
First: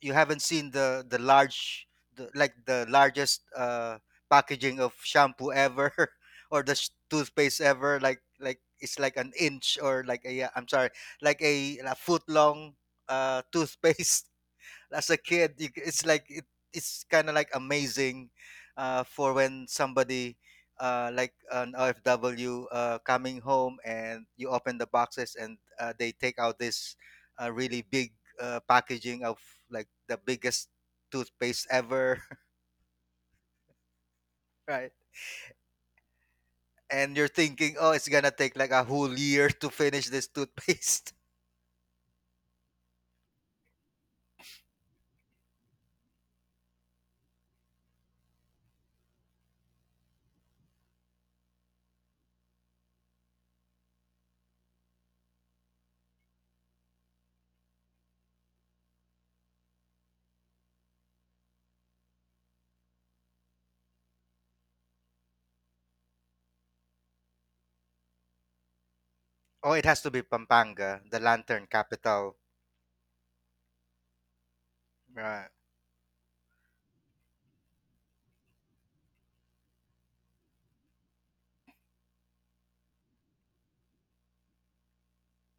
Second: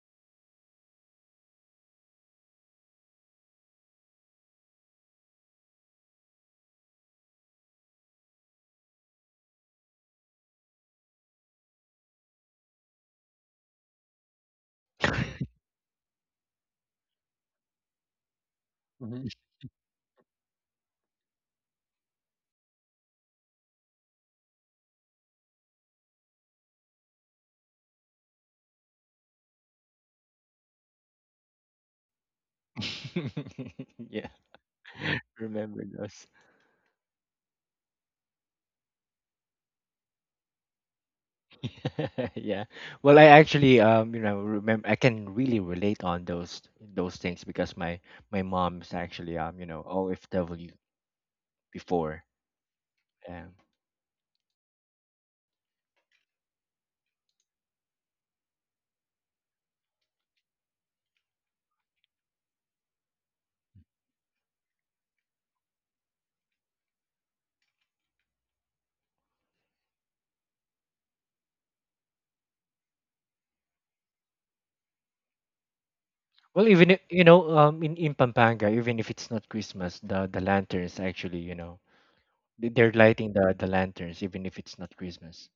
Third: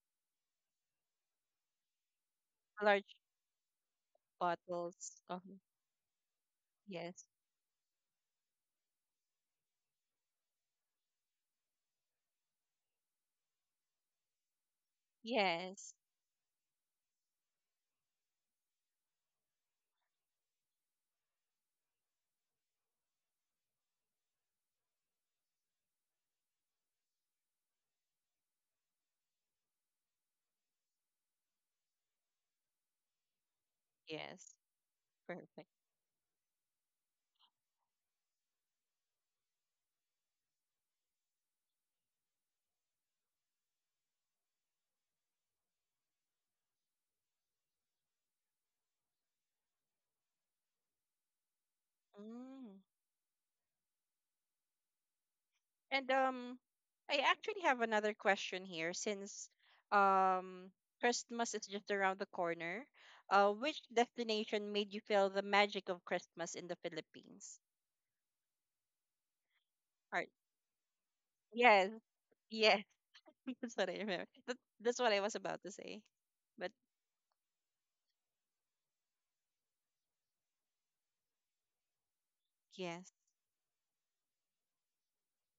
Speaker 3: you haven't seen the the large, the, like the
Speaker 1: large
Speaker 3: largest, uh packaging of
Speaker 1: bottles. uh
Speaker 3: shampoo ever, or the sh-
Speaker 1: Yes.
Speaker 3: toothpaste ever, like like it's like an inch or like a, am sorry, like a, a foot long, uh toothpaste. As a kid you,
Speaker 1: Yes.
Speaker 3: it's like it, it's kind of like amazing, uh,
Speaker 2: Mhm.
Speaker 3: for when somebody, uh, like an O F W, uh, coming home, and you open the boxes, and, uh, they take out this, uh, really big, uh, packaging of like the biggest toothpaste ever.
Speaker 2: Yeah,
Speaker 1: Yes.
Speaker 3: Right.
Speaker 1: Perfect.
Speaker 2: remember those.
Speaker 3: And you're thinking, oh, it's gonna take like a whole year to finish this toothpaste.
Speaker 2: Yeah. Well, I actually, um you know remember I can really relate on those, those things, because my, my mom's actually, um you know O F W before.
Speaker 1: Mm.
Speaker 2: Yeah.
Speaker 1: And um, I actually have another question here since um Christmas is just around the corner. Uh, which destination made you feel the magic of Christmas in the Philippines?
Speaker 3: Oh, it has to
Speaker 1: All
Speaker 3: be
Speaker 1: right.
Speaker 3: Pampanga, the lantern
Speaker 1: Yes,
Speaker 3: capital.
Speaker 1: yes, that's what I remember. That, that's what I was
Speaker 3: Right?
Speaker 1: about to say.
Speaker 2: Well,
Speaker 1: But
Speaker 2: even, i- you know um in in Pampanga, even if it's not Christmas, the the lanterns, actually, you know they- they're
Speaker 1: yes,
Speaker 2: lighting the the lanterns even if it's not Christmas,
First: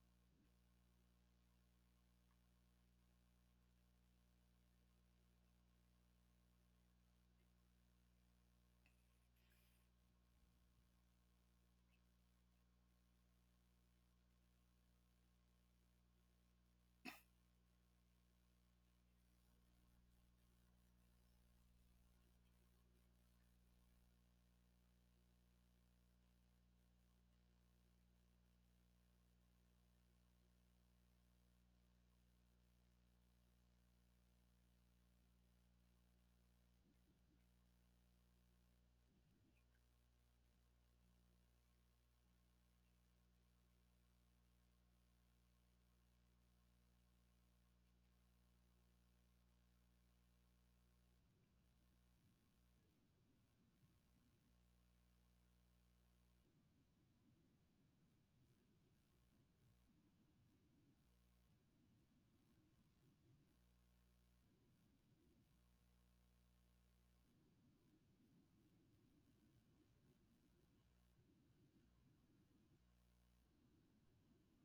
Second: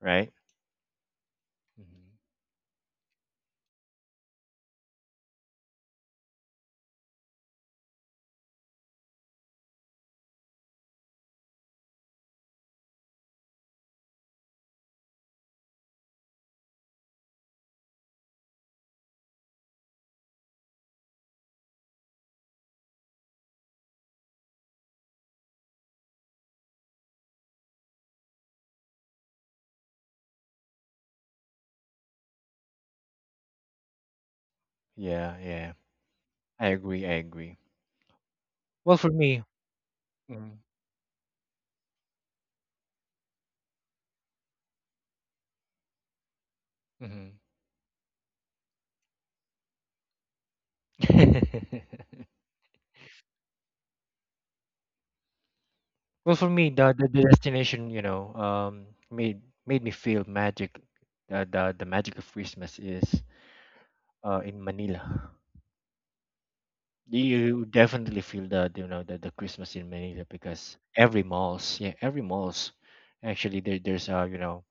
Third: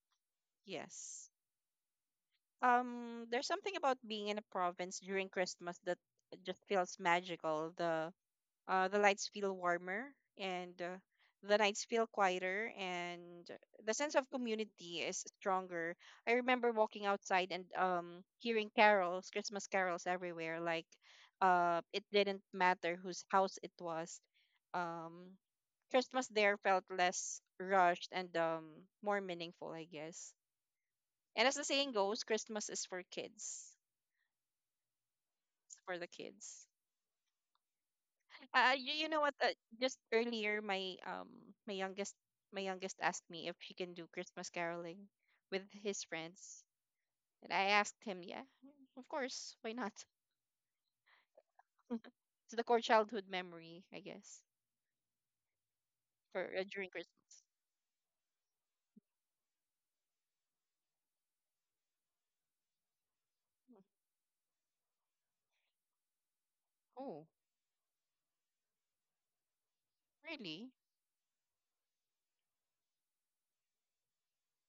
Speaker 2: right?
Speaker 1: yes.
Speaker 2: Hmm.
Speaker 1: Um, there's something about being in a province during Christmas that just feels magical. The Uh, the lights feel warmer, and uh, the nights feel quieter, and the sense of community is stronger. I remember walking outside and um, hearing carols, Christmas carols everywhere. Like, uh, it didn't matter whose house it was. Um, Christmas there felt less rushed and um, more meaningful, I guess. And as the saying goes, Christmas is for kids.
Speaker 2: Yeah, yeah.
Speaker 1: It's for the kids.
Speaker 2: I agree. I agree.
Speaker 1: Uh, you,
Speaker 2: Well,
Speaker 1: you
Speaker 2: for
Speaker 1: know what?
Speaker 2: me.
Speaker 1: Uh, just earlier, my um, my youngest, my youngest asked me if she can do Christmas caroling with his friends,
Speaker 2: Mm-hmm.
Speaker 1: and I asked him, yeah, of course, why not? It's the core childhood memory, I guess,
Speaker 2: Well,
Speaker 1: for
Speaker 2: for
Speaker 1: uh,
Speaker 2: me,
Speaker 1: during
Speaker 2: the, the the
Speaker 1: Christmas.
Speaker 2: destination, you know, um, made made me feel magic. Uh, the the magic of Christmas is, uh in Manila.
Speaker 1: Oh,
Speaker 2: You definitely feel, the you know the, the Christmas in Manila,
Speaker 1: really?
Speaker 2: because every malls, yeah, every malls, actually there there's a you know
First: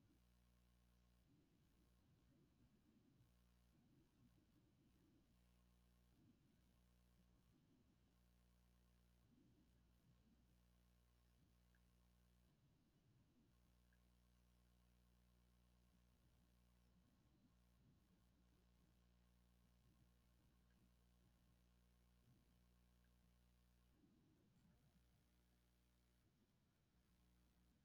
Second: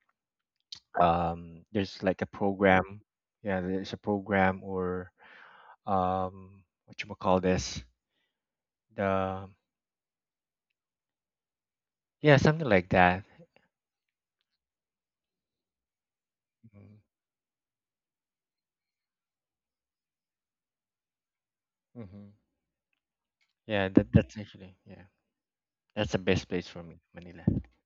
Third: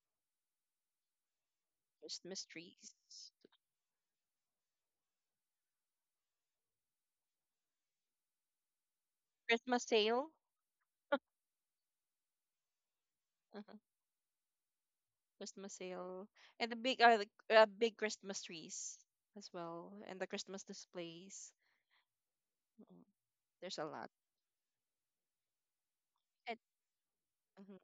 Speaker 2: um there's like a
Speaker 1: Christmas trees,
Speaker 2: program, yeah, there's a program, or, um what you call this, the
Speaker 1: Christmas sale,
Speaker 2: yeah, something like that.
Speaker 1: uh-huh. Christmas sale, and the
Speaker 2: Mm-hmm.
Speaker 1: big, uh, the, uh, big Christmas trees as well, and the Christmas displays.
Speaker 2: Mm-hmm.
Speaker 1: Mm, there's a
Speaker 2: Yeah, that
Speaker 1: lot.
Speaker 2: that's actually, yeah. That's the best
Speaker 1: And,
Speaker 2: place for me, Manila.
Speaker 1: mhm.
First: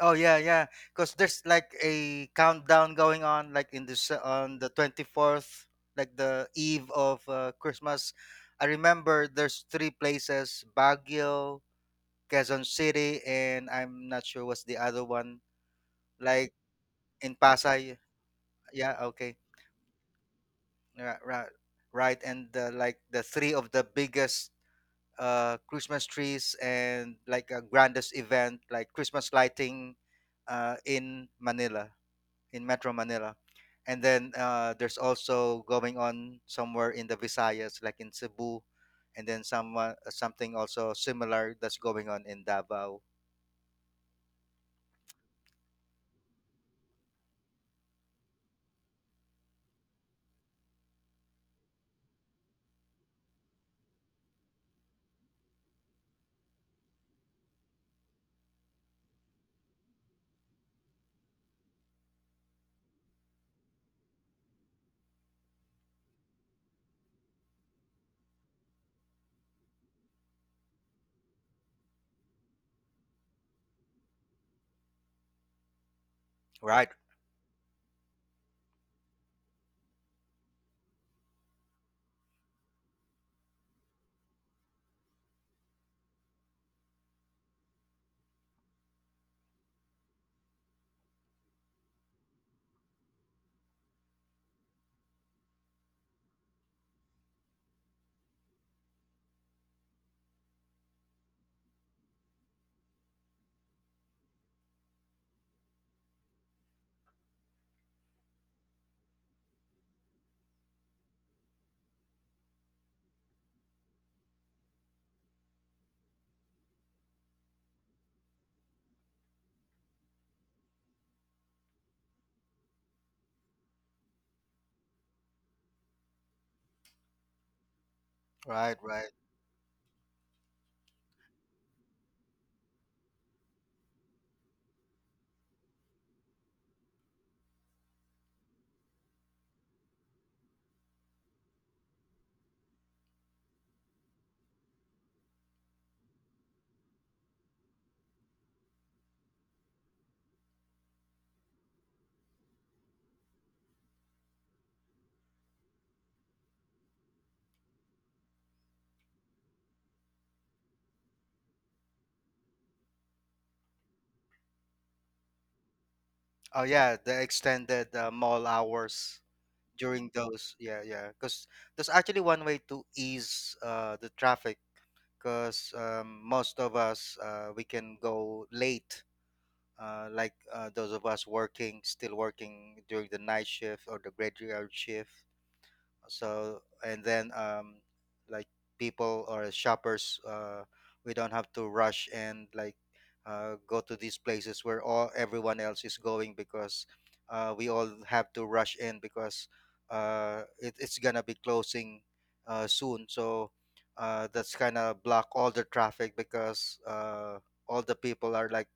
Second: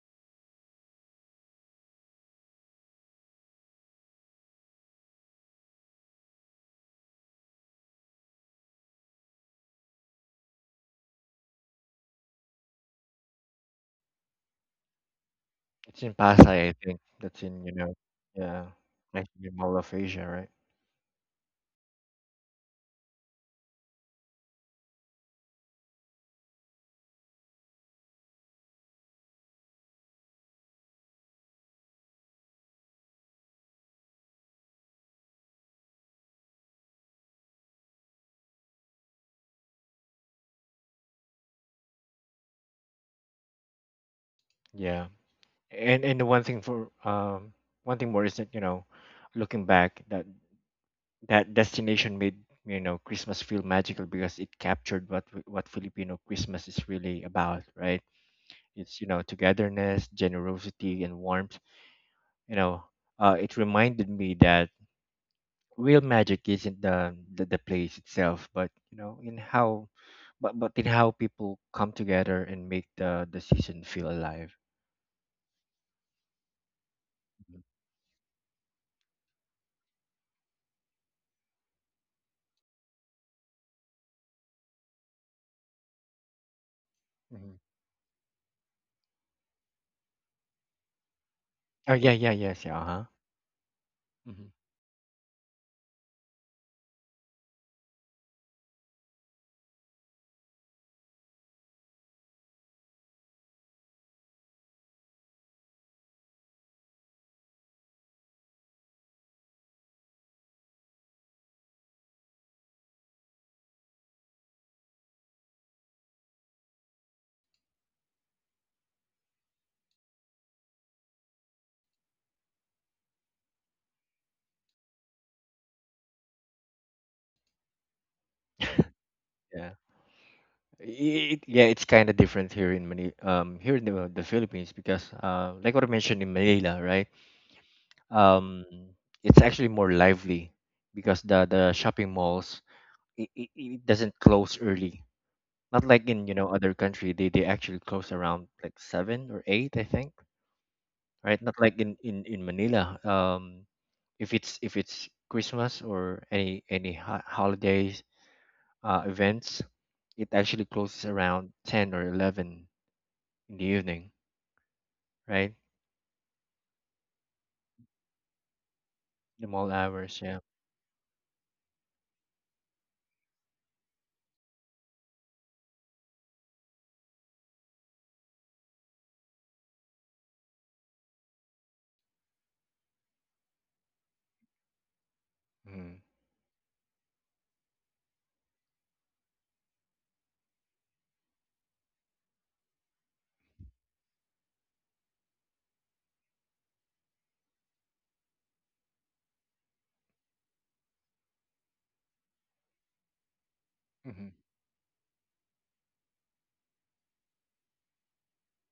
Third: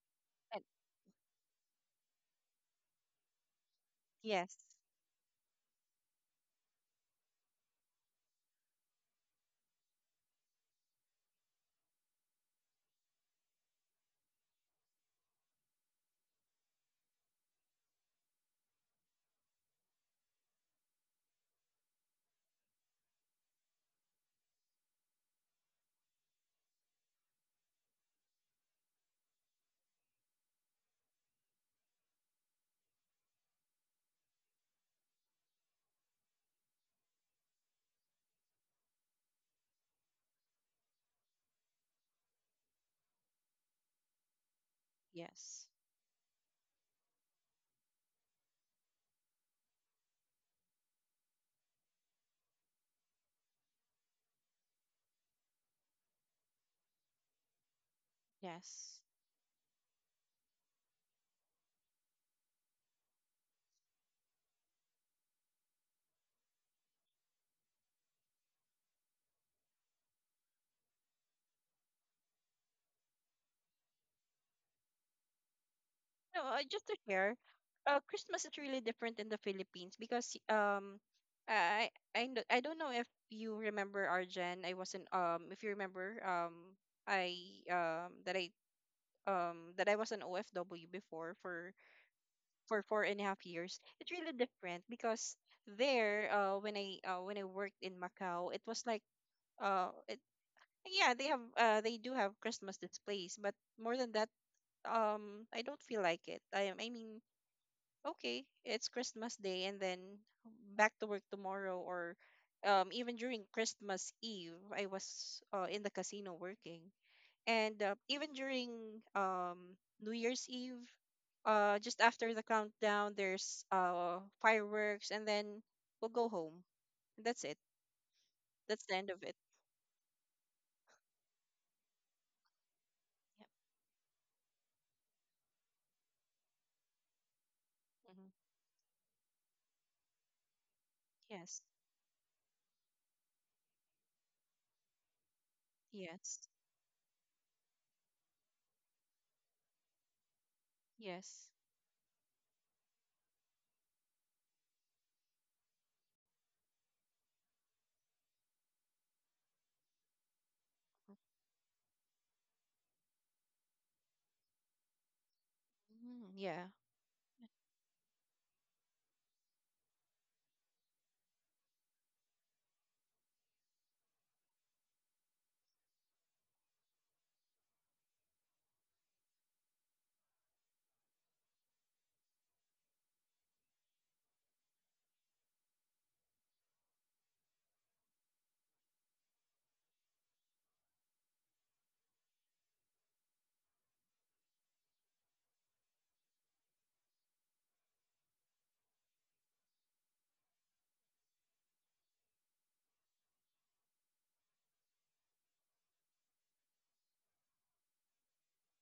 Speaker 3: Oh yeah,
Speaker 1: and
Speaker 3: yeah. Because there's like a countdown going on, like in this uh,
Speaker 1: yes,
Speaker 3: on the twenty fourth, like the eve of, uh, Christmas. I remember there's three places: Baguio, Quezon City, and I'm not sure what's the other one.
Speaker 2: It's in
Speaker 3: Like
Speaker 2: Pasay, I think.
Speaker 3: in
Speaker 2: That's in, you
Speaker 3: Pasay.
Speaker 2: know, yeah,
Speaker 3: Yeah.
Speaker 2: like
Speaker 3: Okay.
Speaker 2: the Mall of Asia, right?
Speaker 3: Right. Right. Right. And, uh, like the three of the biggest, uh Christmas trees and like a grandest event, like Christmas lighting, uh, in Manila. In Metro Manila. And then, uh, there's also going on somewhere in the Visayas, like in Cebu, and then some uh, something also similar that's going on in Davao.
Speaker 2: Yeah.
Speaker 1: yes,
Speaker 2: And and the one thing for, um one thing more is that, you know, looking back, that, that destination made, you know, Christmas feel magical, because it captured what, w- what Filipino Christmas is really about, right?
Speaker 1: yes.
Speaker 2: It's, you know, togetherness, generosity, and warmth. You know, uh it reminded me that real magic isn't the, the the place itself, but, you know in how but but in how people come together and make the the season feel alive.
Speaker 1: No, uh,
Speaker 3: Right,
Speaker 1: just to share,
Speaker 2: Mhm.
Speaker 1: uh, Christmas is really different in the Philippines because um, I I kn- I don't know if you remember Arjen. I wasn't um If you remember, um I
Speaker 2: Mhm.
Speaker 1: um that I um that I was an O F W before for
Speaker 2: Oh, yeah, yeah, yes, yeah,
Speaker 1: for four
Speaker 2: uh-huh,
Speaker 1: and a half years. It's really
Speaker 2: hmm,
Speaker 1: different because there uh when I uh when I worked in Macau. It was like uh it, yeah, they have uh they do have Christmas displays, but more than that um I don't feel like it. I am I mean, okay, it's Christmas Day and then back to work tomorrow. Or um even during Christmas Eve, I was uh, in the casino working. And uh, even during um New Year's Eve, uh just after the countdown, there's uh fireworks, and then we'll go home. That's it.
Speaker 3: right,
Speaker 1: That's the
Speaker 3: right.
Speaker 1: end of it.
Speaker 2: yeah. I- it, yeah, it's kind of different here in Manila,
Speaker 1: Yeah.
Speaker 2: um here in the, the Philippines, because, uh like what I mentioned, in Manila, right.
Speaker 1: Mhm.
Speaker 2: um, it's actually more lively, because the
Speaker 1: Yes.
Speaker 2: the shopping malls, it, it, it doesn't close early. Not like in, you
Speaker 1: Yes.
Speaker 2: know other country. They, they actually close around like seven or eight, I think, right.
Speaker 1: Yes.
Speaker 2: Not like in, in in Manila. Um, if it's if it's Christmas or any any ho- holidays, uh, events, it actually closes around ten or eleven in the evening, right?
Speaker 1: Mm,
Speaker 3: Oh
Speaker 1: yeah.
Speaker 3: yeah, the extended, uh, mall hours
Speaker 2: The mall
Speaker 3: during
Speaker 2: hours, yeah.
Speaker 3: those. Yeah, yeah. Because there's actually one way to ease, uh, the traffic. Because, um, most of us, uh, we can go late, uh, like, uh, those of us working, still working during the night shift or the graveyard shift.
Speaker 2: Mm-hmm.
Speaker 3: So and then, um like people or shoppers, uh we don't have to rush and like, uh, go to these places where all everyone else is going, because, uh, we all have to rush in because, uh, it, it's gonna be closing, uh, soon, so, uh,
Speaker 2: Mm-hmm.
Speaker 3: that's kind of block all the traffic because, uh, all the people are like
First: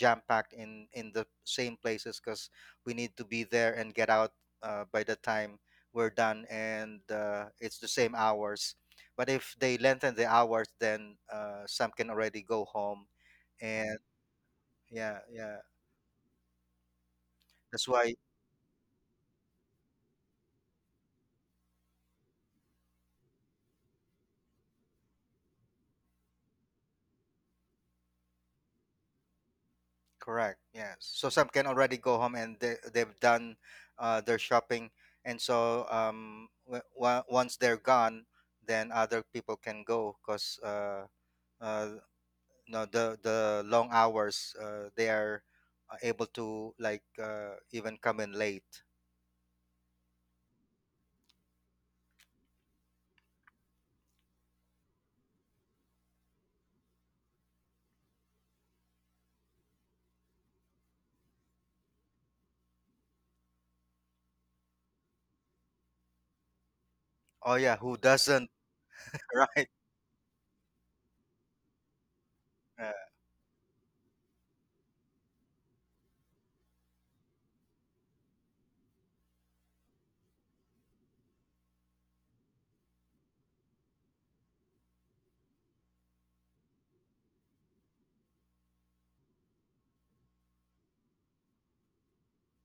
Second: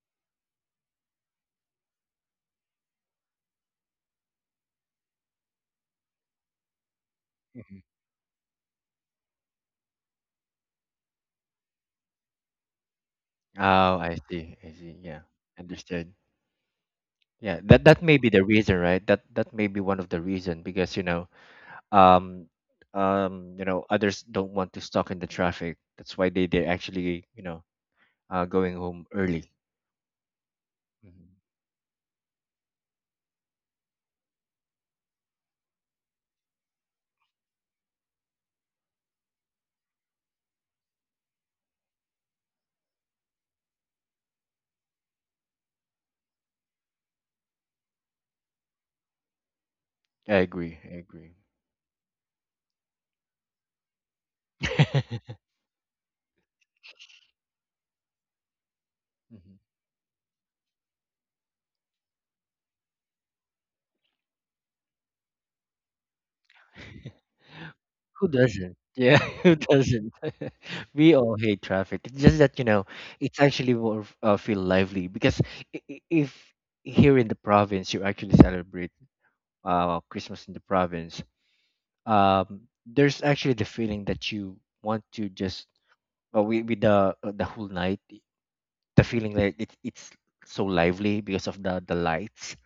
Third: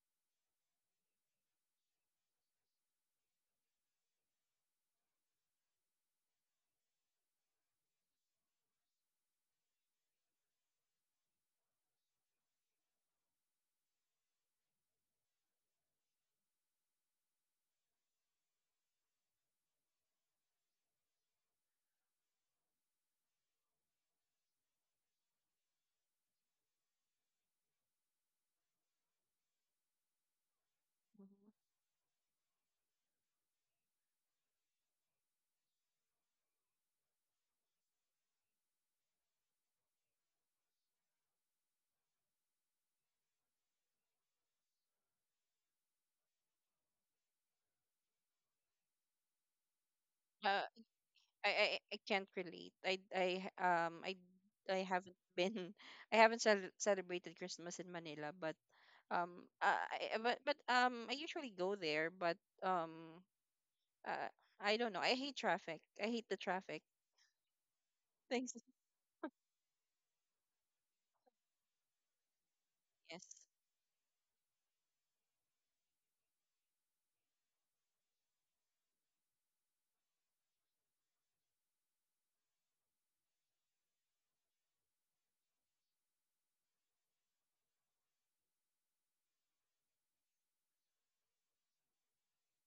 Speaker 3: jam packed in in the same places because we need to be there and get out, uh, by the time we're done, and, uh, it's
Speaker 2: Mm-hmm.
Speaker 3: the same hours, but if they lengthen the hours, then, uh, some can already go home, and
Speaker 2: Oh, I see. I see.
Speaker 3: yeah,
Speaker 2: Yeah,
Speaker 3: yeah,
Speaker 2: understood. Yeah, that
Speaker 3: that's
Speaker 2: that
Speaker 3: why,
Speaker 2: may be the reason, right? That that may be one of the reason, because, you know, um, um, you know, others don't want to stuck in the traffic. That's why they they actually, you know uh, going home early.
Speaker 3: correct, yes, so
Speaker 2: Mhm.
Speaker 3: some
Speaker 1: Mhm.
Speaker 3: can already go home, and they, they've done, uh, their shopping, and so, um, w- w- once they're gone, then other people can go because, uh, uh, no, the the long hours, uh, they are, uh, able to like, uh, even come in late.
Speaker 2: I
Speaker 1: Uh,
Speaker 2: agree. I agree.
Speaker 1: I I, I can't relate. I I um I I haven't been I haven't cel- celebrated Christmas in Manila, but um
Speaker 2: Mhm.
Speaker 1: uh, I I- but but um I usually go there, but um uh, I don't know. I hate traffic. I hate the traffic.
Speaker 3: Oh yeah, who
Speaker 2: Who
Speaker 3: doesn't.
Speaker 1: Thanks.
Speaker 2: doesn't? Yeah, who
Speaker 3: Right.
Speaker 2: doesn't? We all hate traffic. It's just that you know,
Speaker 3: Uh,
Speaker 1: Yes.
Speaker 2: it's actually more f- uh, feel lively because i- i- if here in the province you actually celebrate uh Christmas in the province, um there's actually the feeling that you want to just well with, with the uh, the whole night i- the feeling that it, it's so lively because of the the lights,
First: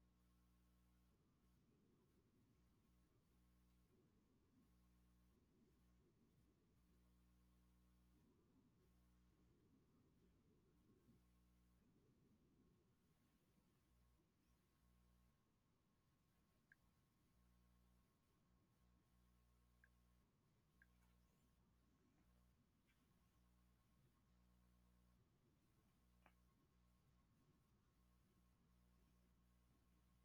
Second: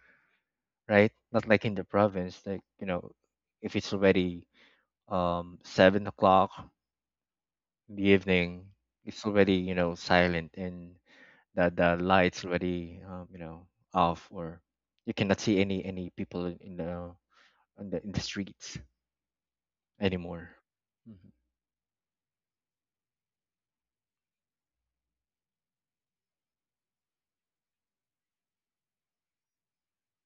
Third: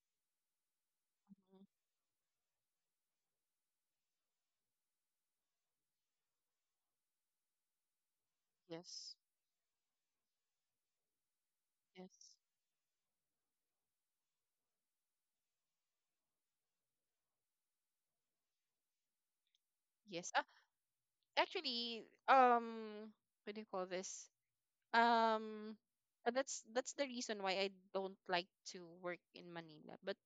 Speaker 2: right? Not like
Speaker 1: Mhm.
Speaker 2: in the province, like, you know, if it's already um seven o'clock in the evening,
Speaker 1: Yes.
Speaker 2: it's already, you know, silent and the the
Speaker 1: Yes.
Speaker 2: lights already, um, you know, off, or you cannot see any any people in in the in the, in the streets
Speaker 1: Yes. Uh,
Speaker 2: anymore. Mm-hmm.
Speaker 1: actually, um, what do you call this? Um, uh, that's that's the reason why I don't like to work in Manila. But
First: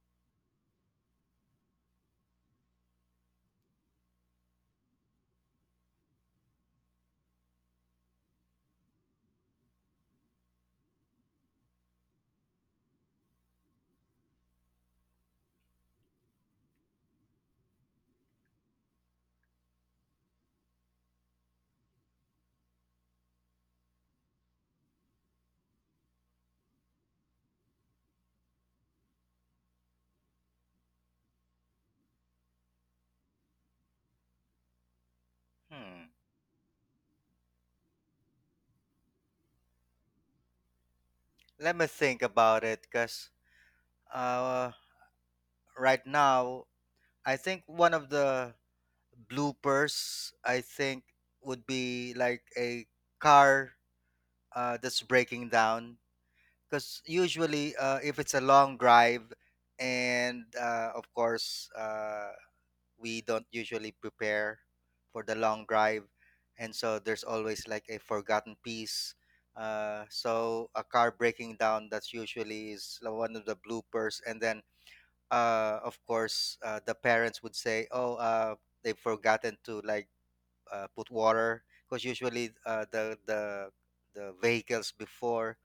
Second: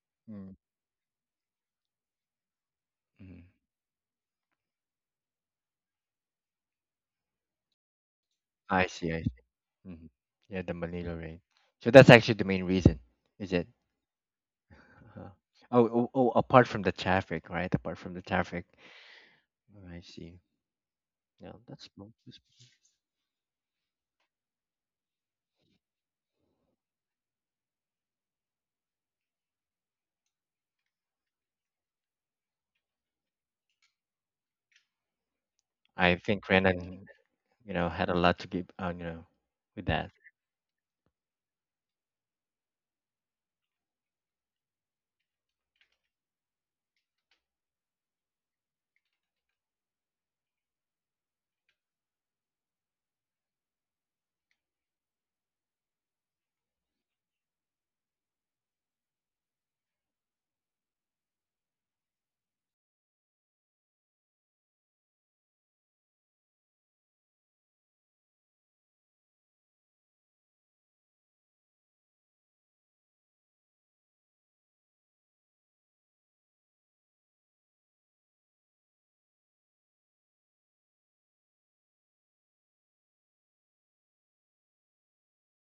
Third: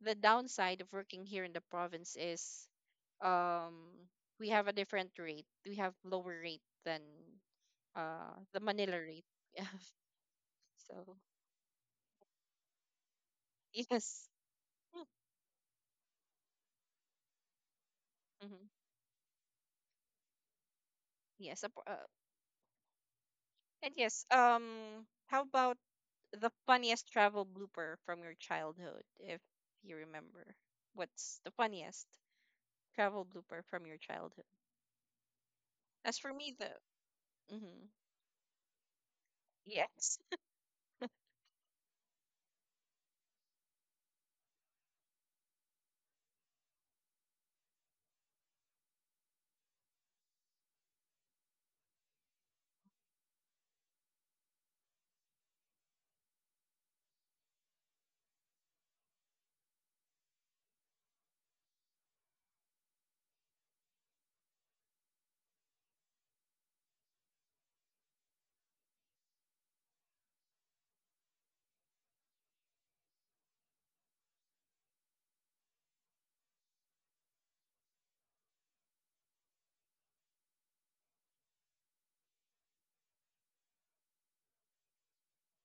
Speaker 1: the downside of working here in the province is
Speaker 2: Mm-hmm.
Speaker 1: um we have a different rate. We have lower rate than uh the
Speaker 2: i
Speaker 1: Manila
Speaker 2: see I
Speaker 1: rate. Yeah.
Speaker 2: hmm Yeah, the
Speaker 1: So
Speaker 2: Manila rain. So that's actually the main reason, is it?
Speaker 1: yes.
Speaker 2: Uh-huh. Oh, oh, oh, apart from the traffic, right? Apart from the
Speaker 1: Mm-hmm.
Speaker 2: traffic. Oh, I see. Yeah,
Speaker 1: Yes. Ap-
Speaker 2: that's.
Speaker 1: Uh,
Speaker 2: mo- that's-
Speaker 1: and yes. Um. How about the funniest travel blooper from your childhood, if you remember? What's the funniest travel blooper from your childhood?
Speaker 3: hmm.
Speaker 2: I
Speaker 1: As for
Speaker 2: think
Speaker 1: me, the
Speaker 2: Renan, you
Speaker 1: Mm-hmm.
Speaker 2: know, had a lot to give, uh, you know, with that.
Speaker 1: Yes.
Speaker 3: Let me think about it because, uh, right now, I think one of the bloopers, I think, would be like a car, uh, that's breaking down. Because usually, uh, if it's a long drive, and, uh, of course, uh, we don't usually prepare for the long drive, and so there's always like a forgotten piece, uh, so a car breaking down, that's usually is the one of the bloopers. And then, uh, of course, uh, the parents would say, oh, uh, they've forgotten to like, uh, put water, because usually, uh, the the the vehicles before,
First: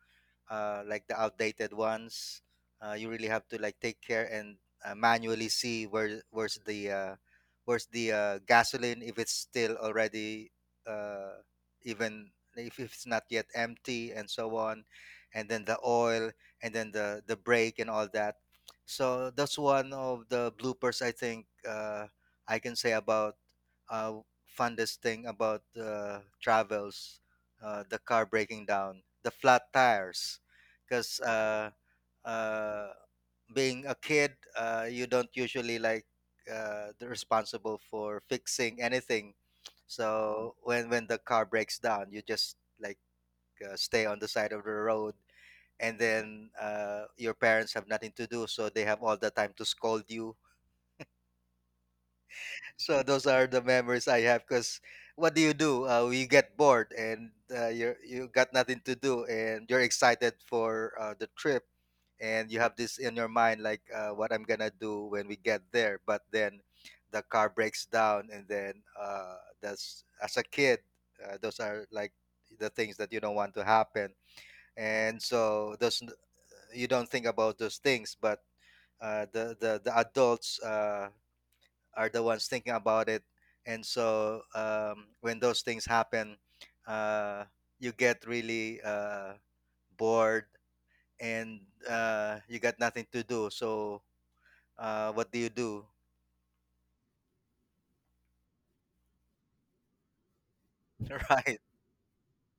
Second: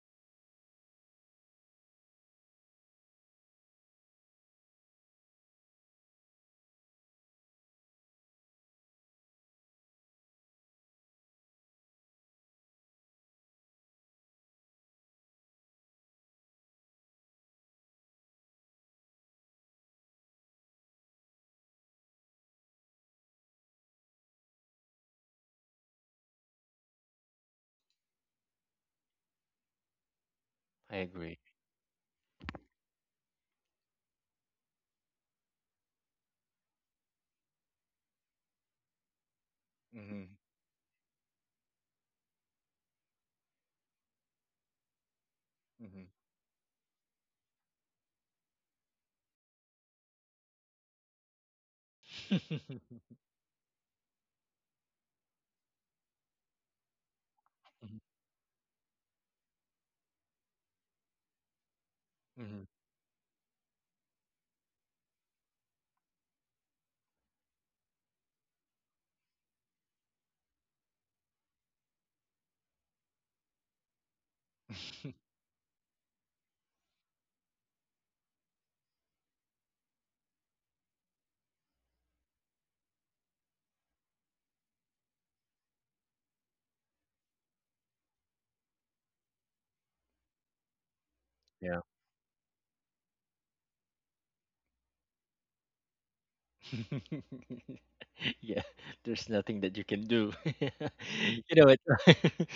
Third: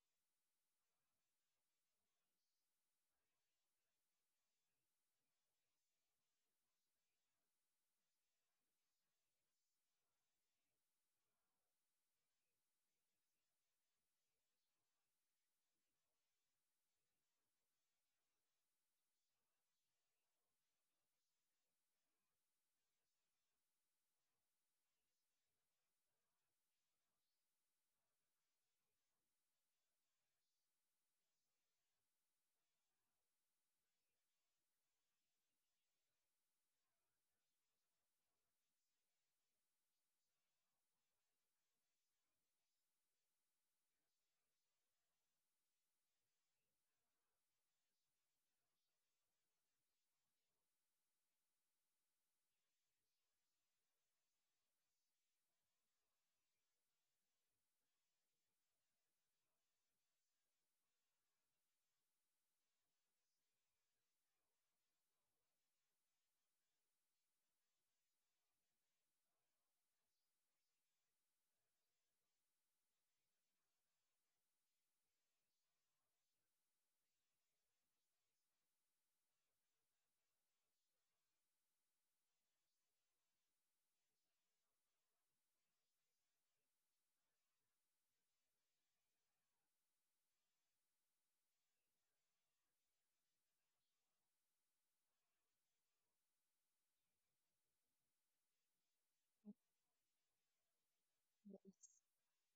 Speaker 3: uh, like the outdated ones. Uh, you really have to like take care and, uh, manually see where where's the uh, where's the uh, gasoline, if it's still already, uh, even if it's not yet empty, and so on, and then the oil, and then the the brake, and all that. So that's one of the bloopers, I think, uh, I can say about, uh, funnest thing about, uh, travels, uh, the car breaking down, the flat tires,
Speaker 2: I
Speaker 3: because,
Speaker 2: agree.
Speaker 3: uh, uh, being a kid, uh, you don't usually like, uh, the responsible for fixing anything.
Speaker 2: Mm-hmm.
Speaker 3: So when when the car breaks down, you just like, uh, stay on the side of the road, and
Speaker 2: Mm-hmm.
Speaker 3: then, uh, your parents have nothing to do, so they have all the time to scold you. So those are the memories I have. Because what do you do? Uh, we get bored, and, uh, you you got nothing to do, and you're excited for, uh, the trip, and you
Speaker 2: hmm
Speaker 3: have this in your mind like, uh, what I'm gonna do when we get there. But then the car breaks down, and then, uh, that's, as a kid, uh, those are like the things that you don't want to happen, and so those, you don't think about those things. But, uh, the the the adults, Uh, are the ones thinking about it, and so, um, when those things happen, uh, you get really, uh, bored, and,
Speaker 2: Yeah.
Speaker 3: uh, you got nothing to do, so, uh, what do you do?
Speaker 2: Yeah, there's nothing that you can do. You
Speaker 3: Right.
Speaker 2: know what?
Speaker 1: Yes.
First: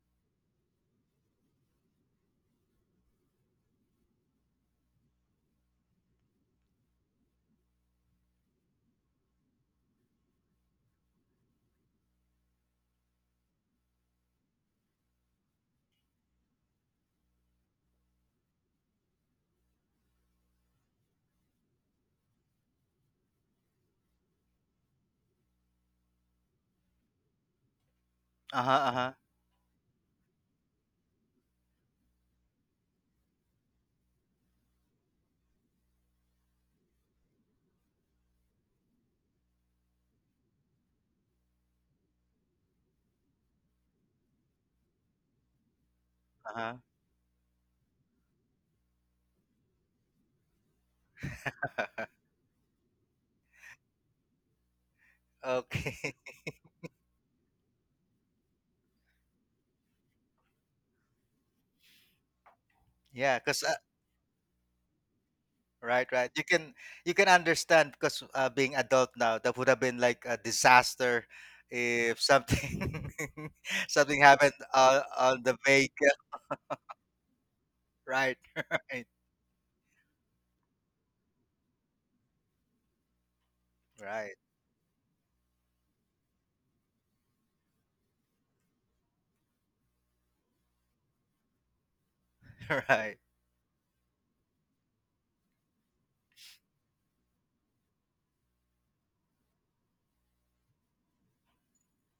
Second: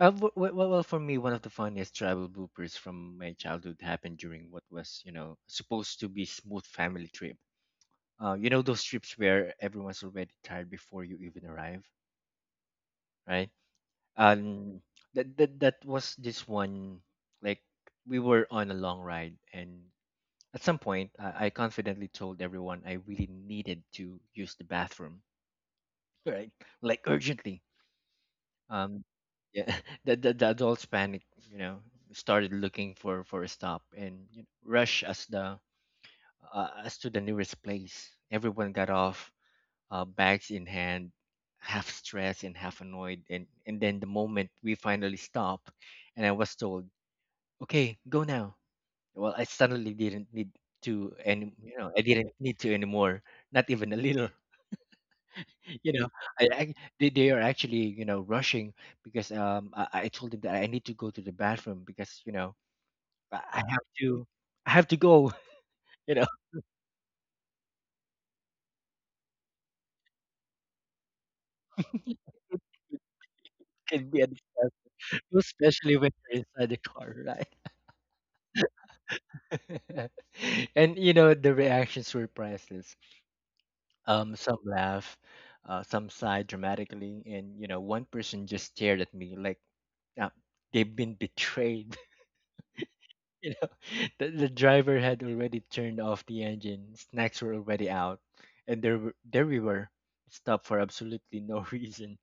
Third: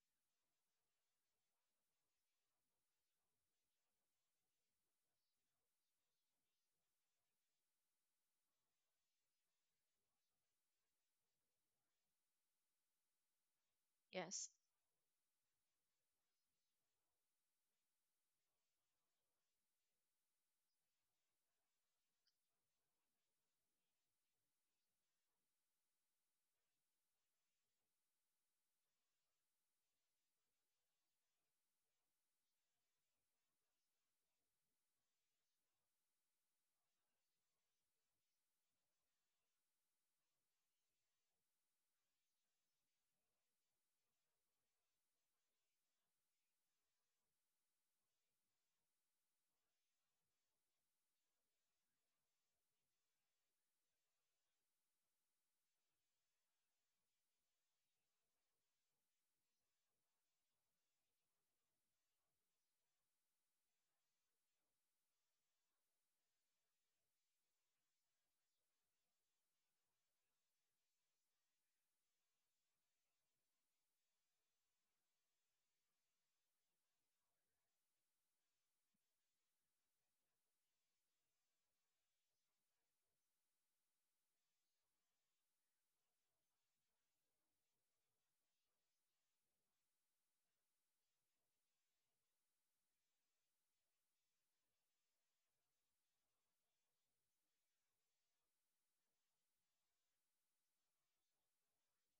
Speaker 2: Uh, w- w- Well, well, for me, one of the funniest travel bloopers from my childhood happened during what was, you know, supposed to be smooth family trip. Uh, you know those trips where everyone's already tired before you even arrive, right?
Speaker 1: Yes.
Speaker 2: Um, that that that was this one. Like, we were on a long ride, and at some point, I, I confidently told everyone I really needed to use the bathroom, right? Like, urgently.
Speaker 3: Uh-huh,
Speaker 2: Um,
Speaker 3: uh-huh.
Speaker 2: yeah, the, the the adults panic, you know, started looking for for a stop, and, you know, rush as the uh, as to the nearest place. Everyone got off, uh, bags in hand, half stressed and half annoyed. And and then the moment we finally stopped, and I was
Speaker 3: Uh-huh.
Speaker 2: told, "Okay, go now." Well, I suddenly didn't need to any, you know, I didn't need to anymore. Not even a little. You
Speaker 3: Okay.
Speaker 2: know, I, I they, they are actually, you know, rushing because, um I, I told them that I need to go to the bathroom, because, you know, I
Speaker 3: Yeah,
Speaker 2: I
Speaker 3: because, uh,
Speaker 2: have to, I have to go.
Speaker 3: right,
Speaker 2: You know,
Speaker 3: right. You can you can understand because, uh, being adult now, that would have been like a disaster, if something,
Speaker 2: can be
Speaker 3: something
Speaker 2: a
Speaker 3: happened,
Speaker 2: distraction,
Speaker 3: uh, on the
Speaker 2: especially when
Speaker 3: vehicle.
Speaker 2: you're inside the car, right?
Speaker 3: Right. Right,
Speaker 2: And, you know, the reactions were priceless. Um
Speaker 3: right.
Speaker 2: some laugh, uh, some sigh dramatically, and, you know, one person just stared at me like, uh, they've been betrayed.
Speaker 3: Right,
Speaker 2: You know, the, the driver had already turned off the engine, snacks were already out, and there were, there we were, stopped for absolutely no reason.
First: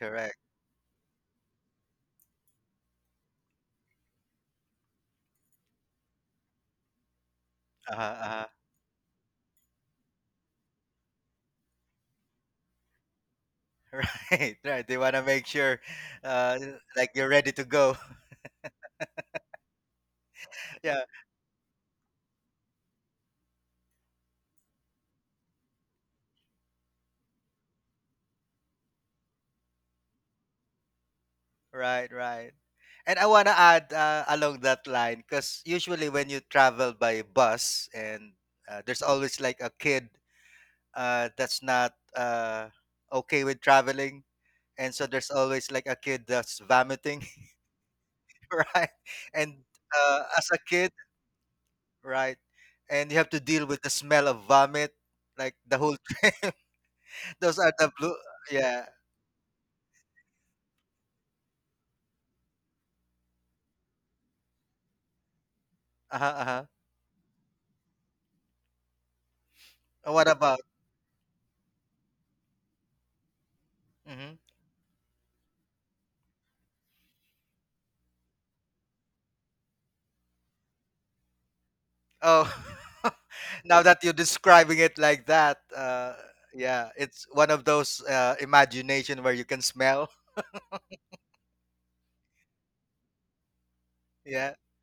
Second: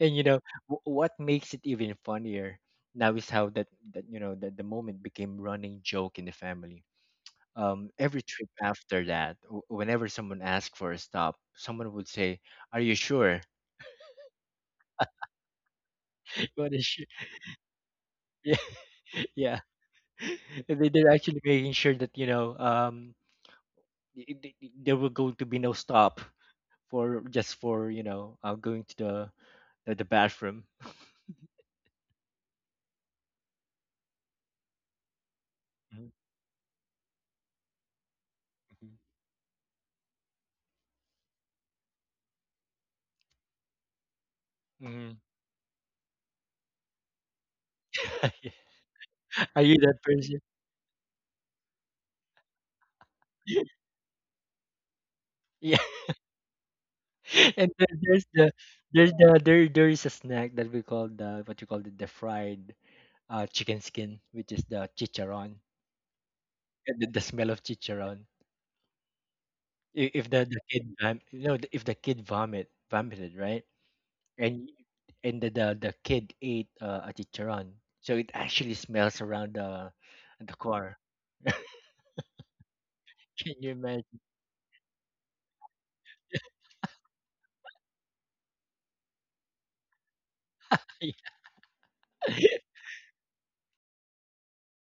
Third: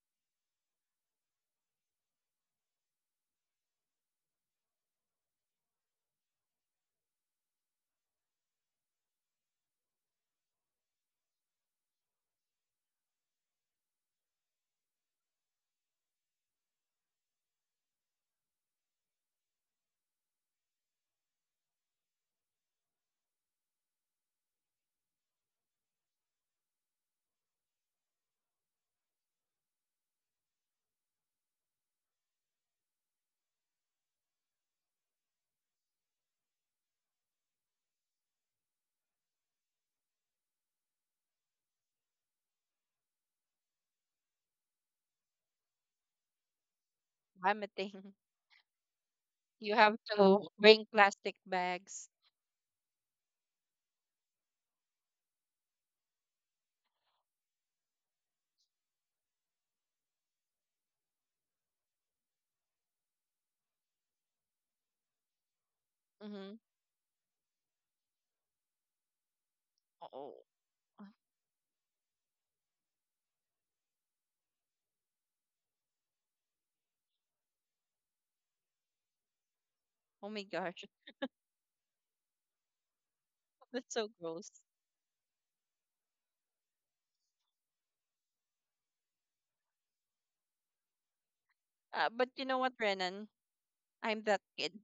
Speaker 2: And, you know, w- what makes it even funnier now is how that, that you know that the moment became running joke in the family. Um,
Speaker 3: Uh-huh,
Speaker 2: every
Speaker 3: uh-huh.
Speaker 2: trip after that, w- whenever someone asked for a stop, someone would say, "Are you sure?"
Speaker 3: Right, right. They want to make sure, uh,
Speaker 2: What is sure?
Speaker 3: like you're ready to go.
Speaker 2: Yeah, yeah. They-
Speaker 3: Yeah,
Speaker 2: They're actually making sure that, you know, um, i- i- i- there were going to be no stop for, just for, you know, uh, going to the the, the bathroom.
Speaker 3: right, right. And I want to add, uh, along that line, because usually
Speaker 2: Mhm,
Speaker 3: when you travel by bus, and, uh,
Speaker 2: mhm,
Speaker 3: there's always like a kid, uh, that's not, uh, okay with traveling. And so
Speaker 2: mhm.
Speaker 3: there's always like a kid that's vomiting.
Speaker 1: Vomiting.
Speaker 3: Right? And,
Speaker 2: Are
Speaker 1: You
Speaker 2: you
Speaker 1: have
Speaker 2: that
Speaker 3: uh,
Speaker 2: person?
Speaker 1: to
Speaker 3: as a
Speaker 1: bring
Speaker 3: kid,
Speaker 1: plastic bags.
Speaker 3: right? And you have to deal with the smell of vomit like
Speaker 2: Yeah,
Speaker 3: the whole trip. Those
Speaker 2: and
Speaker 3: are the
Speaker 2: then
Speaker 3: blue.
Speaker 2: there's the
Speaker 3: Yeah.
Speaker 2: there's the there there is a snack that we call the, what you call, the, the fried uh chicken skin, which is the chicharron.
Speaker 3: Uh-huh,
Speaker 1: Mm-hmm.
Speaker 3: uh-huh.
Speaker 2: Uh, The, the smell of chicharron. I-
Speaker 3: Uh,
Speaker 2: If
Speaker 3: What
Speaker 2: the,
Speaker 1: Oh,
Speaker 2: the
Speaker 3: about?
Speaker 2: kid vam- you know if the kid vomit vomited, right,
Speaker 3: Hmm.
Speaker 2: and and the the, the kid ate uh, a chicharron, so it actually smells around the
Speaker 1: oh my
Speaker 2: the
Speaker 1: gosh,
Speaker 2: car.
Speaker 3: Oh,
Speaker 2: Can you
Speaker 3: now
Speaker 1: that's
Speaker 3: that
Speaker 1: so
Speaker 3: you're
Speaker 2: imagine?
Speaker 1: gross.
Speaker 3: describing it like that, uh, yeah, it's one of those, uh, imagination where you can smell.
Speaker 1: Uh, but you know what, Renan? I'm that
Speaker 3: Yeah.
Speaker 1: kid.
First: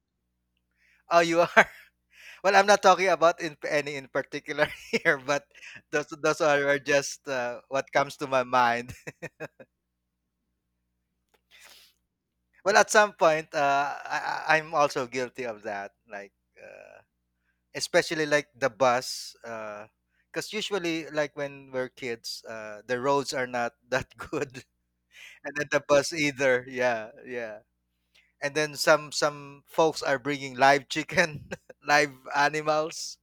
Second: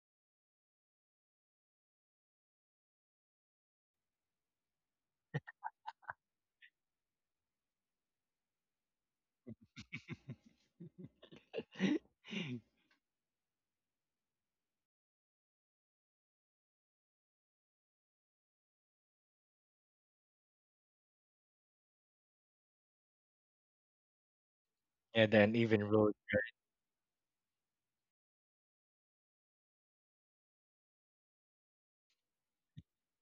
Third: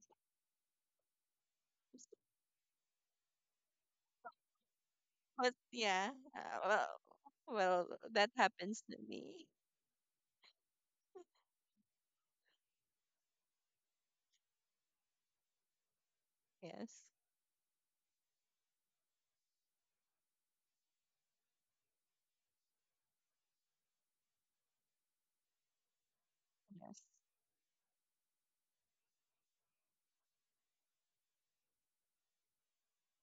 Speaker 3: Oh, you are. Well, I'm not talking about in any in particular here, but
Speaker 1: But
Speaker 3: those
Speaker 1: yeah,
Speaker 3: those are are
Speaker 1: uh,
Speaker 3: just,
Speaker 1: well,
Speaker 3: uh, what
Speaker 1: well,
Speaker 3: comes to
Speaker 1: that
Speaker 3: my
Speaker 1: happens
Speaker 3: mind.
Speaker 1: to me.
Speaker 3: Well, at some point, uh, I, I- I'm also guilty of that. Like. Uh,
Speaker 1: Yes,
Speaker 3: Especially like the bus, because usually like when we're kids, uh, the roads are not that good,
Speaker 2: Yeah,
Speaker 3: and
Speaker 2: then
Speaker 3: then the
Speaker 2: even
Speaker 3: bus
Speaker 2: road.
Speaker 3: either,
Speaker 1: yes,
Speaker 3: yeah, yeah. And then some some folks are bringing live chicken, live animals,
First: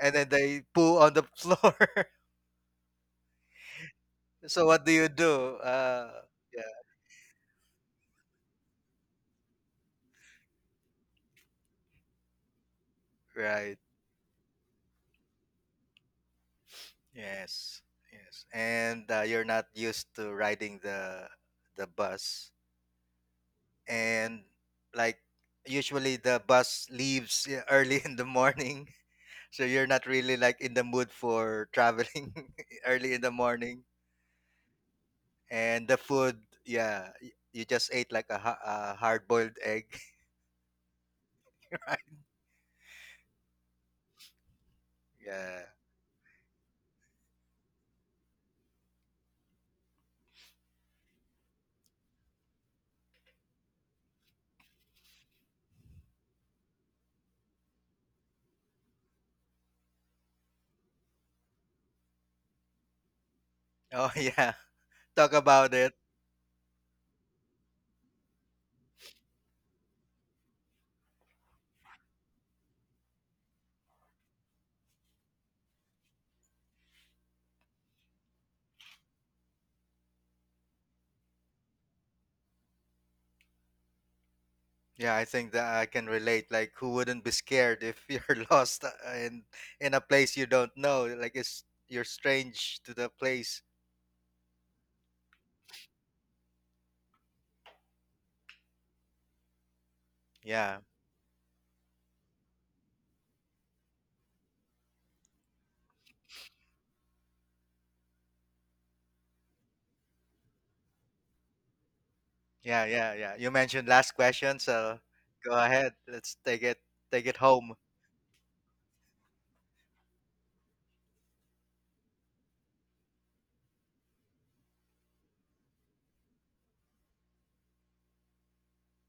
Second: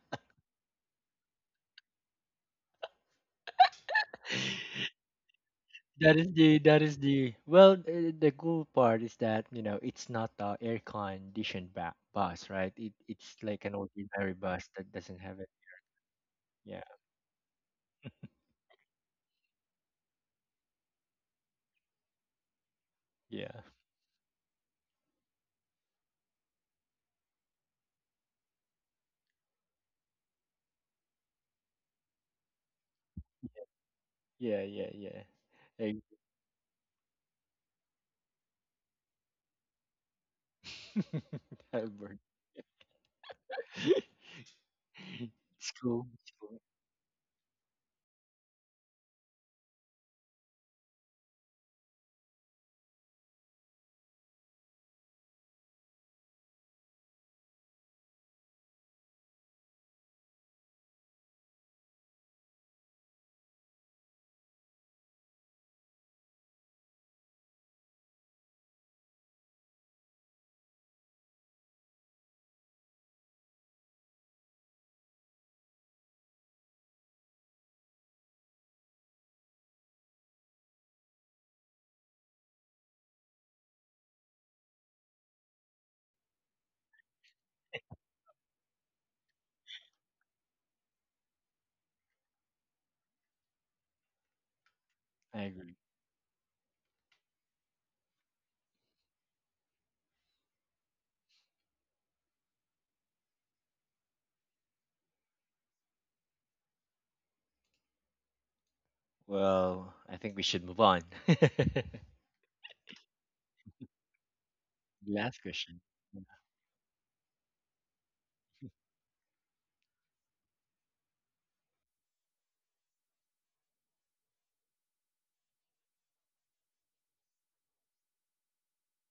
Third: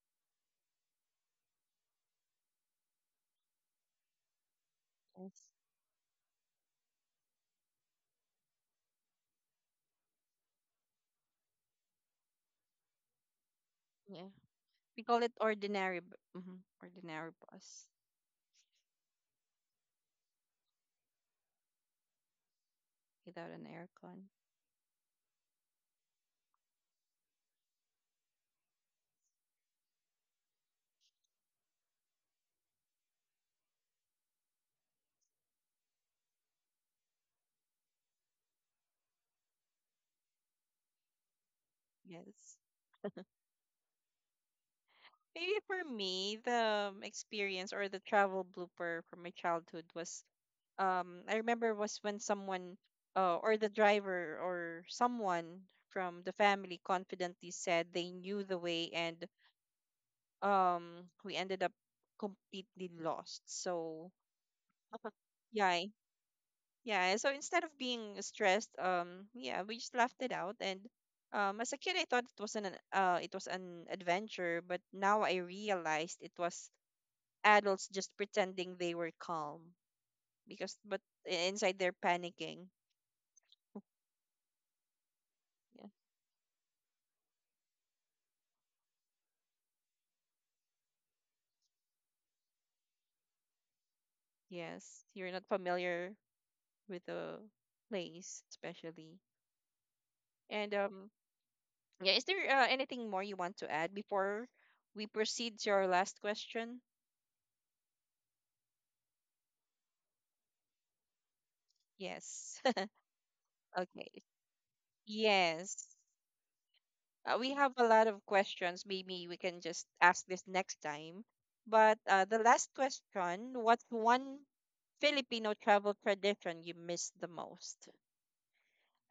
Speaker 3: and then they poo on the floor. So what do you
Speaker 1: yes.
Speaker 3: do, uh,
Speaker 2: That is the,
Speaker 3: yeah,
Speaker 2: that is the, well, uh, the cool part is that, you know, it's not a air conditioned ba- bus, right? It it's like an
Speaker 3: right.
Speaker 1: Yeah,
Speaker 2: ordinary bus that
Speaker 1: we
Speaker 2: doesn't
Speaker 1: call it
Speaker 2: have it.
Speaker 1: ordinary, b- mhm,
Speaker 2: Yeah,
Speaker 1: ordinary
Speaker 3: Yes,
Speaker 1: bus
Speaker 3: yes. And, uh, you're not used to riding the the bus,
Speaker 1: without
Speaker 2: yeah,
Speaker 1: an aircon.
Speaker 3: and like usually the bus leaves, yeah, early in the morning. So you're not really like in the mood for traveling early in the morning,
Speaker 2: yeah, yeah, yeah.
Speaker 3: and the
Speaker 2: Ex-
Speaker 3: food, yeah, y- you just ate like a, ha- a hard-boiled egg. Right.
Speaker 2: Albert.
Speaker 1: Yes. Maybe
Speaker 3: Yeah.
Speaker 2: It's
Speaker 1: for
Speaker 2: cool, it's
Speaker 1: me,
Speaker 2: cool.
Speaker 1: the um, experience or the travel blooper from my childhood was, um, I remember was when someone, uh, or the driver or someone from the family confidently said they knew the way, and um, we ended up completely lost.
Speaker 3: Oh,
Speaker 1: So
Speaker 3: yeah, talk
Speaker 1: yeah,
Speaker 3: about
Speaker 1: I-
Speaker 3: it.
Speaker 1: yeah. So instead of being stressed, um, yeah, we just laughed it out, and um, as a kid, I thought it was an uh, it was an adventure, but now I realized it was adults just pretending they were calm, because but i- inside they're panicking.
Speaker 3: Yeah, I think that
Speaker 1: Yeah.
Speaker 3: I can relate. Like who wouldn't be scared if you're lost, uh, in in a place you don't know, like it's you're strange to the place.
Speaker 1: Yes, you're
Speaker 2: I
Speaker 1: not
Speaker 2: agree.
Speaker 1: familiar with the place, especially. And
Speaker 3: Yeah.
Speaker 1: um, yeah, is there uh, anything more you want to add before we proceed to our last question?
Speaker 2: Well, I think we should move on.
Speaker 1: Yes.
Speaker 3: Yeah, yeah, yeah. You mentioned last
Speaker 1: Okay.
Speaker 3: question, so
Speaker 2: Last
Speaker 3: go
Speaker 2: question.
Speaker 1: Yes.
Speaker 3: ahead. Let's take it, take
Speaker 1: Uh,
Speaker 3: it
Speaker 1: we have
Speaker 3: home.
Speaker 1: a lot of questions. Maybe we can just ask this next time. But uh, the last question, what's one Filipino travel tradition you miss the most?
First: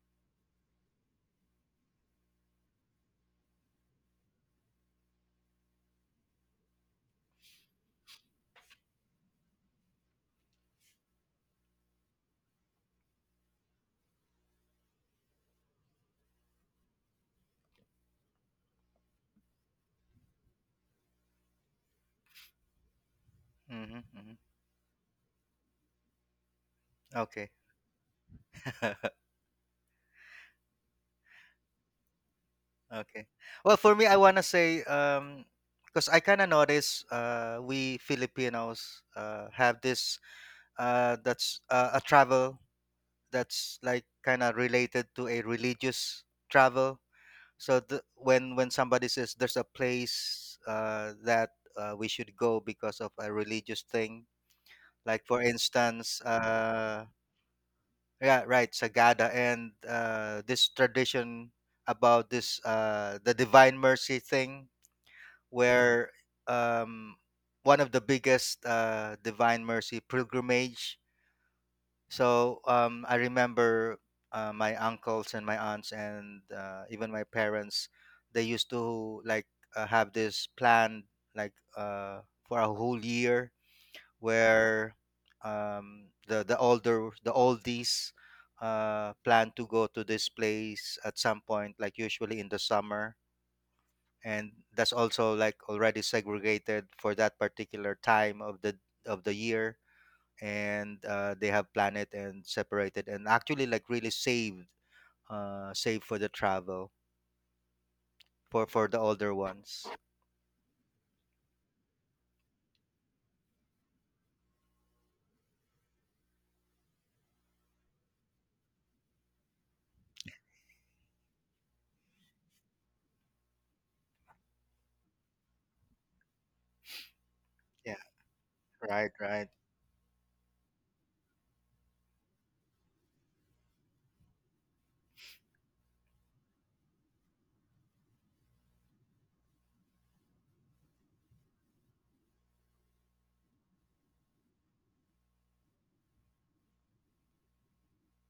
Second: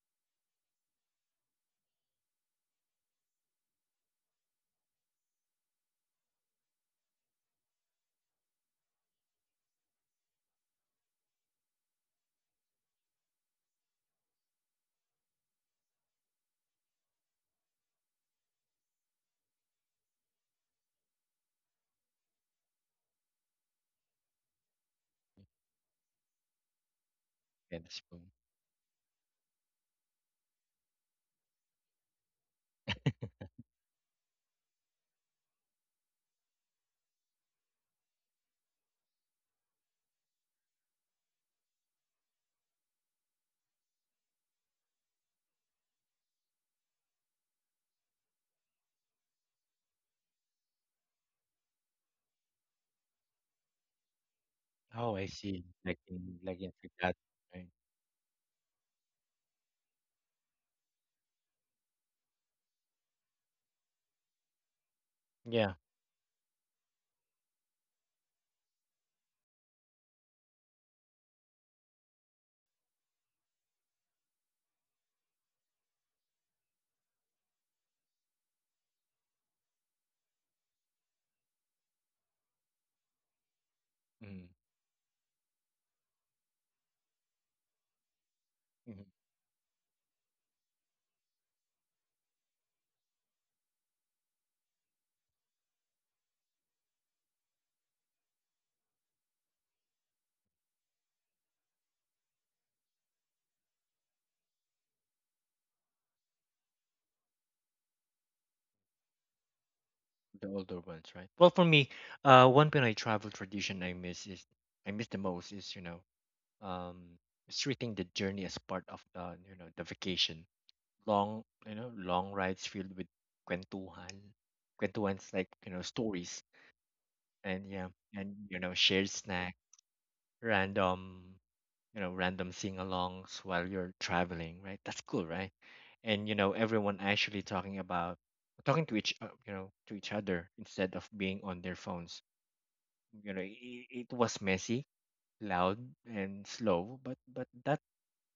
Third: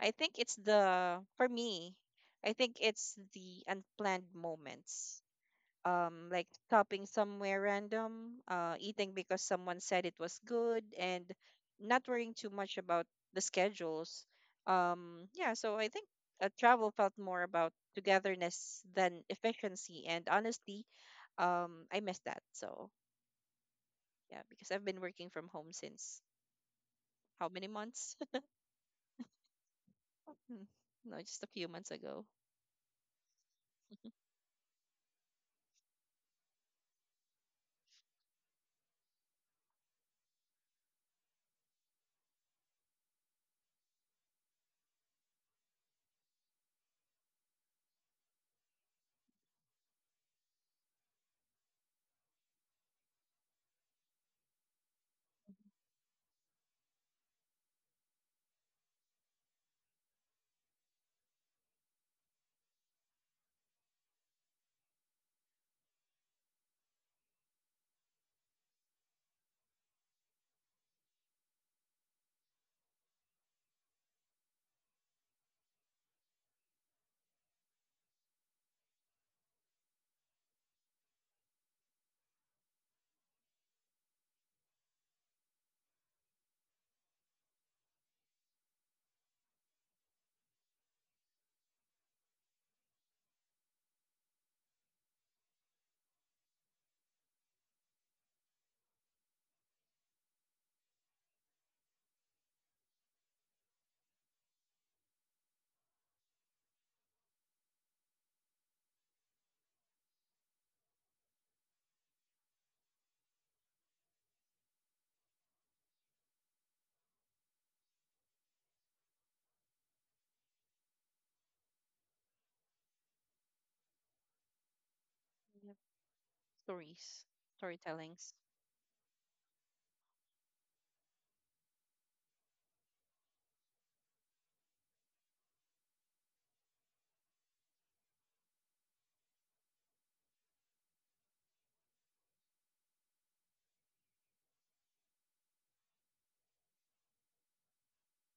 Speaker 1: I think it's the For me, I think it's the unplanned moments. Um, like stopping somewhere random, uh, eating because someone said it was good, and not worrying too much about the schedules. Um, yeah, so I think uh, travel felt more about togetherness than efficiency, and honestly, um, I miss that. So
Speaker 3: Hmm. Hmm.
Speaker 1: yeah, because I've been working from home since how
Speaker 3: Okay.
Speaker 1: many
Speaker 2: Yeah, that's
Speaker 1: months?
Speaker 2: cool.
Speaker 1: No, just a few months ago.
Speaker 3: Okay. Well, for me, I wanna say, um, because I kind of notice, uh, we Filipinos, uh, have this, uh, that's, uh, a travel that's like kind of related to a religious travel. So the, when when somebody says there's a place, uh, that, uh, we should go because of a religious thing.
Speaker 2: Oh,
Speaker 3: Like
Speaker 2: I
Speaker 3: for
Speaker 2: see. Like
Speaker 3: instance,
Speaker 2: in, like in, like
Speaker 3: uh,
Speaker 2: that, right?
Speaker 3: yeah, right, Sagada and, uh, this tradition about this uh, the Divine Mercy thing,
Speaker 2: Yeah.
Speaker 3: where, um, one of the biggest, uh, Divine Mercy pilgrimage. So, um, I remember, uh, my uncles and my aunts, and, uh, even my parents, they used to like, uh, have this plan, like, uh, for a whole year,
Speaker 2: Mm-hmm.
Speaker 3: where, um, the the older the oldies,
Speaker 2: Mm-hmm.
Speaker 3: uh, plan to go to this place at some point, like usually in the summer, and that's also like already segregated for that particular time of the of the year, and, uh, they have planned it and separated, and actually like really saved uh, saved for the travel, for for the older ones.
Speaker 2: The older ones, right? Well, for me, uh, one when I travel tradition I miss is I miss the most is, you know, um is treating the journey as part of the, you know, the vacation. Long, you know, long rides filled with kwentuhan, kwentuhan's like, you know, stories,
Speaker 1: Stories,
Speaker 2: and yeah,
Speaker 3: Yeah,
Speaker 1: storytellings.
Speaker 2: and, you know, shared
Speaker 3: right,
Speaker 2: snack,
Speaker 3: right.
Speaker 2: random, you know, random sing-alongs while you're traveling, right? That's cool, right? And, you know, everyone actually talking about, talking to each, uh, you know, to each other instead of being on their phones. You know, it, it was messy, loud, and slow, but but that,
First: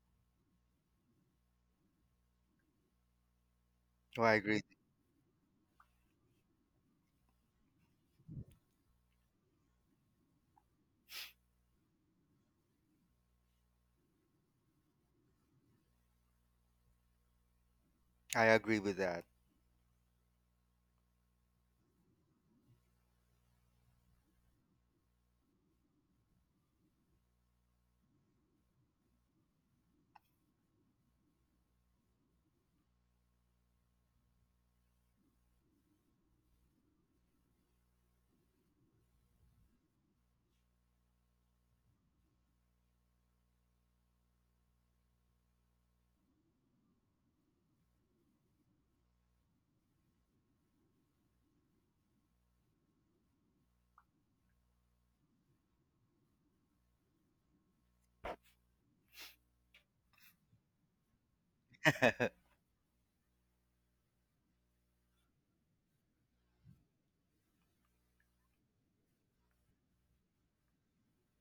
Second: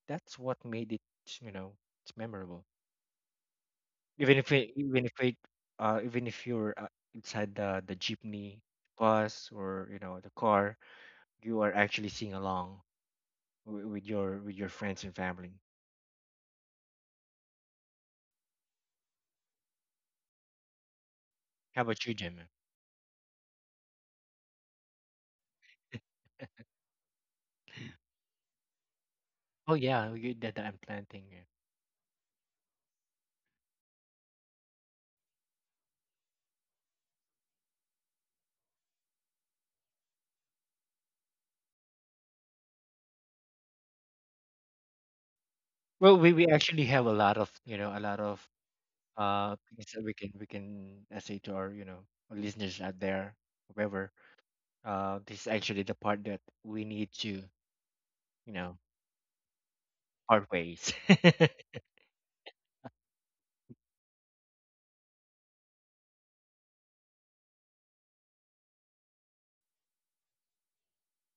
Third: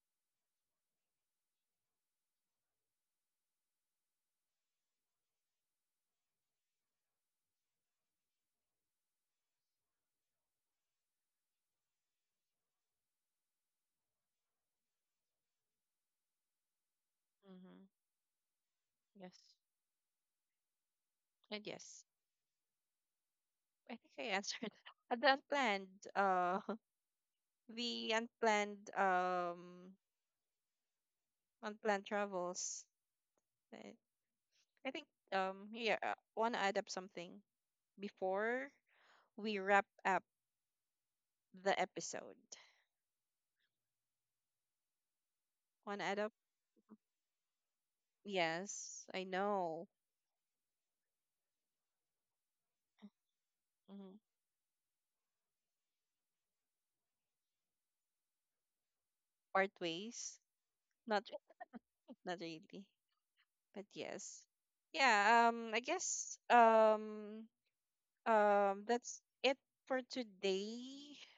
Speaker 2: that's what made it, you know, it's memorable,
Speaker 3: Oh, I
Speaker 2: even if
Speaker 3: agree.
Speaker 2: it, even if it, uh even if you're, uh, inside the the jeepney, bus, or, you know, the car, you are actually singing along wi- with your, with your friends and family.
Speaker 1: Mm-hmm.
Speaker 3: I agree with that.
Speaker 1: Yes. And
Speaker 2: How
Speaker 1: yes,
Speaker 2: about you, Jim?
Speaker 1: I think I answered. Uh, the unplanned, uh, the unplanned,
Speaker 2: Oh
Speaker 1: um,
Speaker 2: yeah, we- that that I'm planting. Yeah.
Speaker 1: unplanned travels. I, I think, um, yeah, uh, want to add up something before we wrap up the episode. Want to
Speaker 2: Well,
Speaker 1: add up?
Speaker 2: we, we actually have a lot of, you know, a lot of
Speaker 1: Yes, I
Speaker 2: uh
Speaker 1: know.
Speaker 2: things that we can we can uh, say to our, you know, our listeners out there, whoever.
Speaker 1: Mm-hmm.
Speaker 2: Uh, this is actually the part that we need to, you know,
Speaker 1: Part ways.
Speaker 2: part ways.
Speaker 1: Not, not really, but yes. Yeah, um, I guess, um, um that's it for today.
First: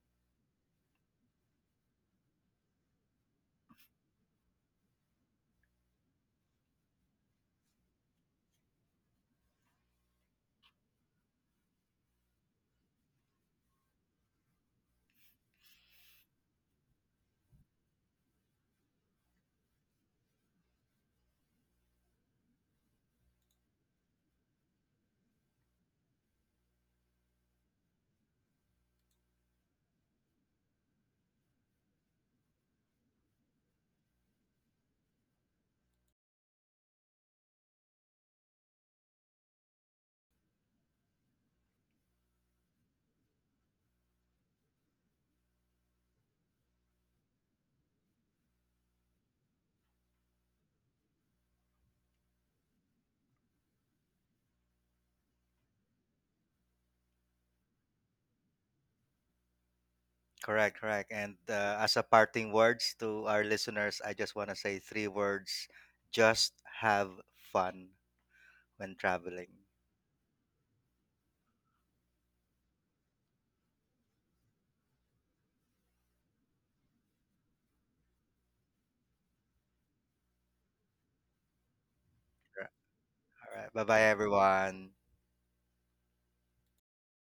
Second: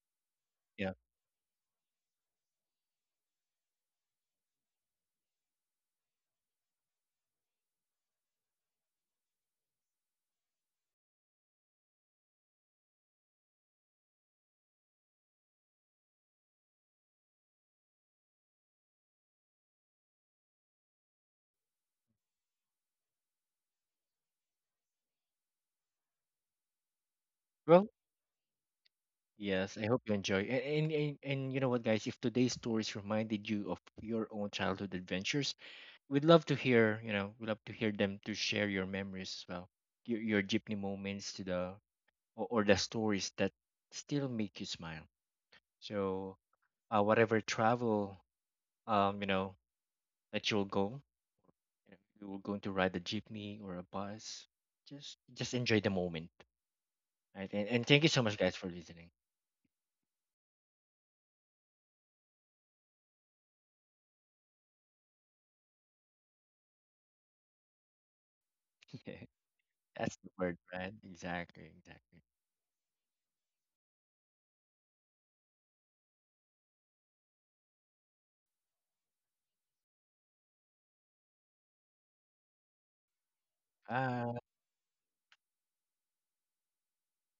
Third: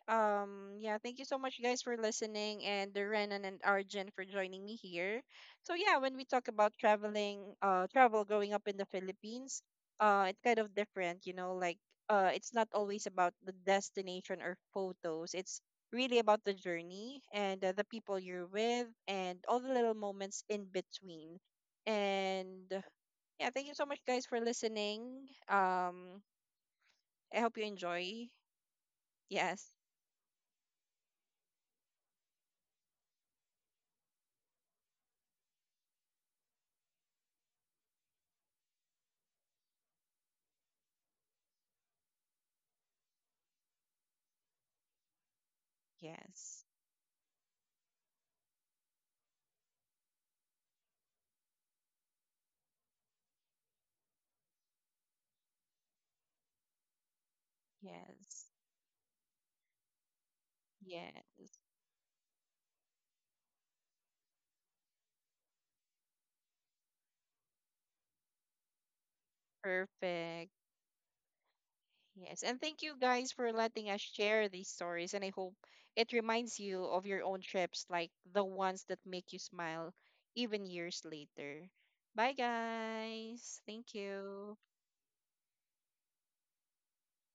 Speaker 1: um
Speaker 2: Yeah.
Speaker 1: Yeah, thank you so much, guys, for listening, and the Renan and Arjun for joining me here. So yeah, when we talk about traveling uh travel growing up in the Philippines, uh it's kind of different, you know, like uh it's not always about the destination or photos. It's really about the journey and uh, the people you're with and all the little moments in between. And yeah, thank you so much, guys, for listening. um I hope you
Speaker 2: Well,
Speaker 1: enjoy. Yes,
Speaker 2: yes. I hope you enjoy. A- And, and and you know what, guys? If today's stories reminded you of your own childhood adventures, we'd love to hear, you know, we'd love to hear them to share your memories as well. Your your jeepney moments to the, or, or the stories that still make you smile. So,
Speaker 1: yes,
Speaker 2: uh, whatever travel, um, you know, that you'll go, you know, you will going to ride a jeepney or a bus. Just, just enjoy the moment, right? And, and thank you so much,
Speaker 1: yes,
Speaker 2: guys, for listening.
Speaker 3: Correct, correct. And,
Speaker 1: yes.
Speaker 3: uh, as a parting words to our listeners, I just want to say three words: just have fun when traveling.
Speaker 2: That's the word,
Speaker 1: Perfect.
Speaker 2: right? Exactly, exactly.
Speaker 1: Yes. And thank you, guys, for letting us share these stories. And I hope it reminds you of your own trips, like the ones that make you smile even years later. Bye,
Speaker 3: All
Speaker 1: guys.
Speaker 3: right. Bye,
Speaker 1: Thank
Speaker 3: bye,
Speaker 2: Bye.
Speaker 1: you.
Speaker 3: everyone.